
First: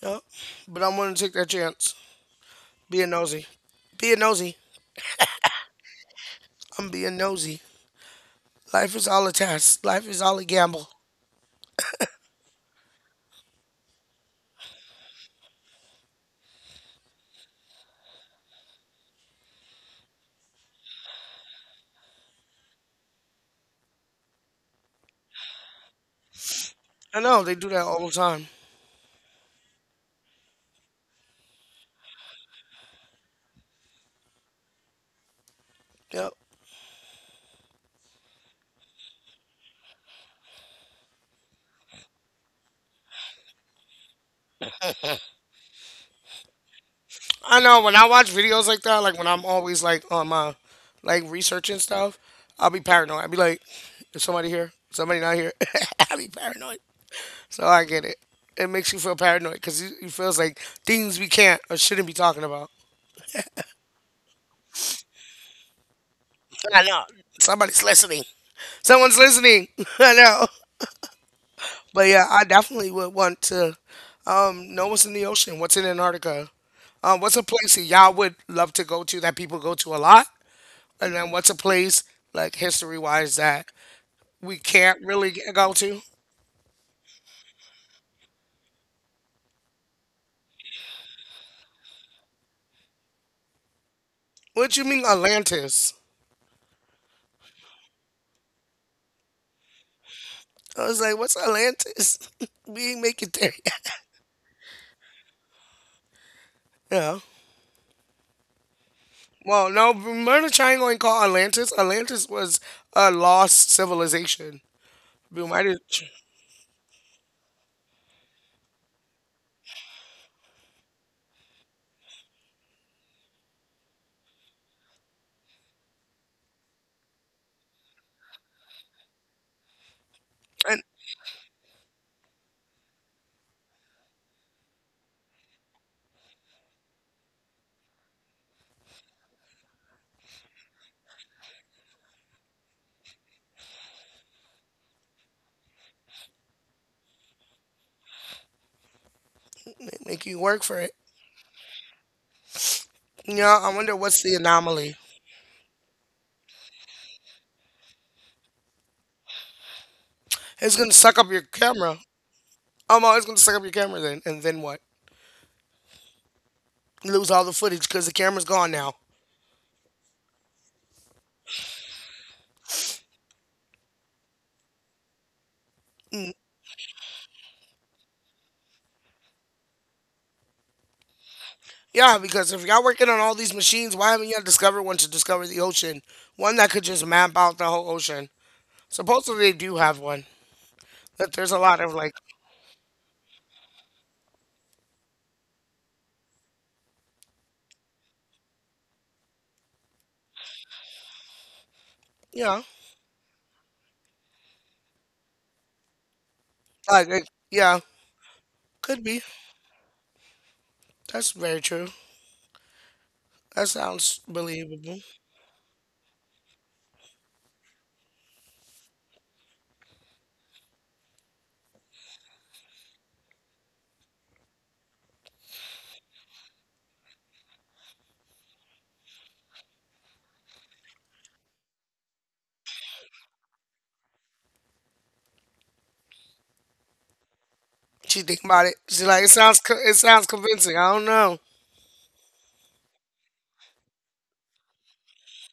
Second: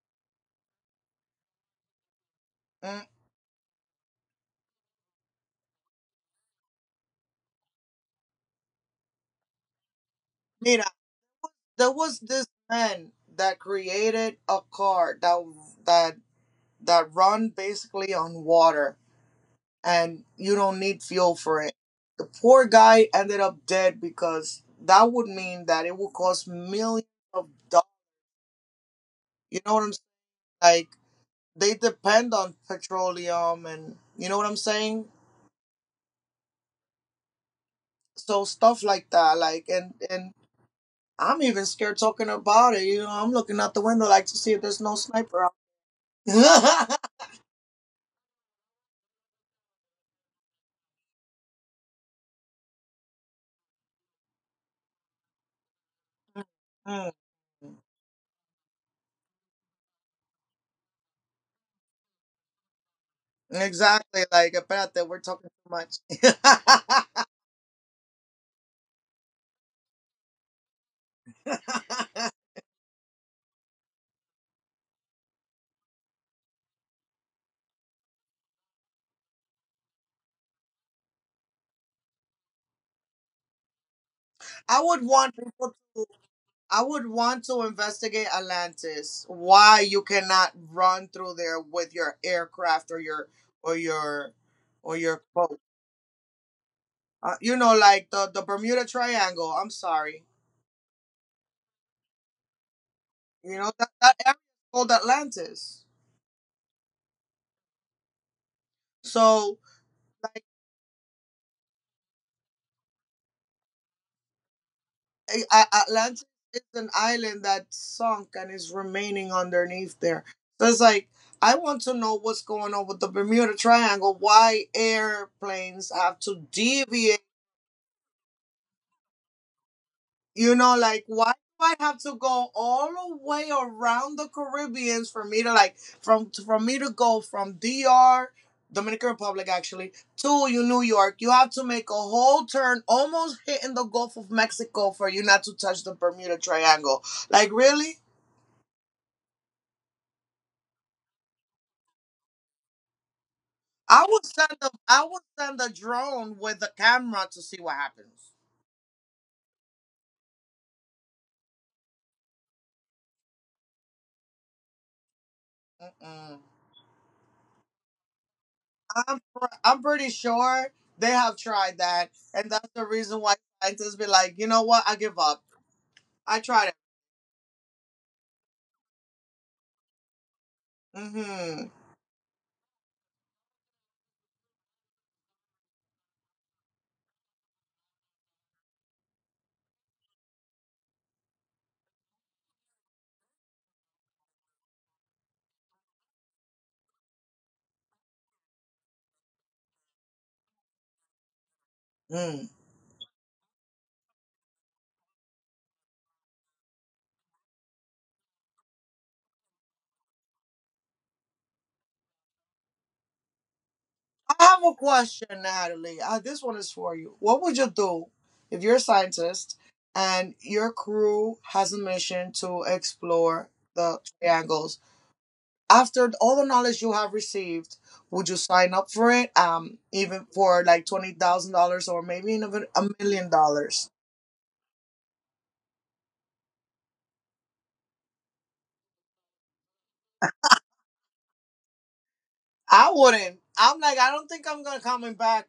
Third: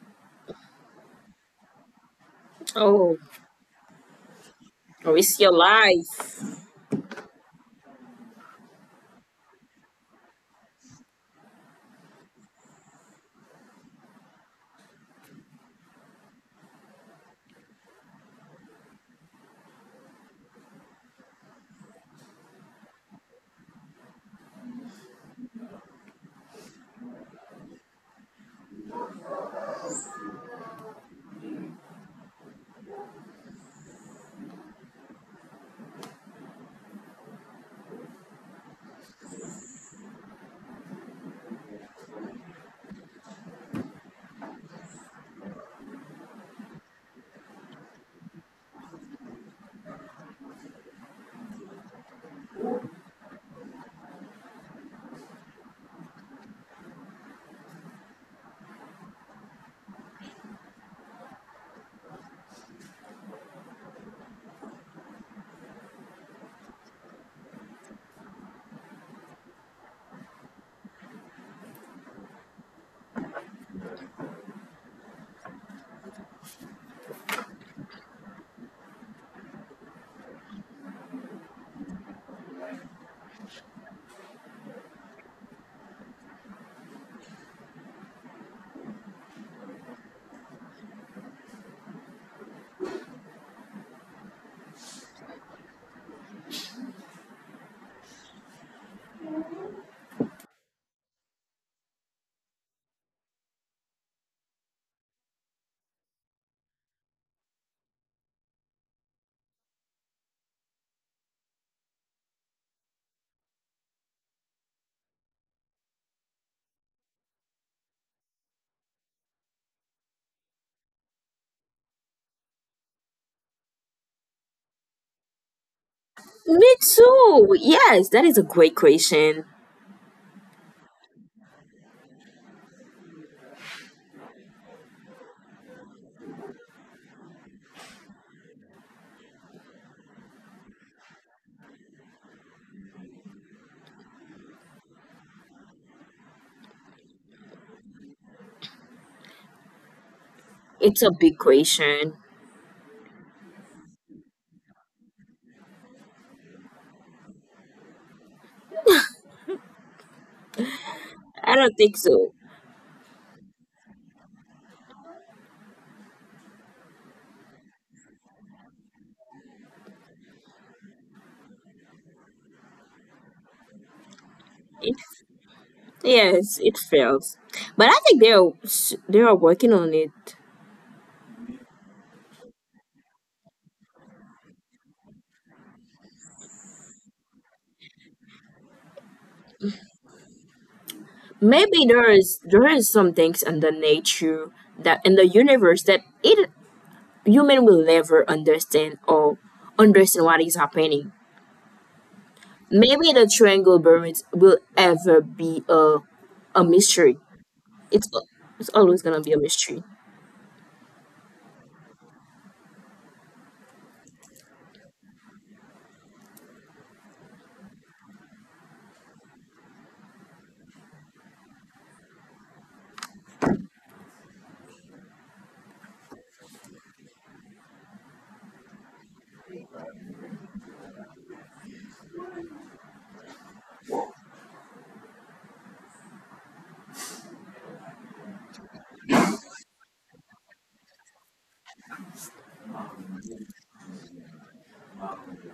Speaker 1: Yep. But I'm willing to take that chance.
Speaker 2: Mm.
Speaker 1: Being
Speaker 3: Oh,
Speaker 1: nosy. Being nosy.
Speaker 3: risk your life.
Speaker 1: I'm being nosy. Life is all a test. Life is all a
Speaker 2: Mira,
Speaker 1: gamble.
Speaker 2: there was this man that created a car that that run basically on water, and you don't need fuel for it. The poor guy ended up dead because that would mean that it would cost millions
Speaker 1: I know,
Speaker 2: of
Speaker 1: they do that
Speaker 2: dollars.
Speaker 1: all the time.
Speaker 2: You know what I'm saying? They depend on petroleum, and you know what I'm saying?
Speaker 1: Yep.
Speaker 2: So stuff like that, like, and I'm even scared talking about it. You know, I'm looking out the window like to see if there's no sniper out.
Speaker 1: I know when I watch videos like that, like when I'm always like on my like researching stuff, I'll be paranoid. I'll be like, is somebody here? Somebody not here? I'll be paranoid.
Speaker 2: Mm,
Speaker 1: So
Speaker 2: mm.
Speaker 1: I get it. It makes you feel paranoid because you feels like things we can't or shouldn't be talking about.
Speaker 2: Exactly, like that we're talking too much.
Speaker 1: I know somebody's listening. Someone's listening. I know. But yeah, I definitely would want to know what's in the ocean, what's in Antarctica. What's a place that y'all would love to go to that people go to a lot, and then what's a place, like history wise, that we
Speaker 2: I
Speaker 1: can't
Speaker 2: would
Speaker 1: really
Speaker 2: want people
Speaker 1: go to?
Speaker 2: to I would want to investigate Atlantis. Why you cannot run through there with your aircraft or your
Speaker 1: What you
Speaker 2: or
Speaker 1: mean
Speaker 2: your boat.
Speaker 1: Atlantis?
Speaker 2: You know, like the Bermuda Triangle. I'm sorry.
Speaker 1: I was like, what's Atlantis? We ain't make it there
Speaker 2: You know,
Speaker 1: yet.
Speaker 2: that area is called Atlantis.
Speaker 1: Yeah.
Speaker 2: So,
Speaker 1: Well, no,
Speaker 2: like,
Speaker 1: Bermuda Triangle ain't called Atlantis. Atlantis was a lost civilization. Bermuda, Tr-
Speaker 2: Atlantis is an island that sunk and is remaining underneath there. So it's like, I want to know what's going on with the Bermuda Triangle, why airplanes have to
Speaker 3: Me
Speaker 2: deviate.
Speaker 3: too. Yes, that is a great question.
Speaker 2: You know,
Speaker 1: and
Speaker 2: like, why do I have to go all the way around the Caribbeans for me to go from DR, Dominican Republic actually, to you New York. You have to make a whole turn, almost hitting the Gulf of Mexico, for you not to touch the Bermuda Triangle. Like, really?
Speaker 1: they make you work for it.
Speaker 3: It's a big question.
Speaker 1: Yeah, I wonder what's the anomaly.
Speaker 2: I would send a drone with a camera to see what happens.
Speaker 1: It's gonna suck up your
Speaker 3: I don't
Speaker 1: camera.
Speaker 3: think so.
Speaker 1: Oh no, it's gonna suck up your camera then, and then what?
Speaker 2: Mm-mm.
Speaker 1: Lose all the footage because the camera's gone now.
Speaker 2: I'm pretty sure they have tried that, and that's the reason why scientists be like, you know what,
Speaker 3: It,
Speaker 2: I give up.
Speaker 1: Mm.
Speaker 2: I
Speaker 3: yes,
Speaker 2: tried it.
Speaker 3: it fails, but I think they're working on it.
Speaker 2: Mm-hmm.
Speaker 1: Yeah, because if y'all working on all these machines, why haven't y'all discovered one to discover the ocean? One that could just map out the whole ocean. Supposedly they do have one. That there's a lot
Speaker 3: Maybe
Speaker 1: of like,
Speaker 3: there is some things in the nature that in the universe that it human will never understand, or understand what is happening.
Speaker 2: Mm.
Speaker 1: yeah,
Speaker 3: Maybe the triangle birds will ever be a mystery.
Speaker 1: yeah,
Speaker 3: It's it's always
Speaker 1: could
Speaker 3: gonna
Speaker 1: be.
Speaker 3: be a mystery.
Speaker 1: That's very true. That sounds
Speaker 2: I have a
Speaker 1: believable.
Speaker 2: question, Natalie. This one is for you. What would you do if you're a scientist and your crew has a mission to explore the triangles? After all the knowledge you have received, would you sign up for it? Even for like $20,000, or maybe even $1 million?
Speaker 1: She think about it. She's like, it it sounds convincing. I don't know.
Speaker 2: I wouldn't. I'm like, I don't think I'm gonna coming back,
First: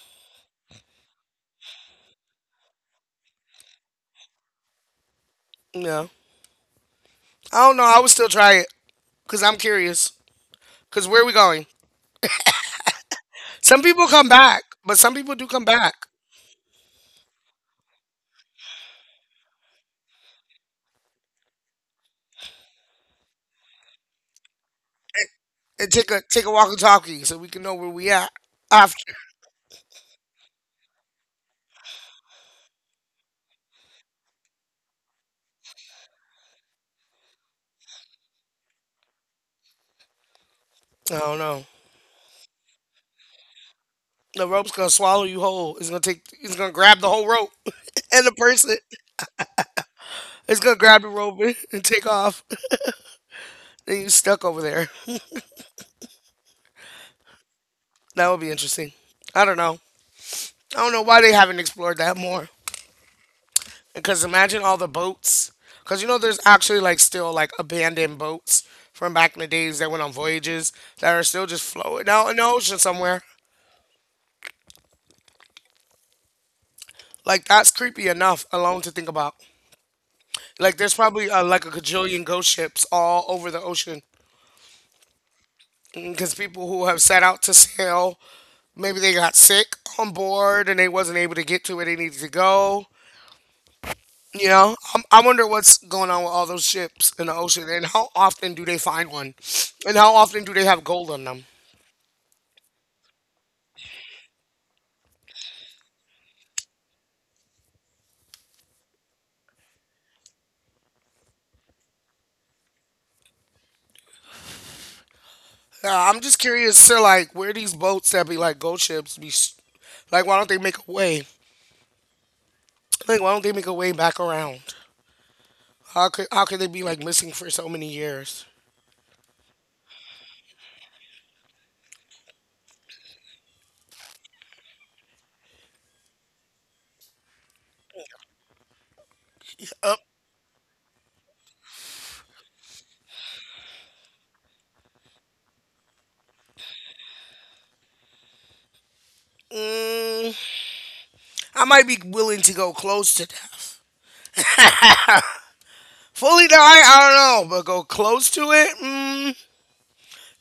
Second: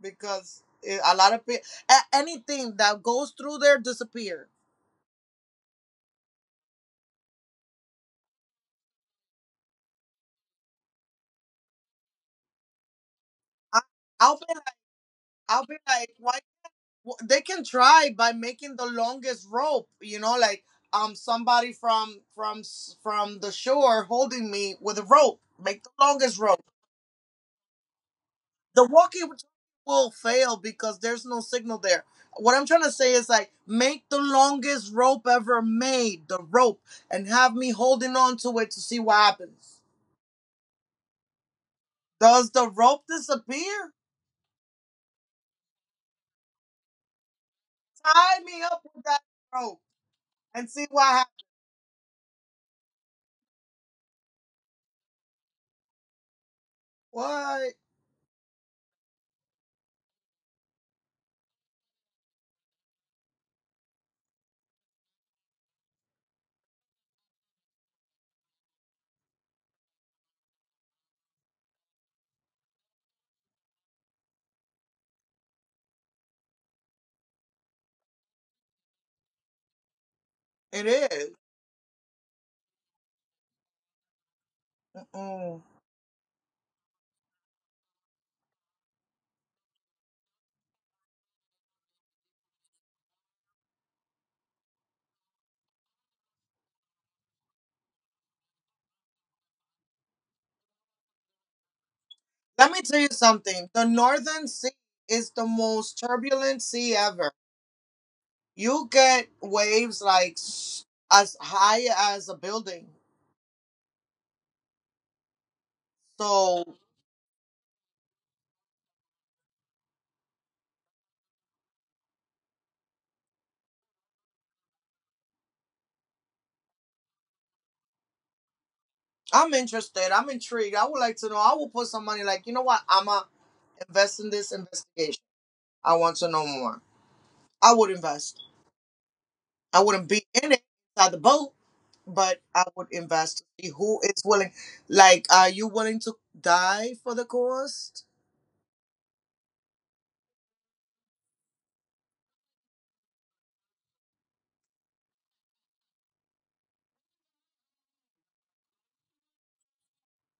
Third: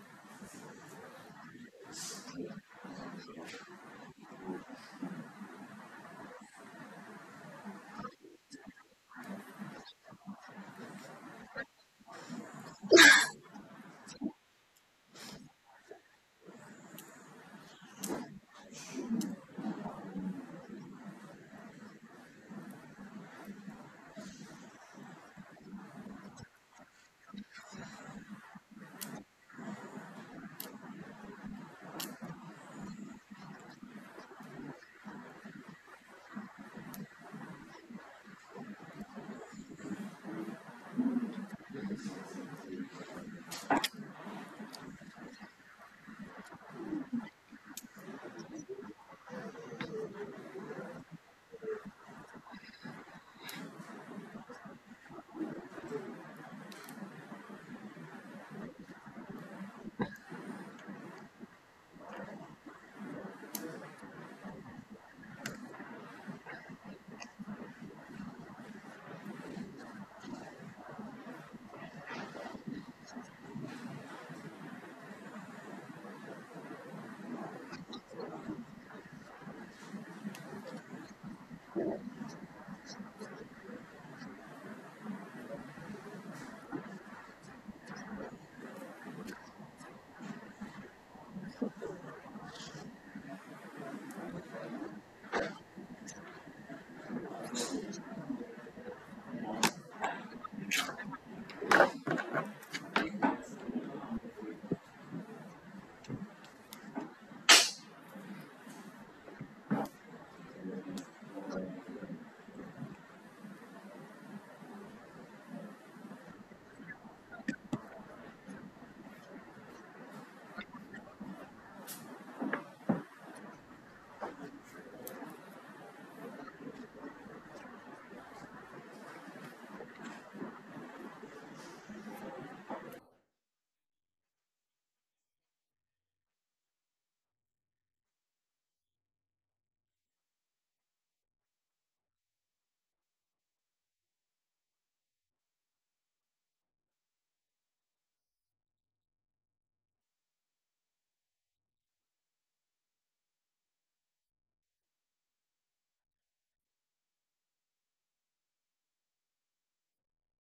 Speaker 2: because a lot of people, anything that goes through there disappear.
Speaker 1: No, I don't know. I would still try it because I'm curious. Because where are we going?
Speaker 2: I,
Speaker 1: Some people come
Speaker 2: I'll be
Speaker 1: back,
Speaker 2: like,
Speaker 1: but some people do
Speaker 2: I'll
Speaker 1: come
Speaker 2: be
Speaker 1: back
Speaker 2: like, why? They can try by making the longest rope, you know, like, somebody from the shore holding me with a
Speaker 1: and,
Speaker 2: rope. Make the
Speaker 1: and take a
Speaker 2: longest
Speaker 1: take a
Speaker 2: rope.
Speaker 1: walkie-talkie so we can know where we at
Speaker 2: The
Speaker 1: after.
Speaker 2: walking will fail because there's no signal there. What I'm trying to say is like, make the longest rope ever made, the rope, and have me holding on to it to see what happens.
Speaker 1: I don't know.
Speaker 2: Does the rope disappear?
Speaker 1: The rope's gonna swallow you whole. It's gonna take. It's gonna grab the whole rope and the
Speaker 2: Tie me
Speaker 1: person.
Speaker 2: up with that rope
Speaker 1: It's
Speaker 2: and
Speaker 1: gonna
Speaker 2: see
Speaker 1: grab
Speaker 2: what
Speaker 1: the rope
Speaker 2: happens.
Speaker 1: and take off. Then you stuck over there.
Speaker 2: What?
Speaker 1: That would be interesting. I don't know. I don't know why they haven't explored that more. Because imagine all the boats. Because you know, there's actually like still like abandoned boats from back in the days that went on voyages that are still just floating out in the ocean somewhere. Like that's creepy enough alone to think about. Like
Speaker 2: It
Speaker 1: there's
Speaker 2: is.
Speaker 1: probably like a gajillion ghost ships all over the ocean
Speaker 2: Mm.
Speaker 1: because people who have set out to sail maybe they got sick on board and they wasn't able to get to where they needed to go. You know, I wonder what's going on with all those ships in the ocean, and how often do they find one, and how often do they have gold on them?
Speaker 2: Let me tell you something. The Northern Sea is the most turbulent sea ever. You get waves as high as a building.
Speaker 1: I'm just
Speaker 2: So
Speaker 1: curious to like where these boats that be like gold ships be like why don't they make a way, like why don't they make a way back around, how could they be like missing for so many years?
Speaker 2: I'm interested. I'm intrigued. I would like to know. I will put some money. Like, you know what? I'm going to invest in this investigation. I want to know more. I would invest. I
Speaker 1: uh,
Speaker 2: wouldn't be in it, inside the boat, but I would invest to see who is willing. Like, are you willing to die for the cost?
Speaker 1: mm, I might be willing to go close to that. Fully die, I don't know, but go close to it,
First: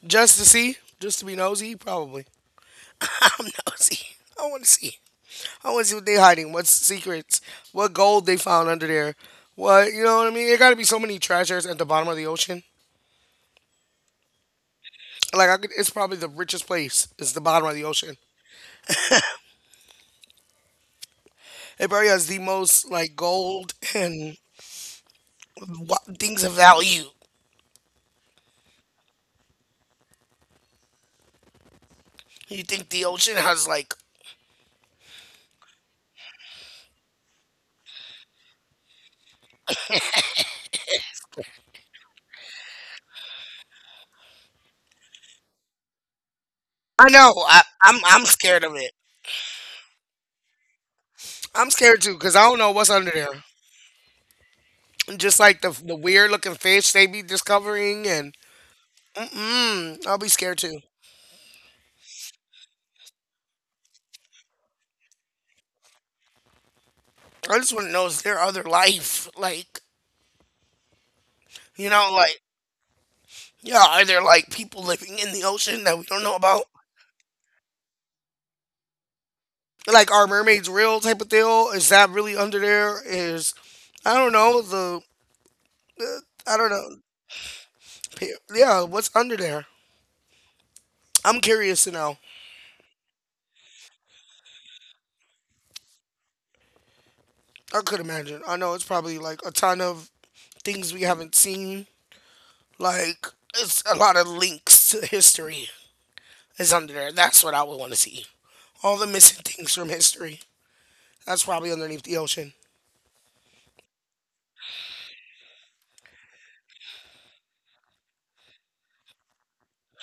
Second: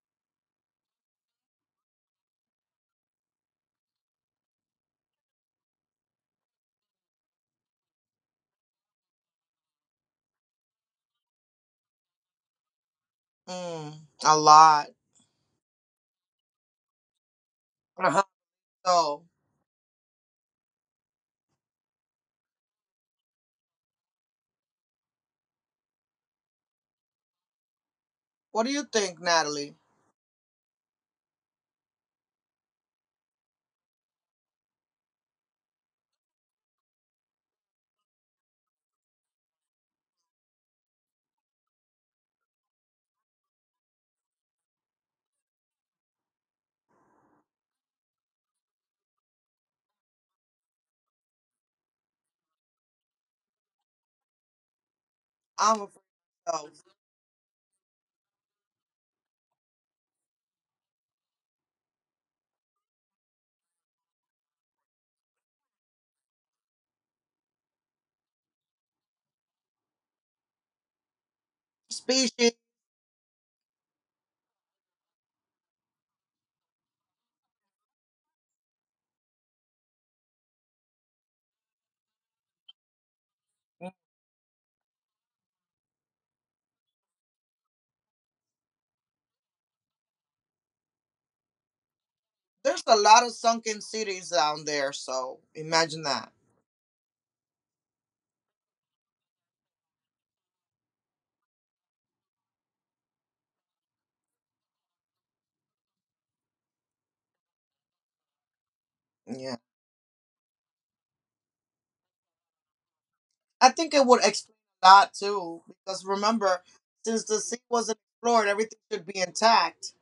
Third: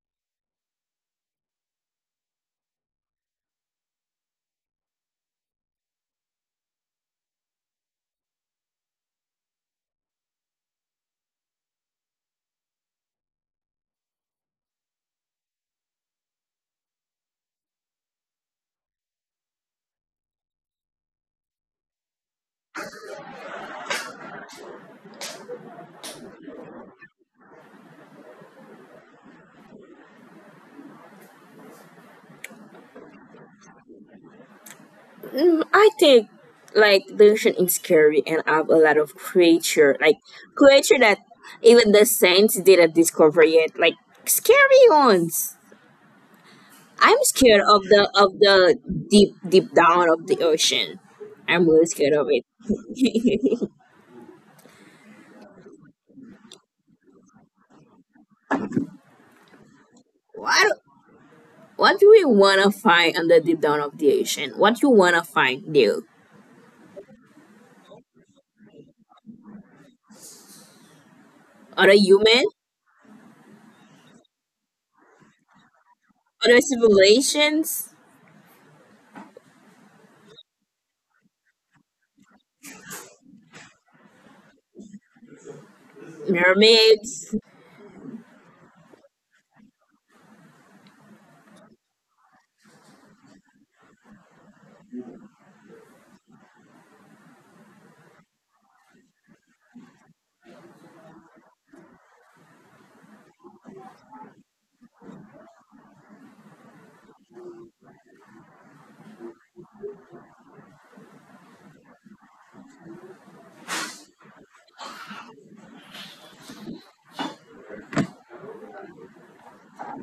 Speaker 1: just to see, just to be nosy, probably. I'm nosy. I want to see. I want to see what they hiding, what's secrets, what gold they found under there, what you know what I mean. There got to be so many treasures at the bottom of the ocean.
Speaker 2: Mm, a lot.
Speaker 1: Like I could, it's probably the richest place. It's the bottom of the ocean.
Speaker 2: Uh-huh. So,
Speaker 1: It probably has the most like gold and things of value.
Speaker 2: what do you think, Natalie?
Speaker 1: You think the ocean has like?
Speaker 3: Mm, I think like the ocean is scary and have a lot of creature, like creature that even the saints didn't discover yet, like scary ones.
Speaker 1: I
Speaker 3: I'm
Speaker 1: know.
Speaker 3: scared of
Speaker 1: I'm scared of
Speaker 3: the
Speaker 1: it.
Speaker 3: deep deep down of the ocean. I'm
Speaker 1: I'm
Speaker 3: really
Speaker 1: scared
Speaker 3: scared
Speaker 1: too
Speaker 3: of
Speaker 1: because I
Speaker 3: it.
Speaker 1: don't know what's under there. Just like the
Speaker 2: I'm afraid
Speaker 1: weird looking
Speaker 2: of
Speaker 1: fish they be discovering, and mm-mm, I'll be scared
Speaker 3: what
Speaker 1: too.
Speaker 3: what do we wanna find on the deep down of the ocean? What you wanna find there?
Speaker 1: I just want to know is there other life? Like, you
Speaker 3: Other
Speaker 1: know, like,
Speaker 3: human?
Speaker 2: species.
Speaker 1: yeah, are there like people living in the ocean that we don't know
Speaker 3: Other
Speaker 1: about?
Speaker 3: civilizations?
Speaker 1: Like, are mermaids real type of deal? Is that really under there? Is, I don't know, the, uh, I don't know.
Speaker 3: Mermaids?
Speaker 1: Yeah, what's under there? I'm curious to know.
Speaker 2: There's a lot of sunken cities down there, so imagine that.
Speaker 1: I could imagine. I know it's probably like a ton of things we haven't seen. Like, it's a lot of links to history is under there. That's what I would want to see. All the missing
Speaker 2: Yeah.
Speaker 1: things from history. That's probably underneath the ocean.
Speaker 2: I think it would explain a lot too, because remember, since the sea wasn't explored, everything should be intact.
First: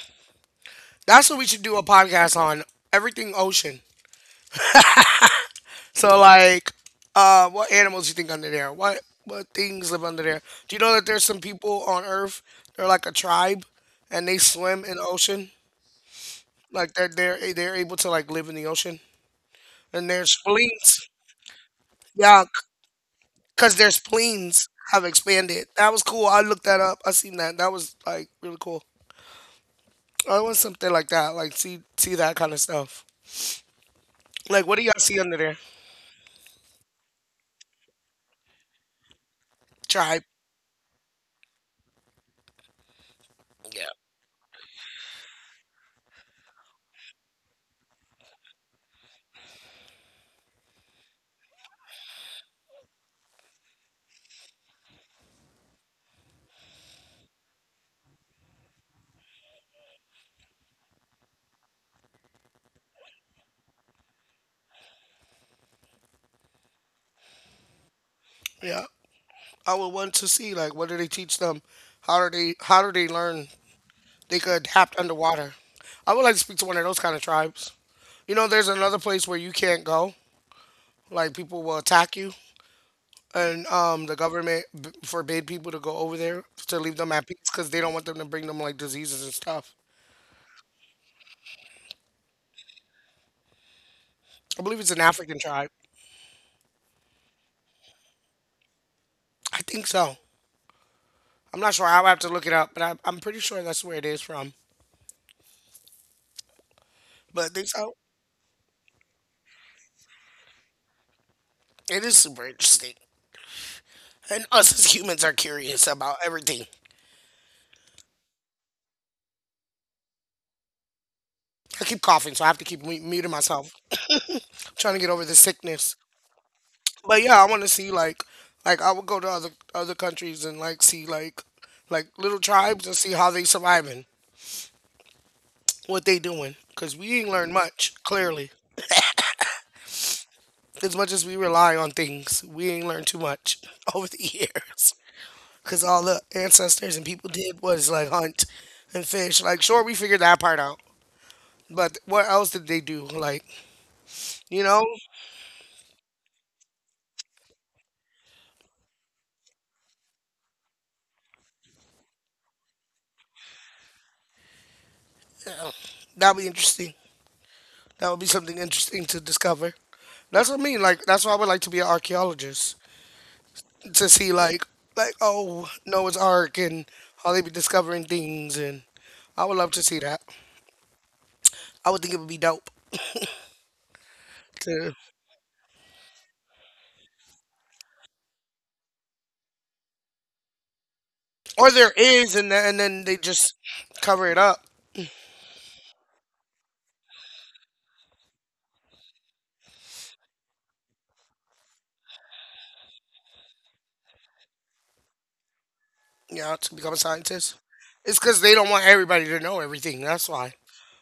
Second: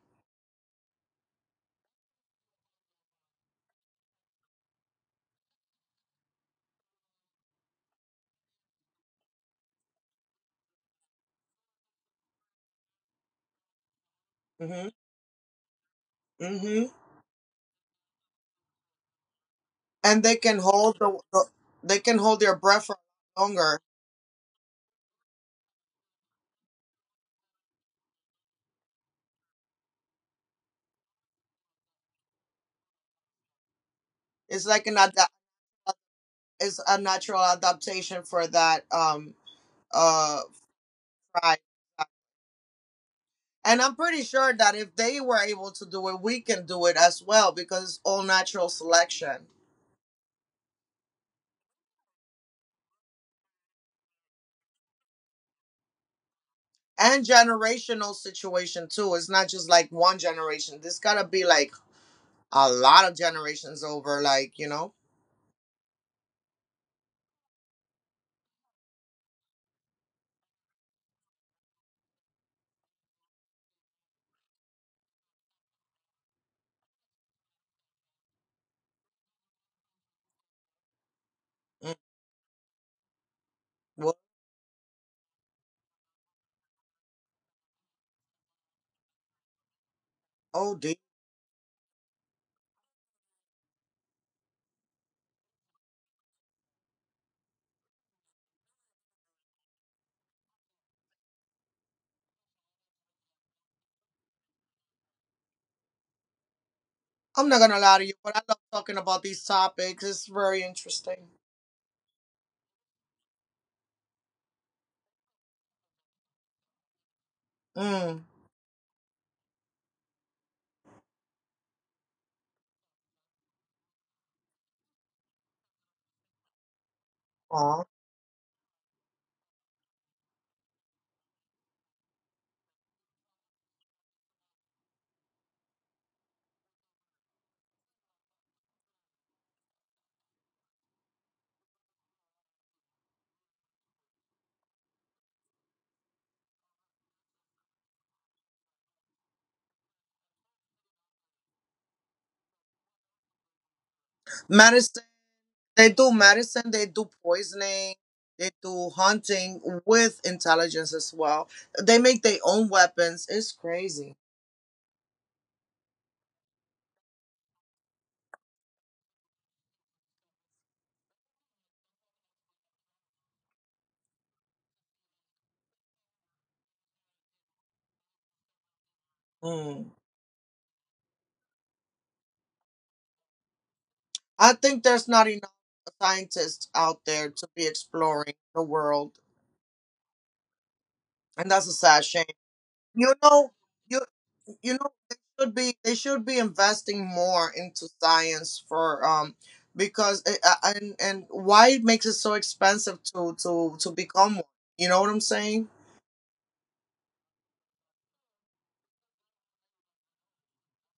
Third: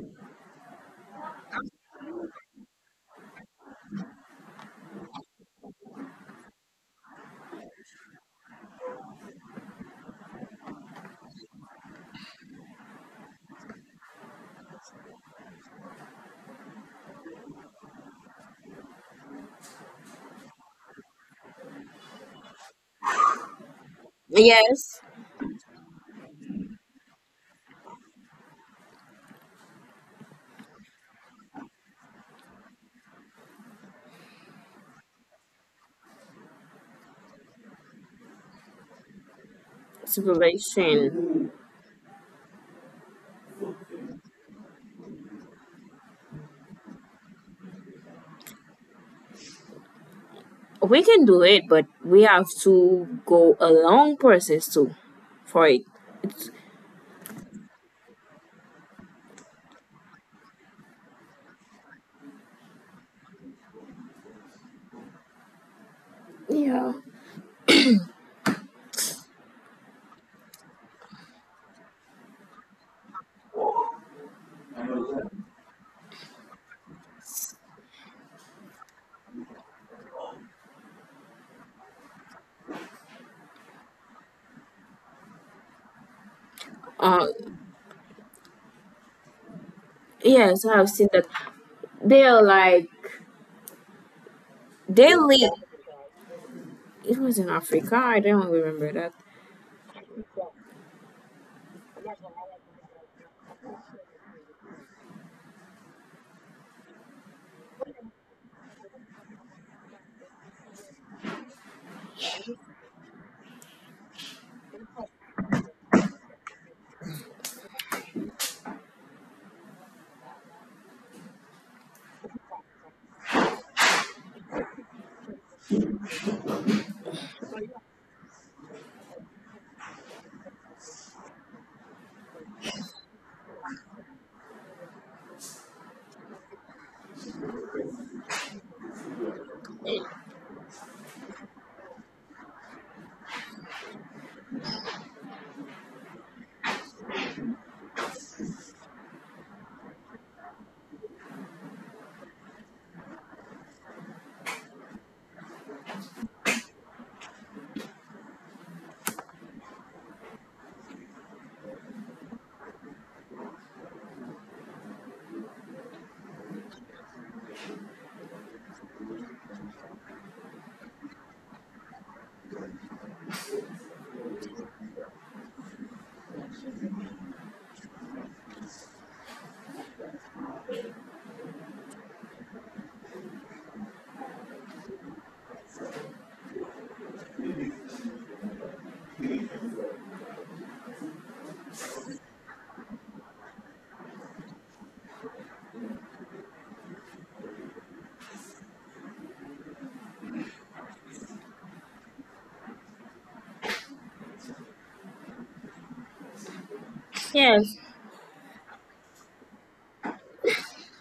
Speaker 1: That's what we should do a podcast on. Everything ocean. So like, what animals do you think under there? What things live under there? Do you know that there's some people on Earth? They're like a tribe, and they swim
Speaker 2: Hmm.
Speaker 1: in the ocean.
Speaker 2: Hmm.
Speaker 1: Like they're able to like live in the ocean. And
Speaker 2: And
Speaker 1: their
Speaker 2: they can hold
Speaker 1: spleens,
Speaker 2: the, they can hold
Speaker 1: yeah,
Speaker 2: their breath for
Speaker 1: because
Speaker 2: longer.
Speaker 1: their spleens
Speaker 3: Yes.
Speaker 1: have expanded. That was cool. I looked that up. I seen that. That was like really cool. I want something like that. Like see that kind of stuff.
Speaker 2: It's
Speaker 1: Like what do
Speaker 2: like
Speaker 1: y'all
Speaker 2: an ad-
Speaker 1: see under there?
Speaker 2: It's a natural adaptation for that,
Speaker 1: Tribe.
Speaker 2: uh
Speaker 3: Civilization.
Speaker 2: fry. And I'm pretty sure that if they were able to do it, we can do it as well, because it's all natural selection
Speaker 3: We can do it, but we have to go a long process too for it. It's,
Speaker 2: and generational situation too. It's not just like one generation. This gotta be like a lot of generations over, like, you know.
Speaker 3: yeah.
Speaker 1: Yeah. I would want to see like what do they teach them? How do they learn they could adapt underwater? I would like to speak to one of those kind of tribes. You know, there's another place where you can't go. Like people will
Speaker 2: Mm,
Speaker 1: attack you, and the
Speaker 2: well,
Speaker 1: government b- forbid people to go over there to leave them at
Speaker 3: Uh,
Speaker 1: peace because they don't want them to bring them like diseases and stuff.
Speaker 3: yes,
Speaker 2: oh
Speaker 3: I've
Speaker 2: dear.
Speaker 3: seen that. They're like
Speaker 1: I believe it's an
Speaker 3: they
Speaker 1: African
Speaker 3: live.
Speaker 1: tribe.
Speaker 3: It was in Africa. I don't remember that.
Speaker 1: I think so. I'm not sure. I'll have to look it up, but I'm pretty sure that's where it is from.
Speaker 2: I'm
Speaker 1: But
Speaker 2: not
Speaker 1: there's
Speaker 2: gonna
Speaker 1: how
Speaker 2: lie to you, but I love talking about these topics. It's very interesting.
Speaker 1: it is super interesting. And us as humans are curious about everything.
Speaker 2: Mm.
Speaker 1: I keep coughing, so I have to keep mu- muting myself. I'm trying to get over the sickness. But yeah, I want to
Speaker 2: Aw.
Speaker 1: see like I would go to other countries and like see like little tribes and see how they surviving, what they doing. Cause we ain't learned much clearly. As much as we rely on things, we ain't learned too much over the years. Cause all the ancestors and people did was like hunt and fish. Like sure, we figured that part out. But what else did they do? Like, you know,
Speaker 2: Medicine. They do medicine, they do poisoning, they do hunting with intelligence as well. They make their own weapons. It's crazy.
Speaker 1: that would be interesting. That would be something interesting to discover. That's what I mean. Like, that's why I would like to be an archaeologist to see, like oh, Noah's Ark and how they be discovering things, and I would love to
Speaker 2: Mm.
Speaker 1: see that. I would think it would be dope.
Speaker 2: I think
Speaker 1: To,
Speaker 2: there's not enough scientists out there to be exploring the world, and that's
Speaker 1: or
Speaker 2: a
Speaker 1: there
Speaker 2: sad shame.
Speaker 1: is, and then
Speaker 2: You
Speaker 1: they
Speaker 2: know,
Speaker 1: just
Speaker 2: you
Speaker 1: cover it up.
Speaker 2: you know they should be, investing more into science, for because it, and why it makes it so expensive to become one. You know what I'm saying?
Speaker 1: You know, to become a scientist.
Speaker 3: Yes,
Speaker 1: It's because they don't want everybody to know everything. That's why.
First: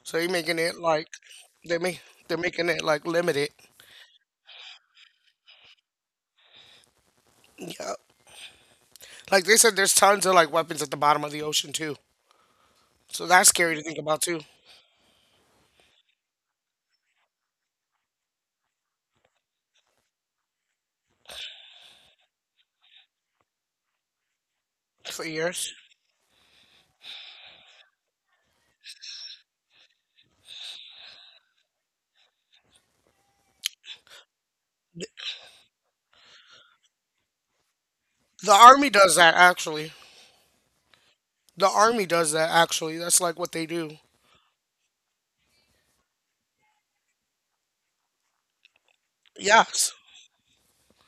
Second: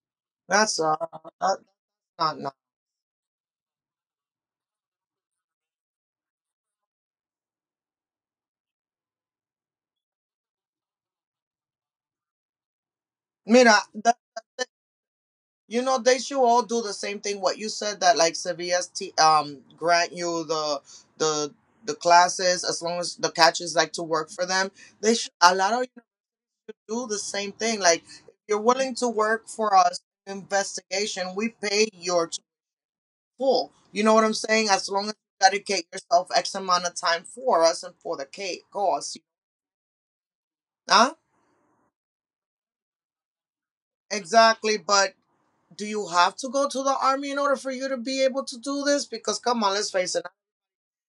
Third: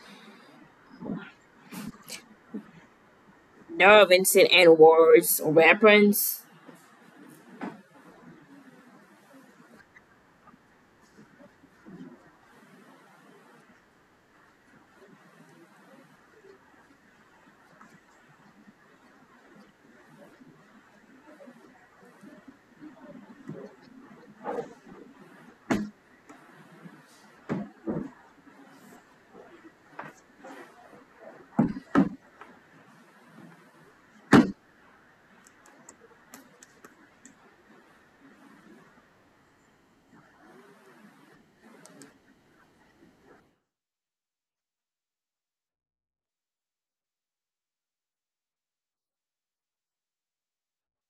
Speaker 1: So they're making it
Speaker 2: That's
Speaker 1: like
Speaker 2: not
Speaker 1: they make they're
Speaker 2: not.
Speaker 1: making it like limited.
Speaker 3: there have been seen and wars, weapons.
Speaker 1: Yeah. Like they said, there's tons of like weapons at the bottom of the ocean too. So that's
Speaker 2: Mira,
Speaker 1: scary to think about too
Speaker 2: you know they should all do the same thing. What you said, that like Sevilla's, grant you the the classes as long as the catches like to work for them. They
Speaker 1: for
Speaker 2: should
Speaker 1: years.
Speaker 2: allow you to do the same thing. Like, if you're willing to work for us investigation, we pay your full. You know what I'm saying? As long as you dedicate yourself X amount of time for us and for the
Speaker 1: The
Speaker 2: cake
Speaker 1: army does
Speaker 2: cause.
Speaker 1: that actually.
Speaker 2: Huh?
Speaker 1: The army does that actually. That's like what they do.
Speaker 2: Exactly, but do you have to go to the army in order for you to be able to do this? Because come on, let's
Speaker 1: Yes,
Speaker 2: face it,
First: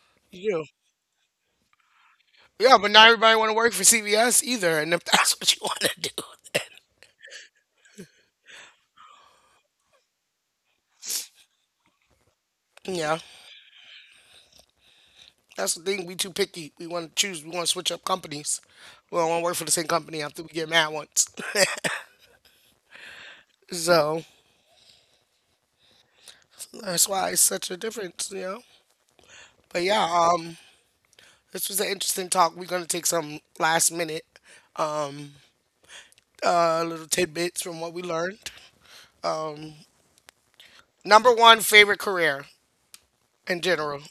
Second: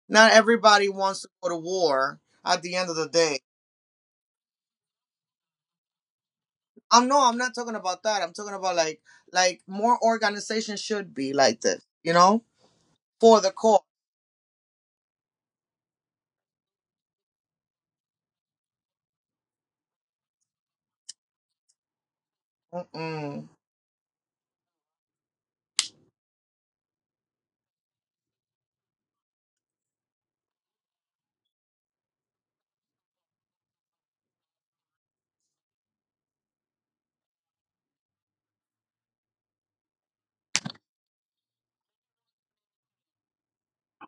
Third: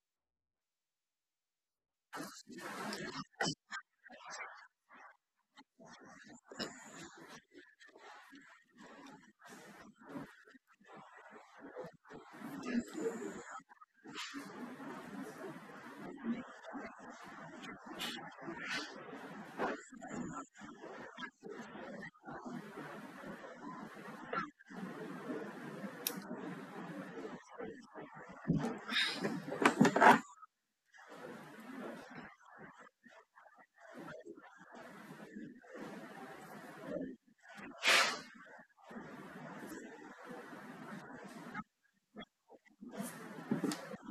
Speaker 2: not
Speaker 1: you do.
Speaker 2: everybody wants to go to war at the
Speaker 1: Yeah,
Speaker 2: end
Speaker 1: but
Speaker 2: of
Speaker 1: not
Speaker 2: the
Speaker 1: everybody
Speaker 2: day.
Speaker 1: want to work for CVS either. And if that's what you want to
Speaker 2: No, I'm not talking about that. I'm talking about like more organizations should be like this, you know,
Speaker 1: do, yeah,
Speaker 2: for the cause.
Speaker 1: that's the thing. We too picky. We want to choose. We want to switch up companies. We don't want to work for the same company after we get mad once.
Speaker 2: Mm-mm.
Speaker 1: So that's why it's such a difference, you know. But yeah, this was an interesting talk. We're gonna take some last minute little tidbits from what we learned. Number one, favorite career in general.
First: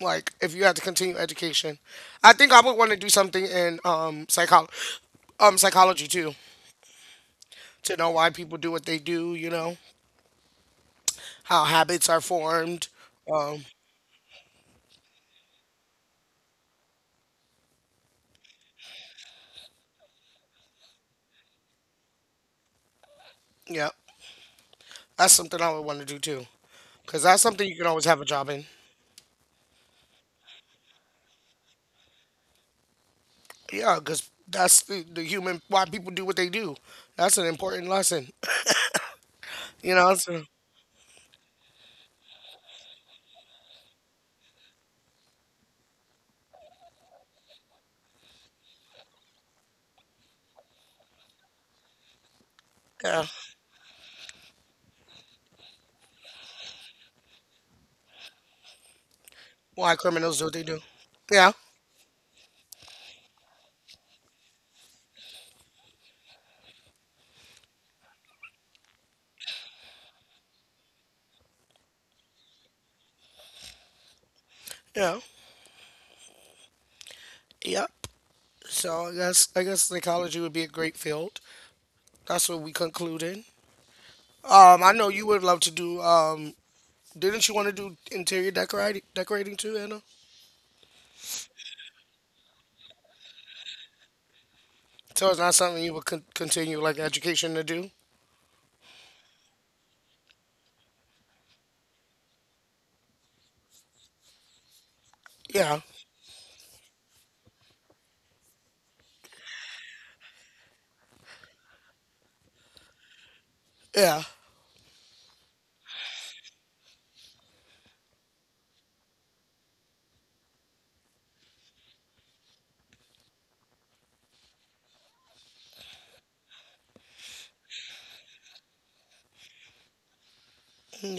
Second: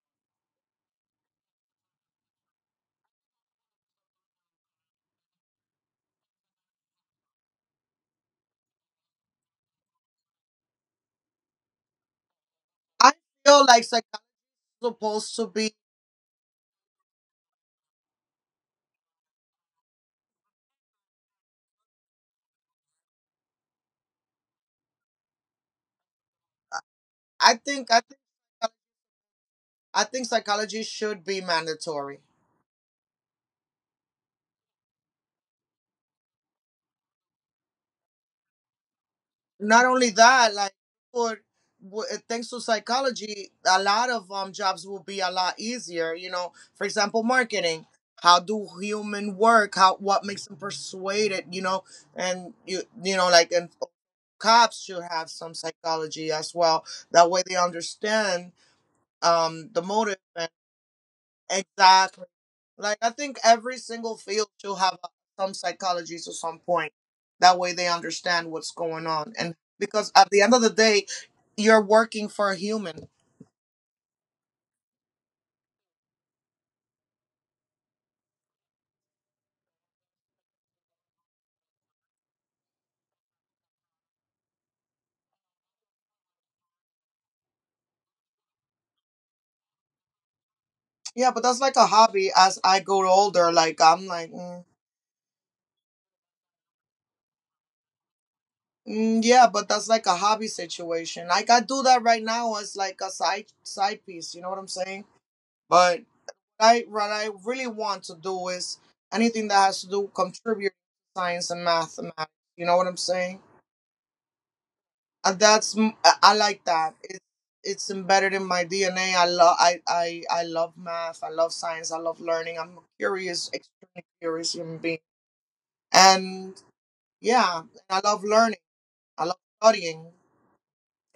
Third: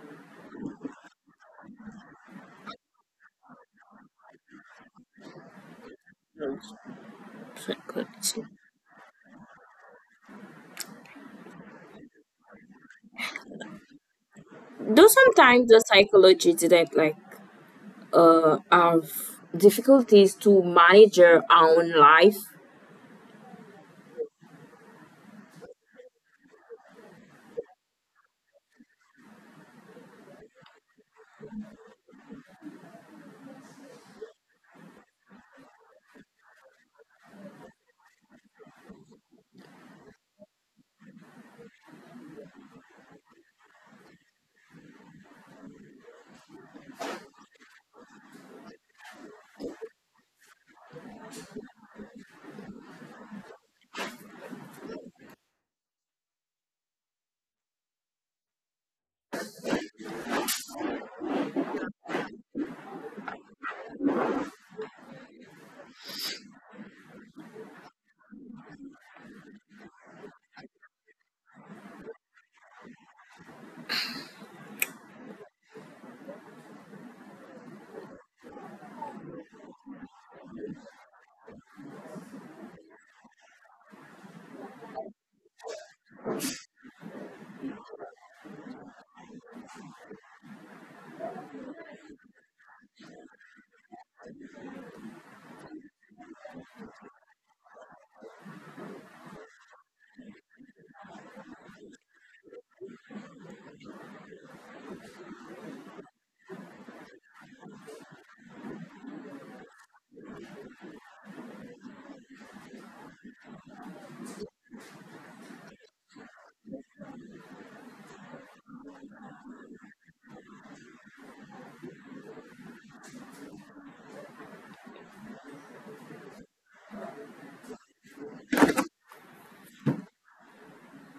Speaker 1: Like, if you had to continue education, I think I would want to do something in psychology, psychology too, to know why
Speaker 3: Psychology.
Speaker 1: people do what they do. You know how habits are formed.
Speaker 2: I
Speaker 1: Um,
Speaker 2: feel like psychology is
Speaker 3: Though
Speaker 2: supposed to
Speaker 3: sometimes
Speaker 2: be.
Speaker 3: the psychology didn't like have difficulties to manage your own life.
Speaker 1: yeah, that's something I would want to do too, because that's
Speaker 2: I
Speaker 1: something you can
Speaker 2: think I
Speaker 1: always
Speaker 2: think
Speaker 1: have a job in.
Speaker 2: I think psychology should be mandatory.
Speaker 1: Yeah, because that's the human why people do what they do. That's an important lesson.
Speaker 2: Not
Speaker 1: You
Speaker 2: only
Speaker 1: know, so,
Speaker 2: that, like for thanks to psychology, a lot of jobs will be a lot easier. You know, for example, marketing. How do human work? How what makes them persuaded? You know, and
Speaker 1: yeah,
Speaker 2: cops should have some psychology as well. That way they understand the
Speaker 1: why
Speaker 2: motive.
Speaker 1: criminals do what they do. Yeah,
Speaker 2: Exactly. Like I think every single field should have some psychologists at some point. That way they understand what's going on. And because at the end of the day, you're working for a human.
Speaker 1: yeah. Yep. So I guess psychology would be a great field. That's what we concluded. I know you would love to do. Didn't you want to do interior decorating too, Anna?
Speaker 2: Yeah, but that's like a hobby. As I go older, like I'm like, mm,
Speaker 1: So it's not something you would con- continue like education to do.
Speaker 2: mm, yeah, but that's like a hobby situation. Like I do that right now as like a side piece. You know what I'm saying?
Speaker 1: Yeah.
Speaker 2: But I what I really want to do is anything that has to do contribute science and mathematics. You know what I'm saying?
Speaker 1: Yeah.
Speaker 2: I like that. It's embedded in my DNA. I love math. I love science. I love learning. I'm a curious, extremely curious human being. And yeah, I love learning. I love studying.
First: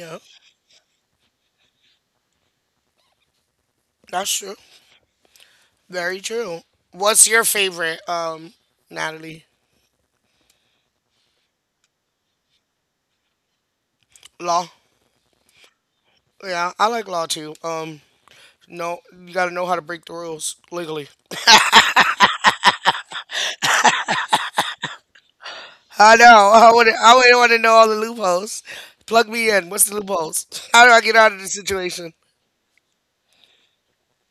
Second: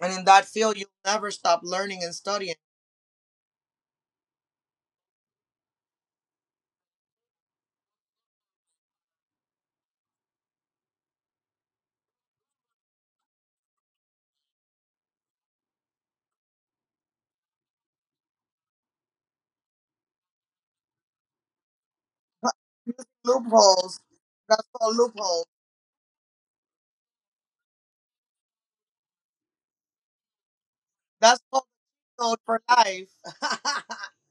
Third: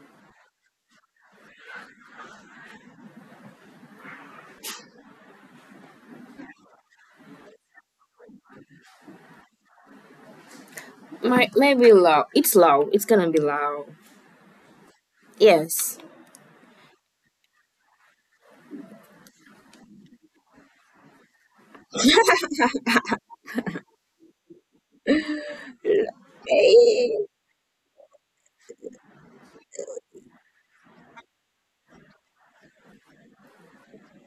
Speaker 2: And in that field, you'll never stop learning and studying.
Speaker 1: That's true. Very true. What's your favorite, Natalie?
Speaker 3: Might maybe low. It's low. It's gonna be low.
Speaker 1: Law.
Speaker 3: Yes.
Speaker 1: Yeah, I like law too. No, you gotta know how to break the rules legally.
Speaker 2: Loopholes. That's called loopholes.
Speaker 1: I know. I would. I
Speaker 3: Eh,
Speaker 1: would want to know all the loopholes. Plug me in. What's the loopholes? How do I get out of
Speaker 2: That's
Speaker 1: this
Speaker 2: called
Speaker 1: situation?
Speaker 2: code for life.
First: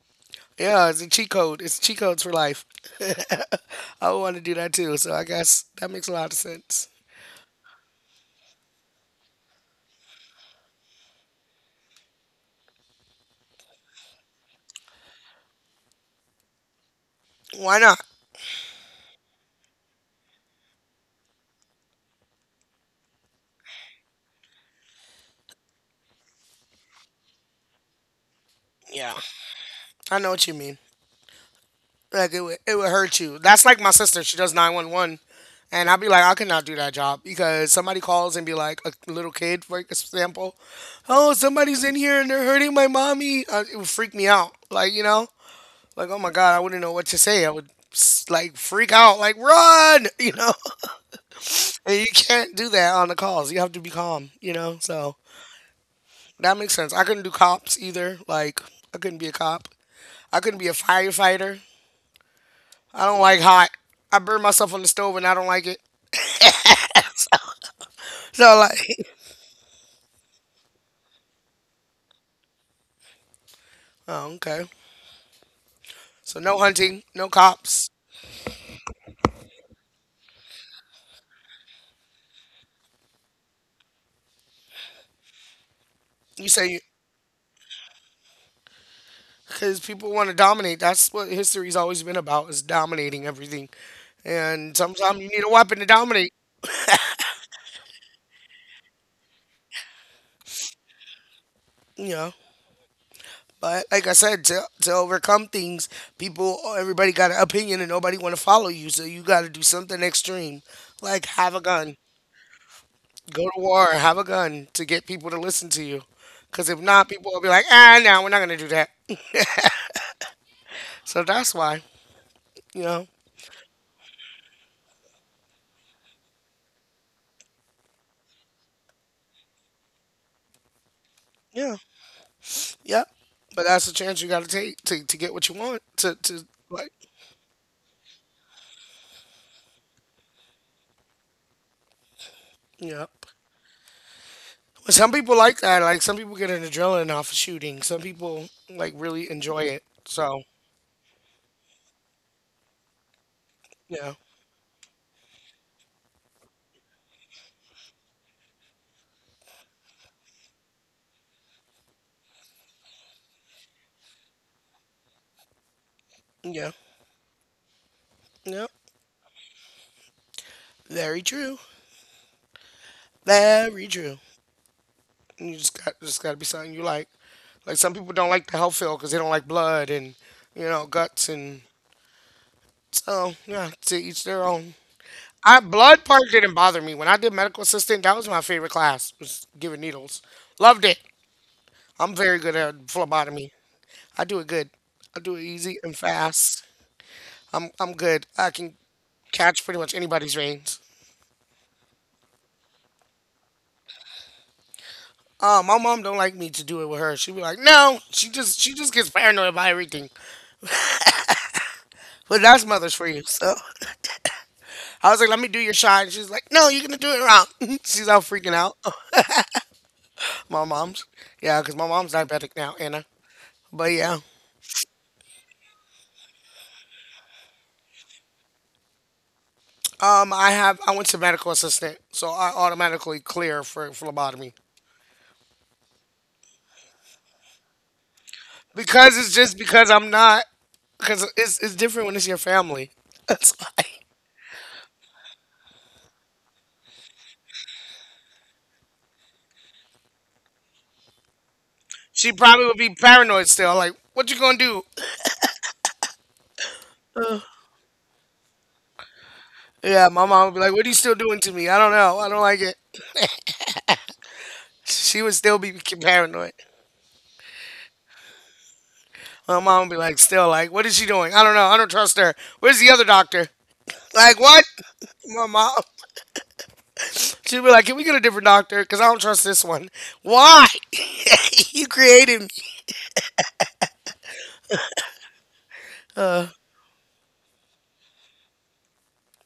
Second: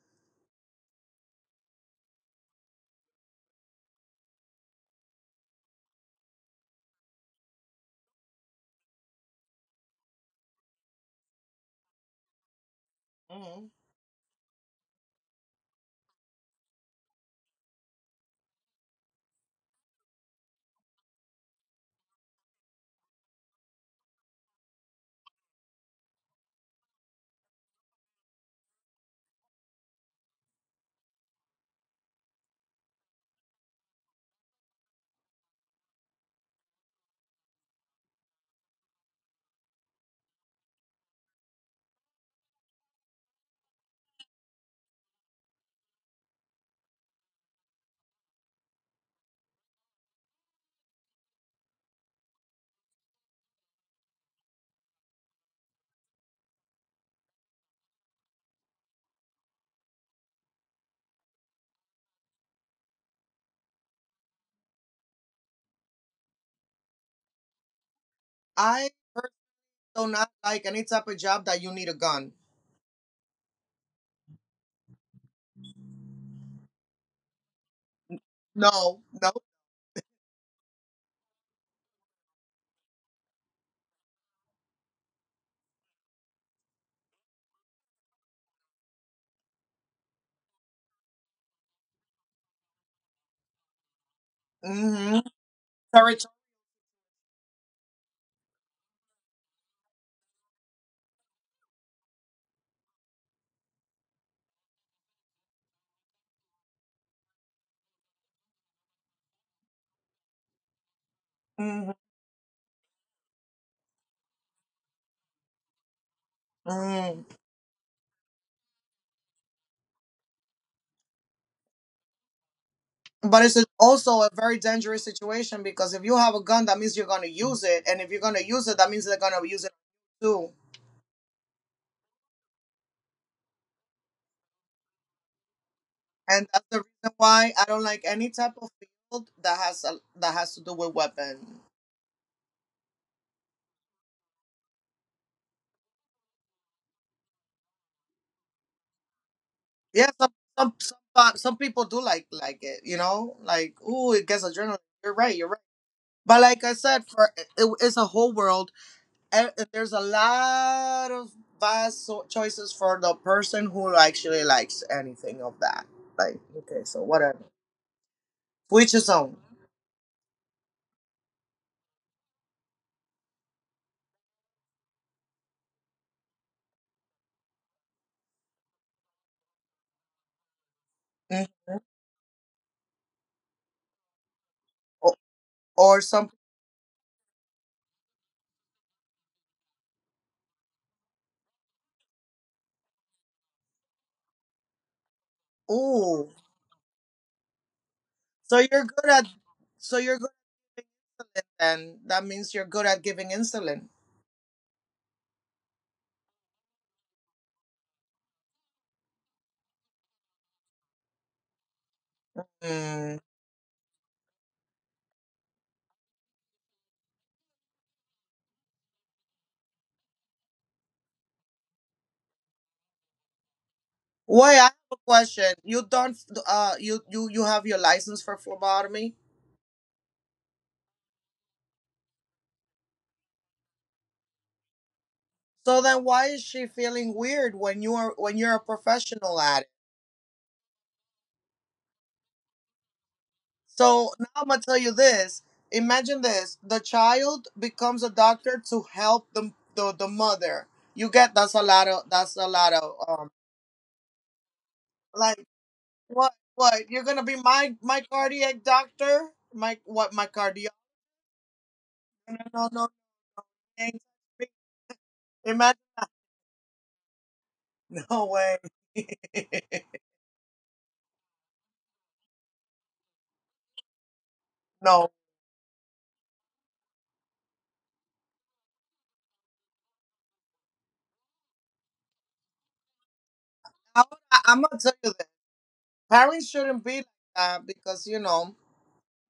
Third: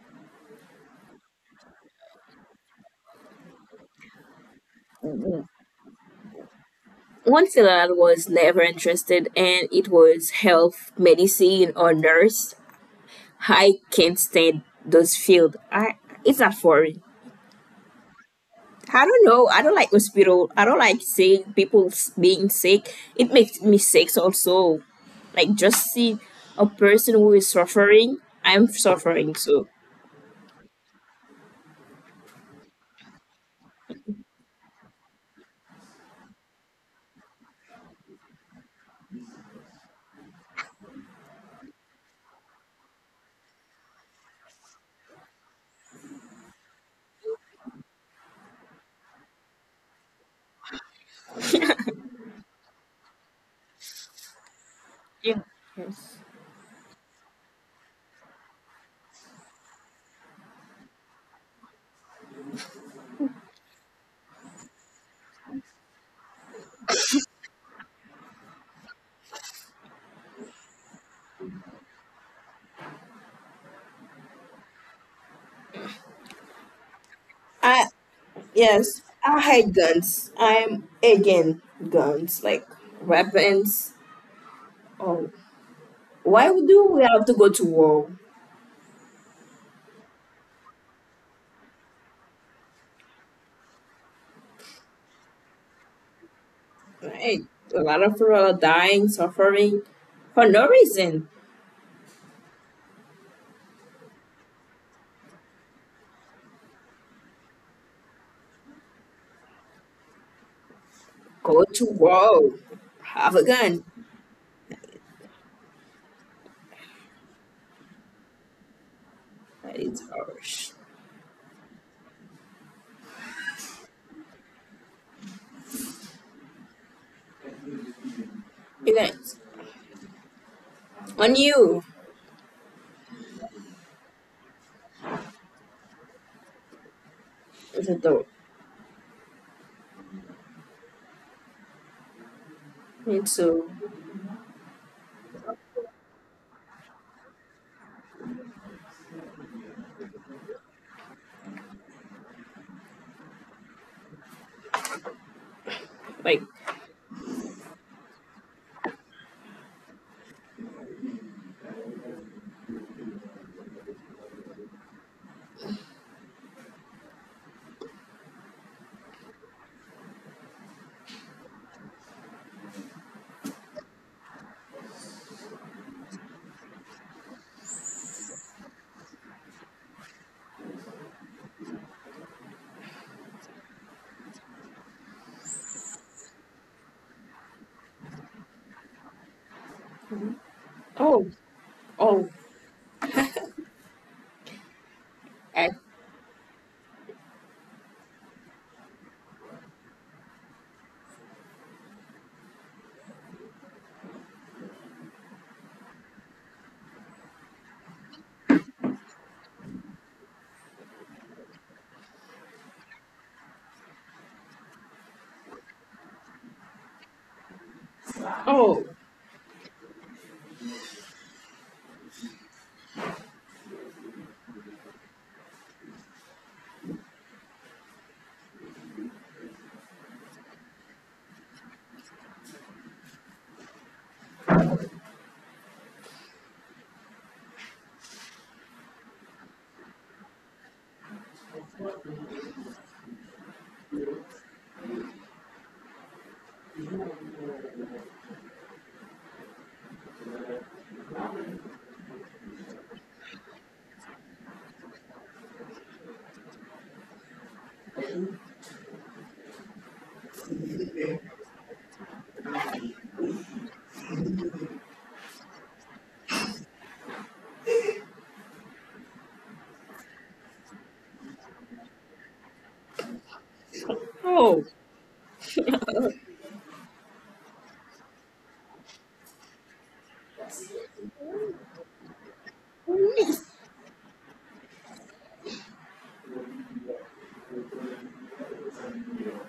Speaker 1: Yeah, it's a cheat code. It's cheat codes for life. I would want to do that too. So I guess that makes a lot of sense.
Speaker 3: one thing that I was never interested in it was health, medicine or nurse.
Speaker 2: Hmm.
Speaker 3: I can't stand those field. I, it's not for me.
Speaker 1: Why not?
Speaker 3: I don't know. I don't like hospital. I don't like seeing people being sick. It makes me sick also. Like just see a person who is suffering. I'm
Speaker 1: Yeah,
Speaker 3: suffering too.
Speaker 1: I know what you mean. Like it would hurt you. That's like my sister. She does 911, and I'd be like, I cannot do that job because somebody calls and be like a little kid, for example, oh somebody's in here and they're hurting my mommy. It would freak me out. Like you know, like, oh my God, I wouldn't know what to say. I would like freak out, like run, you know. And you can't do that on the calls. You have to be calm, you know. So
Speaker 3: Yeah. Yes.
Speaker 1: that makes sense. I couldn't do cops either. Like I couldn't be a cop. I couldn't be a firefighter. I don't like hot. I burn myself on the stove and I don't like it. So
Speaker 2: I
Speaker 1: like,
Speaker 2: personally do not like any type of job that you need a gun.
Speaker 1: oh okay. So no hunting, no
Speaker 3: I
Speaker 1: cops.
Speaker 3: yes,
Speaker 2: No, no.
Speaker 3: I hate guns. I'm again guns, like weapons. Oh, why
Speaker 1: You say
Speaker 3: do we have to go to war?
Speaker 1: because people want to dominate. That's what history's always been about is dominating everything. And sometimes
Speaker 2: Mm-hmm.
Speaker 1: you need a weapon to
Speaker 2: Territory.
Speaker 1: dominate.
Speaker 3: Right, a lot of people are dying, suffering for no reason.
Speaker 1: Yeah. But like I said, to overcome things, people everybody got an opinion and nobody want to follow you, so you got to do something extreme, like have
Speaker 3: Go
Speaker 1: a
Speaker 3: to
Speaker 1: gun,
Speaker 3: war, have a
Speaker 1: go to
Speaker 3: gun.
Speaker 1: war, have a gun to get people to listen to you. Because if not, people
Speaker 2: Hmm.
Speaker 1: will be like, ah, no, we're not gonna do that.
Speaker 3: That is harsh.
Speaker 1: So that's why, you know,
Speaker 2: But it's also a very dangerous situation because if you have a gun, that means you're gonna use it, and if you're gonna use it, that means they're
Speaker 3: Events
Speaker 2: gonna use it too.
Speaker 3: on
Speaker 1: yeah,
Speaker 3: you,
Speaker 1: yeah. But that's the chance you got to take to get what you want. To
Speaker 2: And that's the
Speaker 1: like,
Speaker 2: reason why I don't
Speaker 3: the
Speaker 2: like
Speaker 3: dog,
Speaker 2: any type of field that that has to do with weapon.
Speaker 1: yeah.
Speaker 3: and so,
Speaker 1: But some people like that. Like some people get an adrenaline off of shooting. Some people like really enjoy it.
Speaker 2: Yeah, some
Speaker 1: So
Speaker 2: some some, uh, some people do like it, you know, like
Speaker 1: yeah,
Speaker 2: ooh, it gets adrenaline. You're right, you're right.
Speaker 3: like,
Speaker 2: But like I said, for it, it's a whole world and there's a lot of vast choices for the person who actually likes anything of that. Like,
Speaker 1: yeah,
Speaker 2: okay, so whatever.
Speaker 1: yeah.
Speaker 2: Which is own.
Speaker 1: Very true. Very true. And you just got to be something you like. Like some people don't like the health field because they don't like blood and you know guts and
Speaker 2: Mhm.
Speaker 1: so yeah. To each their own.
Speaker 2: Or,
Speaker 1: I blood
Speaker 2: or
Speaker 1: part
Speaker 2: some.
Speaker 1: didn't bother me when I did medical assistant. That was my favorite class. Was giving needles. Loved it.
Speaker 3: oh,
Speaker 1: I'm
Speaker 3: oh,
Speaker 1: very good at phlebotomy. I do it good. I do it
Speaker 3: and
Speaker 1: easy and
Speaker 2: Ooh.
Speaker 1: fast. I'm good. I
Speaker 2: So
Speaker 1: can
Speaker 2: you're good at.
Speaker 1: catch pretty much
Speaker 2: So you're
Speaker 1: anybody's
Speaker 2: good
Speaker 1: veins.
Speaker 2: at then. That means you're good at giving insulin.
Speaker 1: My mom don't like me to do it with her. She be like, no. She just gets paranoid about everything. But that's mother's for you.
Speaker 2: Mm.
Speaker 1: So I was like, let me do your shot. And she's like, no, you're going to do it wrong. She's all freaking out.
Speaker 3: oh,
Speaker 1: My mom's. Yeah, because my mom's diabetic now, Anna. But yeah.
Speaker 2: Wait, I have a question. You don't. You have your license for phlebotomy.
Speaker 1: I went to medical assistant, so I automatically clear for phlebotomy
Speaker 2: So then, why is she feeling weird when you are when you're a
Speaker 1: because it's
Speaker 2: professional
Speaker 1: just
Speaker 2: at it?
Speaker 1: because I'm not because it's different when it's your family. That's why
Speaker 2: So now I'm gonna tell you this. Imagine this: the child becomes a doctor to help the mother. You get
Speaker 1: she
Speaker 2: that's a
Speaker 1: probably would
Speaker 2: lot
Speaker 1: be
Speaker 2: of
Speaker 1: paranoid still. Like, what you gonna do?
Speaker 2: like what you're gonna be my cardiac doctor my
Speaker 1: Yeah,
Speaker 2: what
Speaker 1: my
Speaker 2: my
Speaker 1: mom would be like,
Speaker 2: cardiac
Speaker 1: "What are you still doing to me? I don't know. I don't
Speaker 2: no
Speaker 1: like it."
Speaker 2: no no no.
Speaker 1: She would still be
Speaker 2: Imagine
Speaker 1: paranoid.
Speaker 2: no no, no, way.
Speaker 1: My mom would be like, still like, what is she doing? I don't know. I don't trust her. Where's the other doctor? Like,
Speaker 3: oh,
Speaker 1: what?
Speaker 2: No,
Speaker 1: My mom. She'd be like, can we get a different doctor? Because I don't trust this one. Why? You created me.
Speaker 3: miss.
Speaker 2: I, I'm gonna tell you this, parents shouldn't be like that because you know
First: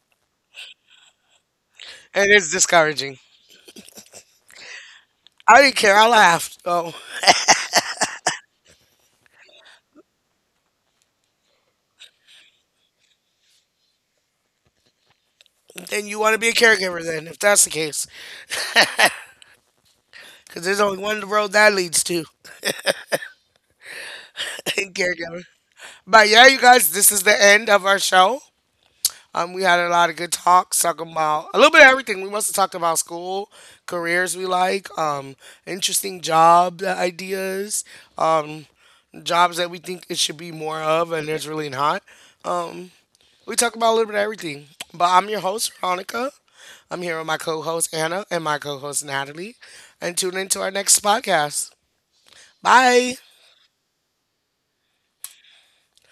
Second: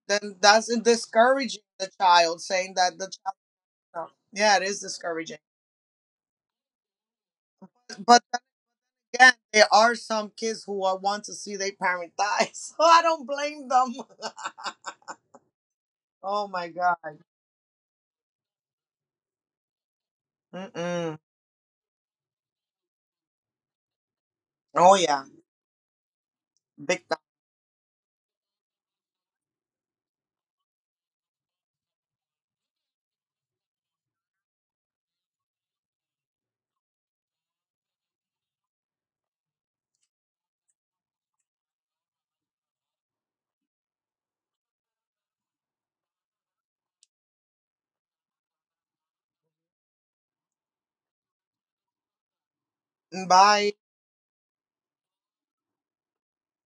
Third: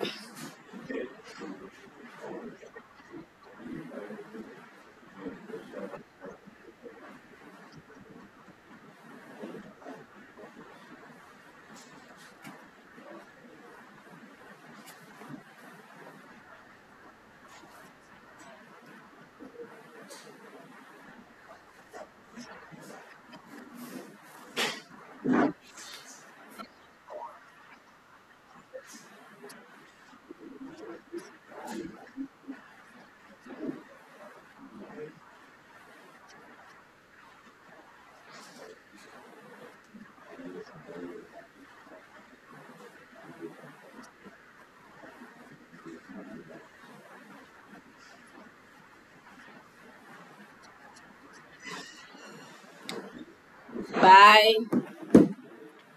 Speaker 2: then that's discouraging the
Speaker 1: And
Speaker 2: child
Speaker 1: it's
Speaker 2: saying that the
Speaker 1: discouraging.
Speaker 2: So, yeah, it is discouraging.
Speaker 1: I didn't care. I laughed. Oh,
Speaker 2: But again, there are some kids who are, want to see their parent die, so I don't blame them.
Speaker 1: then you want to
Speaker 2: Oh
Speaker 1: be a
Speaker 2: my
Speaker 1: caregiver
Speaker 2: god.
Speaker 1: then, if that's the case. Because there's only
Speaker 2: Mm-mm.
Speaker 1: one road that leads to
Speaker 2: Oh yeah,
Speaker 1: caregiver. But yeah, you guys,
Speaker 2: big
Speaker 1: this is the end of our show. We had a lot of good talks talking about a little bit of everything. We must have talked about school, careers we like, interesting job ideas, um, jobs that we think it should be more of, and there's really not. Um, we talk about a little bit of everything. But I'm your host, Veronica. I'm here with my co host, Anna, and my co host, Natalie. And tune into our next podcast. Bye.
Speaker 2: time. Bye.
Speaker 3: Bye.